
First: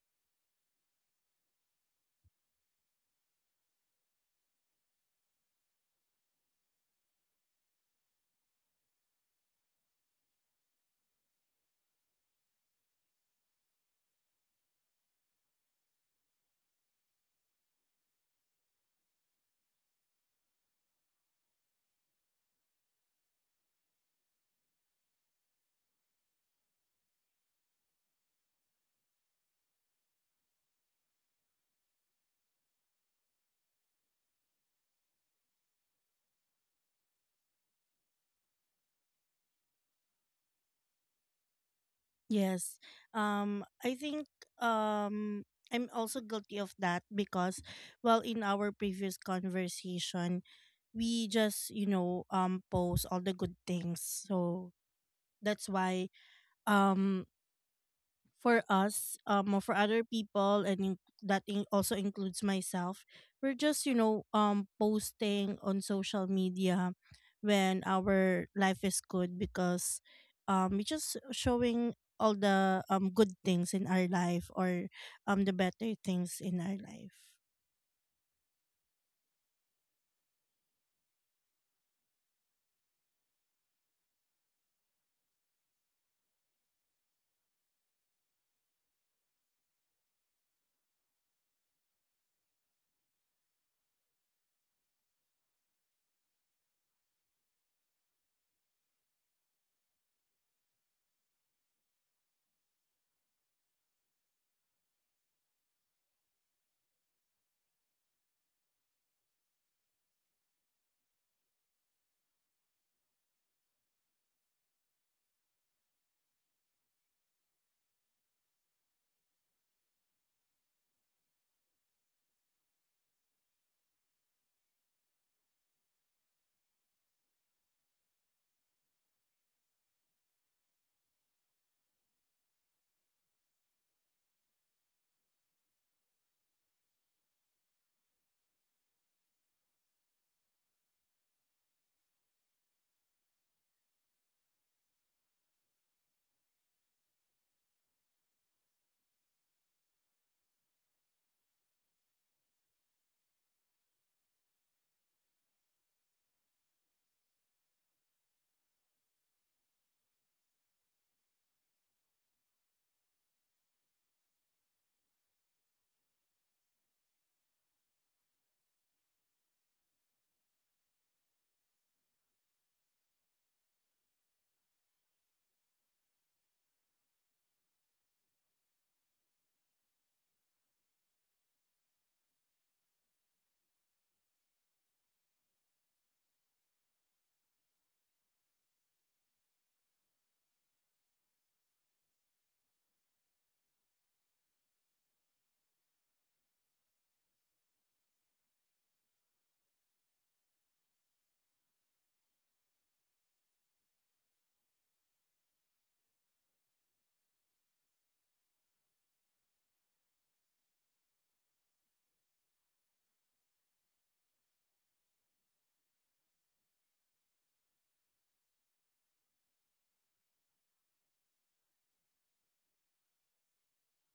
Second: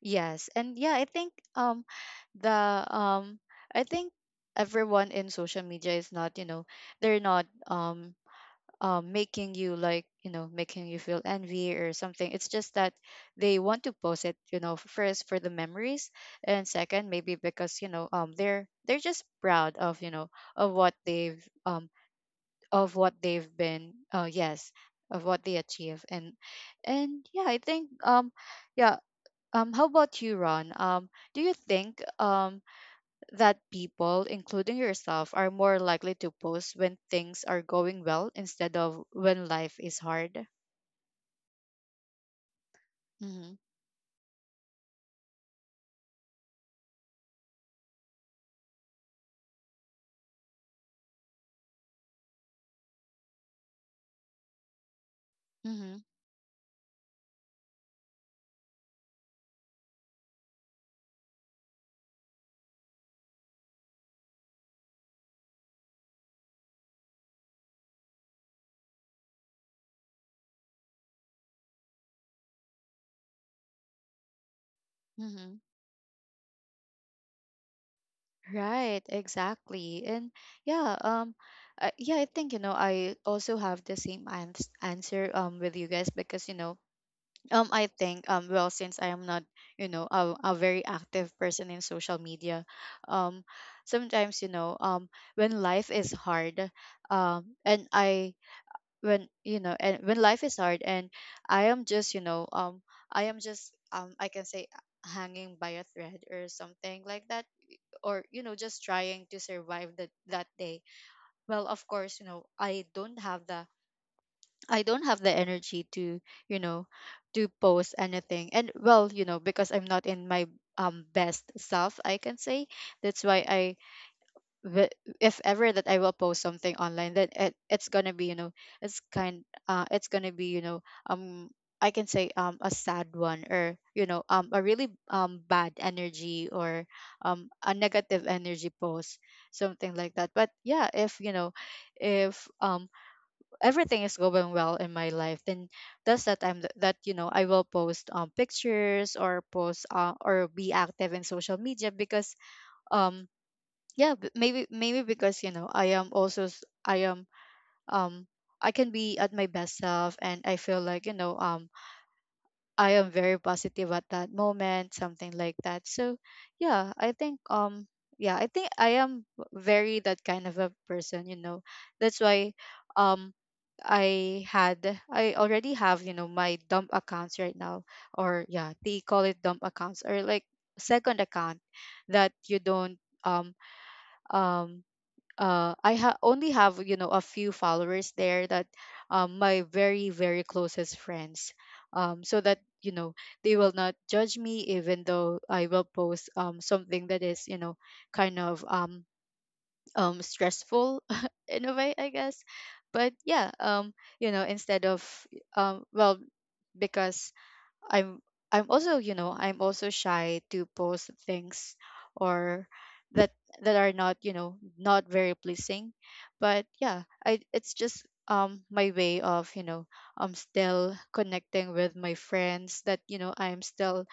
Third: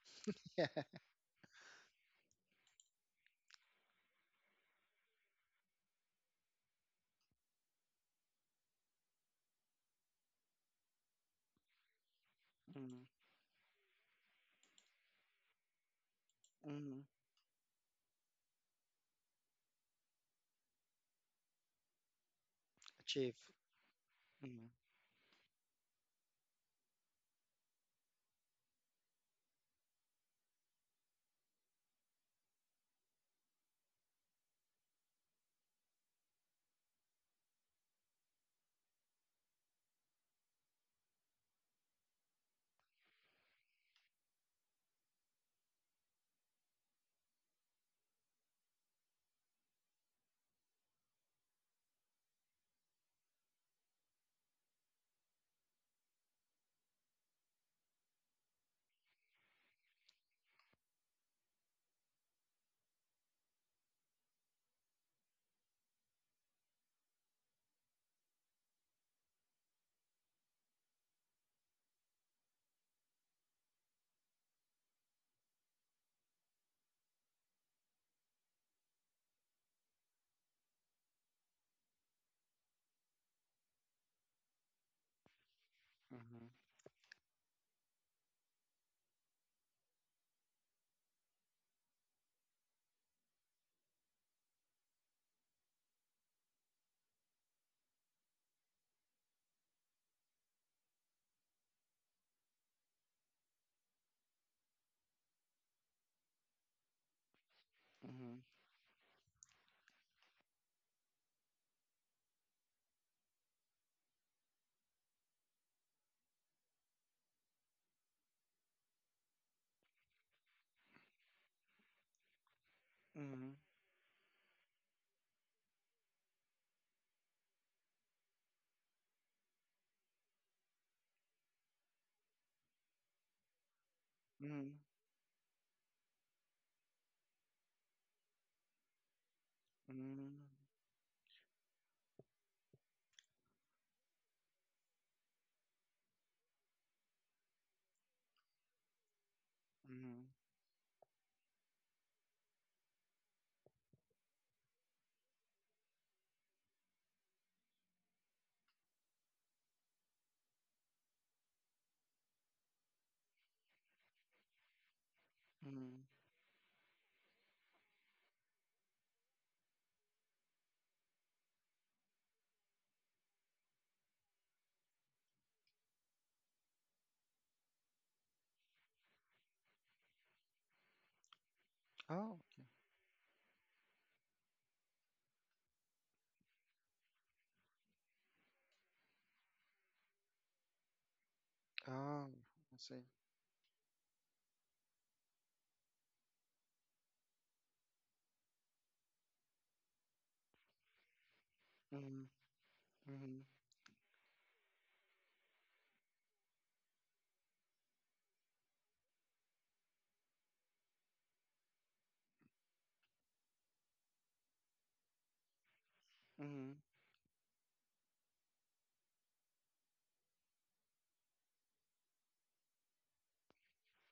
Speaker 1: yes.
Speaker 3: Yeah.
Speaker 1: And yeah, I think, the I think everyone in social media is not, they're not, making you, like, making you feel envy or something. It's just that
Speaker 3: Mm-hmm.
Speaker 1: they want to post it, first for the memories, and
Speaker 3: Mm-hmm.
Speaker 1: second maybe because, they're just proud of, of what they've um of what
Speaker 3: Achieve.
Speaker 1: they've been
Speaker 3: Mm-hmm.
Speaker 1: yes, of what they achieve. And, yeah, I think, yeah, how about you, Ron? Do you think that people, including yourself, are more likely to post when things are going well instead of when life is hard?
Speaker 2: Yes.
Speaker 1: Hmm.
Speaker 2: Um, I think I'm also guilty of that because, well, in our previous conversation, we just, you know, post all the good things. So that's
Speaker 1: Hmm.
Speaker 2: why um for us, or for other people, and also includes myself, we're just, you know, posting on social media when our life is good because we're just showing all the good things in our life, or the
Speaker 1: Hmm.
Speaker 2: better things in our life.
Speaker 1: Right, exactly. And yeah, yeah, I think, I also have the same answer with you guys because, I think, well, since I am not, a very active person in social media, um, sometimes, when life is hard, and I when you know and when life is hard, and I am just, I can say, hanging by a thread or something like that, or,
Speaker 3: Mm-hmm.
Speaker 1: just trying to survive that, that day. Well, of course, I don't have the, energy to, you know to post anything. And well, because I'm not in my best self, I can say. That's why,
Speaker 3: Mm-hmm.
Speaker 1: the- if ever that I will post something online, then it's gonna be, it's gonna be, um I can say, a sad one, or, a
Speaker 3: Mm-hmm.
Speaker 1: really bad energy, or a negative energy post, something like
Speaker 3: Mm-hmm.
Speaker 1: that. But yeah, if you know if everything is going well in my life, then that's the time that I will post pictures or post
Speaker 3: Mm-hmm.
Speaker 1: or be active in social media because um yeah, maybe because you know I am also I am um I can be at my best self and I feel like you know I am very positive at that moment, something like that.
Speaker 3: Mm-hmm.
Speaker 1: So yeah, I think yeah, I think I am very that kind of a person, you know. That's why um I had I already have you know my dump accounts right now. Or yeah, they call it dump accounts, or like second account that
Speaker 3: Oh.
Speaker 1: you
Speaker 3: Okay.
Speaker 1: don't um um I only have you know a few followers there, that my very very closest friends,
Speaker 3: Oh,
Speaker 1: so that
Speaker 3: I
Speaker 1: you
Speaker 3: see.
Speaker 1: know they will not judge me even though I will post something that is you know kind of stressful in a way, I
Speaker 3: Mm-hmm.
Speaker 1: guess. But
Speaker 3: Mm-hmm.
Speaker 1: yeah, instead of um well because I'm I'm also, you know, I'm also shy to post things, or that that are not, you know, not very pleasing. But
Speaker 3: Mm-hmm.
Speaker 1: yeah, I it's just my way of, you know, I'm still connecting with my friends, that, you know, I'm still,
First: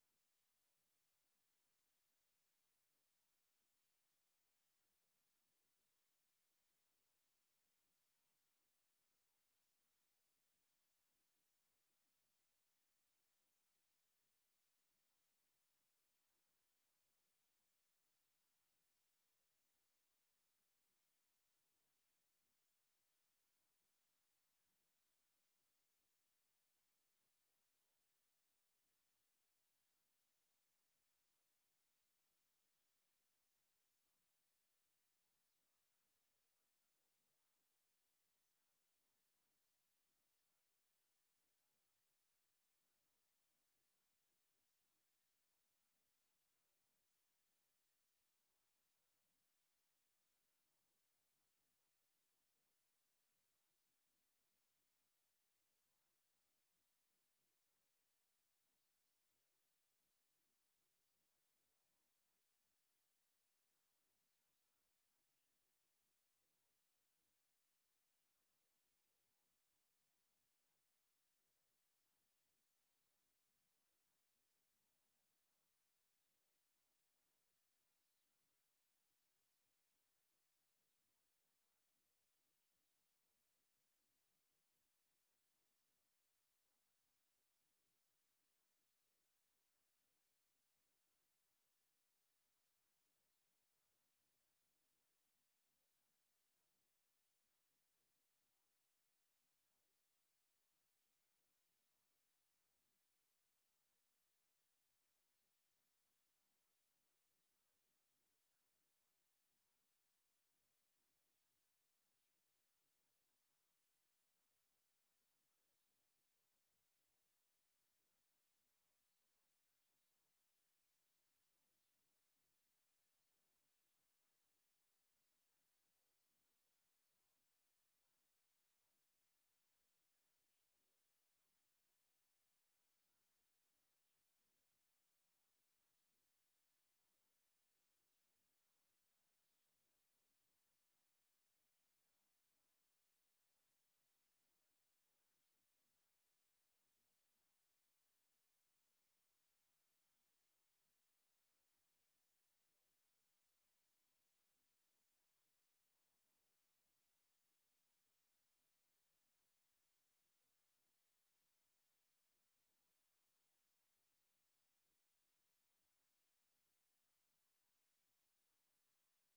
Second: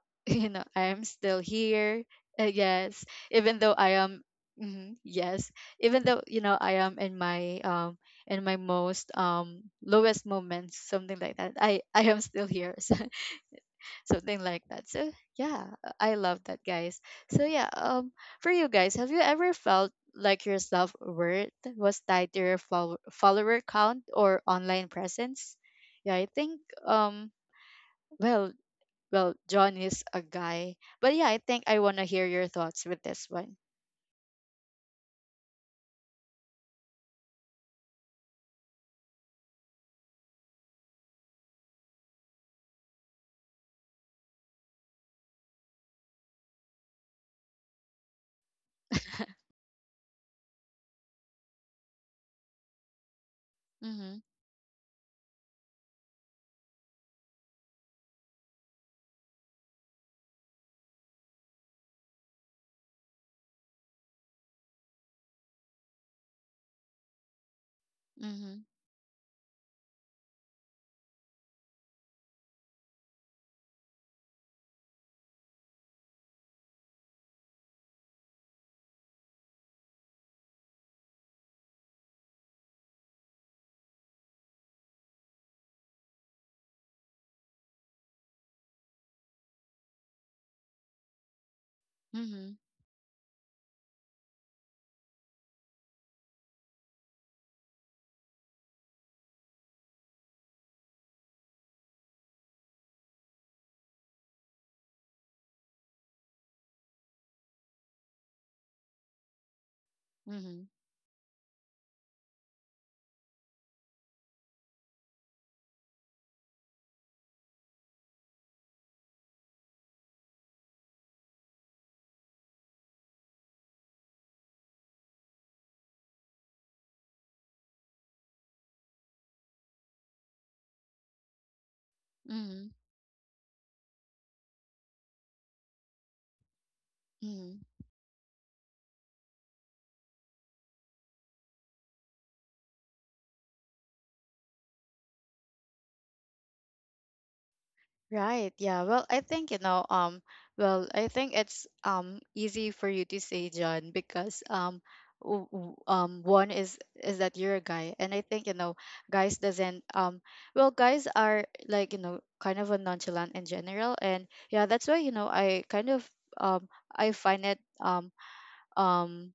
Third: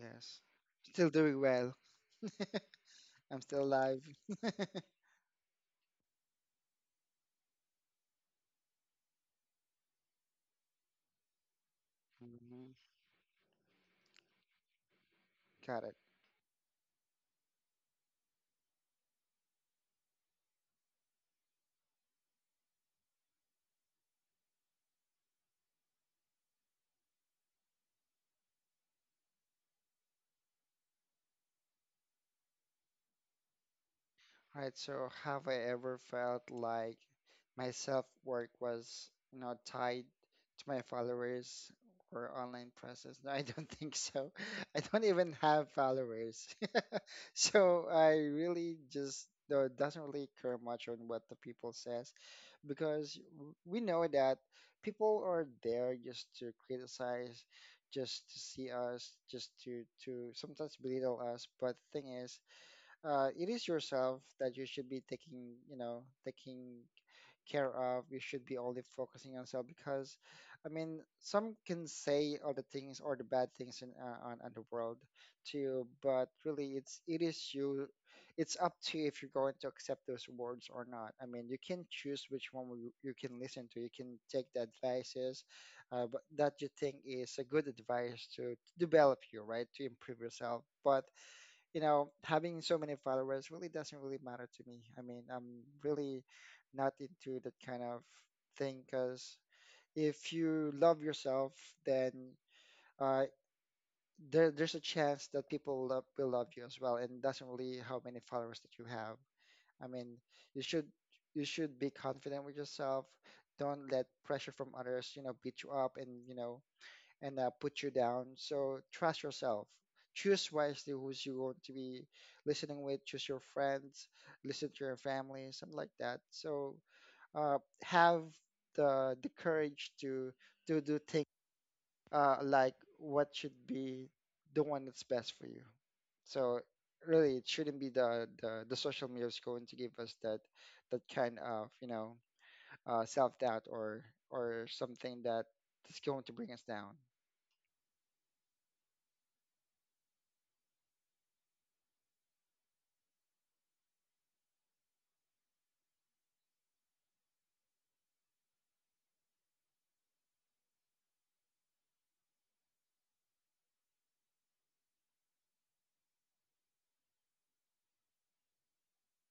Speaker 1: you know, I'm
Speaker 3: Still
Speaker 1: still
Speaker 3: doing well.
Speaker 1: here. Yes,
Speaker 3: I'm
Speaker 1: even
Speaker 3: still
Speaker 1: though I
Speaker 3: alive.
Speaker 1: am mhm, yes, even though, you know, I am in my most lowest moments, something like that. I am still here.
Speaker 3: Mhm.
Speaker 1: Something like that. So yeah,
Speaker 3: Got it.
Speaker 1: I love that, guys. So yeah, for you guys, have you ever felt like your self worth was tied to your follower count or online presence? Yeah, I think um, well, well, John is a guy, but yeah, I think I wanna hear your thoughts with this one.
Speaker 3: Right. So, have I ever felt like my self-work was, you know, tied to my followers or online presence? No, I don't think so. I don't even have followers. So I really just doesn't really care much on what the people says, because we know
Speaker 1: Mm-hmm.
Speaker 3: that people are there just to criticize, just to see us, just to sometimes belittle us. But the thing is, it is yourself that you should be taking, you know, taking care of. You should
Speaker 1: Mm-hmm.
Speaker 3: be only focusing on yourself. Because, I mean, some can say all the things or the bad things in on the world to you, but really, it's it is you. It's up to you if you're going to accept those words or not. I mean, you can choose which one you, you can listen to. You can take the advices, but that you think is a good advice to develop you, right? To improve yourself. But you know,
Speaker 1: Mm-hmm.
Speaker 3: having so many followers really doesn't really matter to me. I mean, I'm really not into that kind of thing. Because if you love yourself, then uh, there, there's a chance that people will love you as well, and it doesn't really how many followers that you have. I mean,
Speaker 1: Mm-hmm.
Speaker 3: you should you should be confident with yourself. Don't let pressure from others, you know, beat you up and you know and put you down. So trust yourself. Choose wisely who's you want to be listening with. Choose your friends. Listen to your family, something like that. So have the courage to do things,
Speaker 1: Mm-hmm.
Speaker 3: like what should be the one that's best for you. So really, it
Speaker 1: Mm-hmm.
Speaker 3: shouldn't be the social media is going to give us that that kind of self doubt or something that is going to bring us down.
Speaker 1: Right. Yeah. Well, I think, you know, I think it's easy for you to say, John, because one is that you're a guy, and I think, you know, guys doesn't guys are like, you know, kind of a nonchalant in general. And yeah, that's why, you know, I kind of um I find it um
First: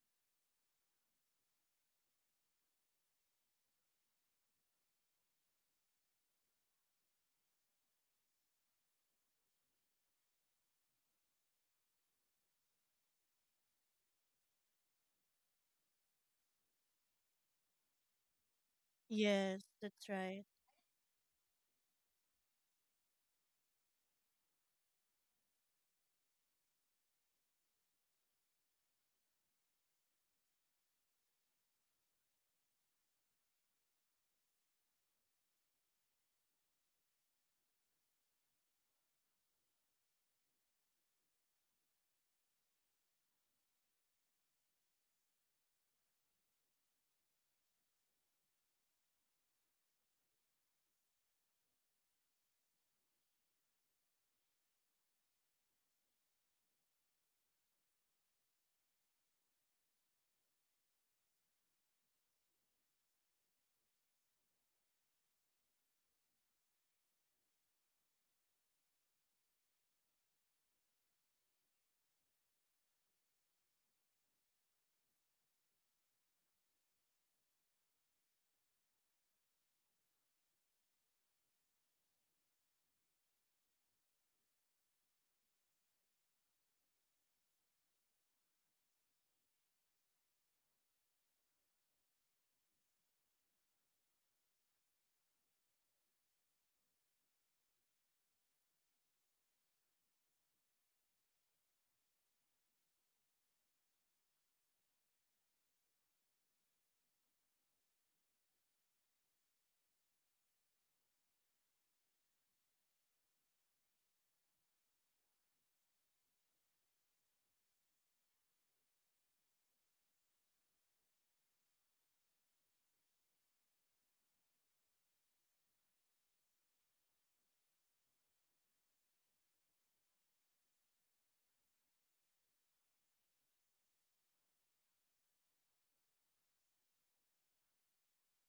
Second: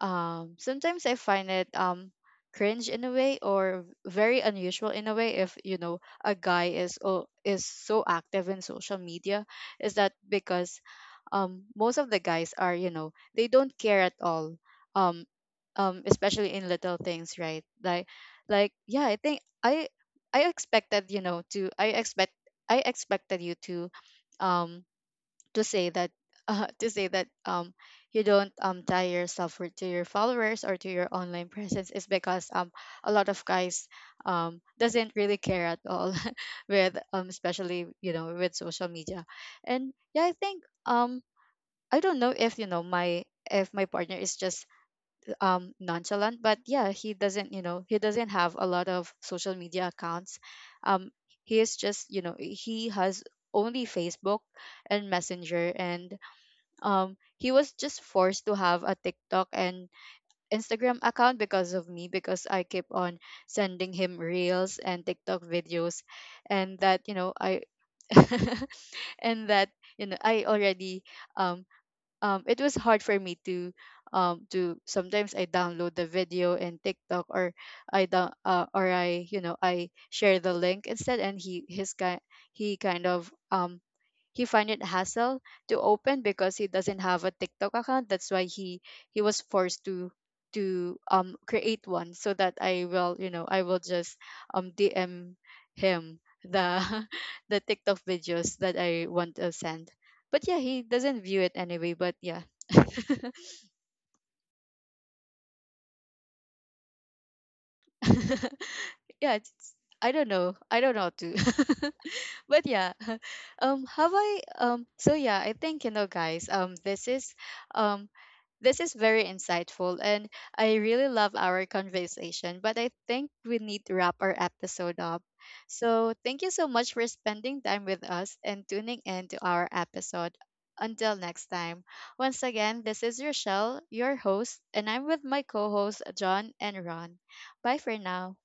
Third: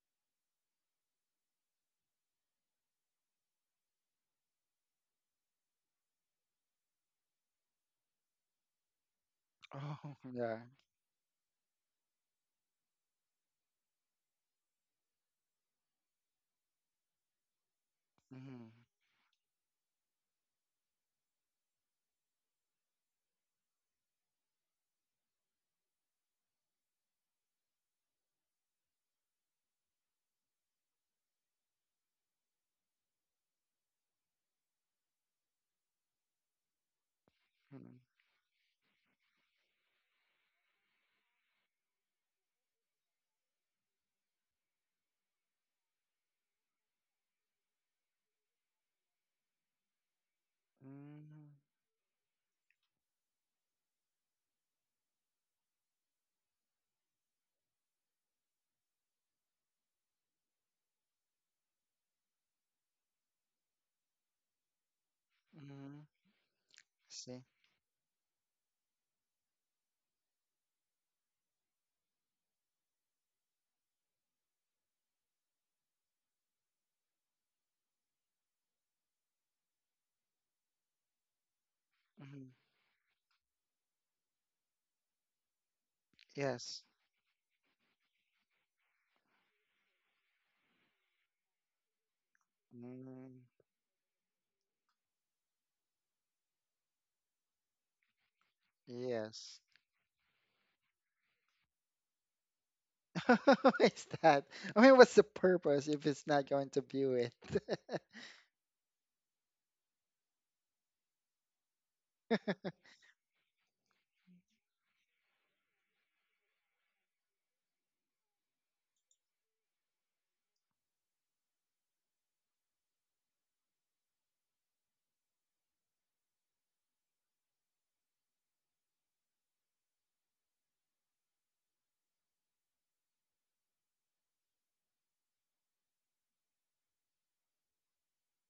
Speaker 1: sometimes I find it cringe in a way, or very unusual in a way, if you know a guy is so active in social media. Is that
Speaker 3: Oh, yeah.
Speaker 1: because most of the guys are you know they don't care at all, um especially in little things, right? like
Speaker 3: Mhm.
Speaker 1: like yeah, I think
Speaker 2: Yes, that's
Speaker 1: I
Speaker 2: right.
Speaker 1: expected you know to I expect I expected you um to say that to say that you don't tie yourself to your followers or to your online presence, is because a lot of guys doesn't really care at all with especially
Speaker 3: Mhm.
Speaker 1: you know with social media. And yeah, I think I don't know if you know my if my partner is just nonchalant, but yeah, he doesn't you know he doesn't have a lot of social media accounts. um
Speaker 3: Mhm.
Speaker 1: he is just you know he has only Facebook and Messenger, and he was just forced to have a TikTok and Instagram account because of me, because I keep on sending him reels and TikTok
Speaker 3: Mhm.
Speaker 1: videos. And that you know
Speaker 3: See.
Speaker 1: I and that you know I already um it was hard for me to sometimes I download the video in TikTok, or I down or I you know I share the link instead. And
Speaker 3: Mhm.
Speaker 1: he kind of he find it hassle to open, because he
Speaker 3: Yes.
Speaker 1: doesn't have a TikTok account. That's why he was forced to create one, so that I will you
Speaker 3: Mm.
Speaker 1: know I will just DM him the the TikTok videos that I want
Speaker 3: Yes.
Speaker 1: to send. But yeah, he doesn't view it anyway. But yeah,
Speaker 3: What is that? I mean, what's the purpose if it's not going to view it?
Speaker 1: yeah, it's, I don't know. I don't know too. But yeah, have I so yeah, I think you know guys um this is very insightful, and I really love our conversation, but I think we need to wrap our episode up. So thank you so much for spending time with us and tuning in to our episode. Until next time, once again, this is Rochelle, your host, and I'm with my co-hosts, John and Ron. Bye for now.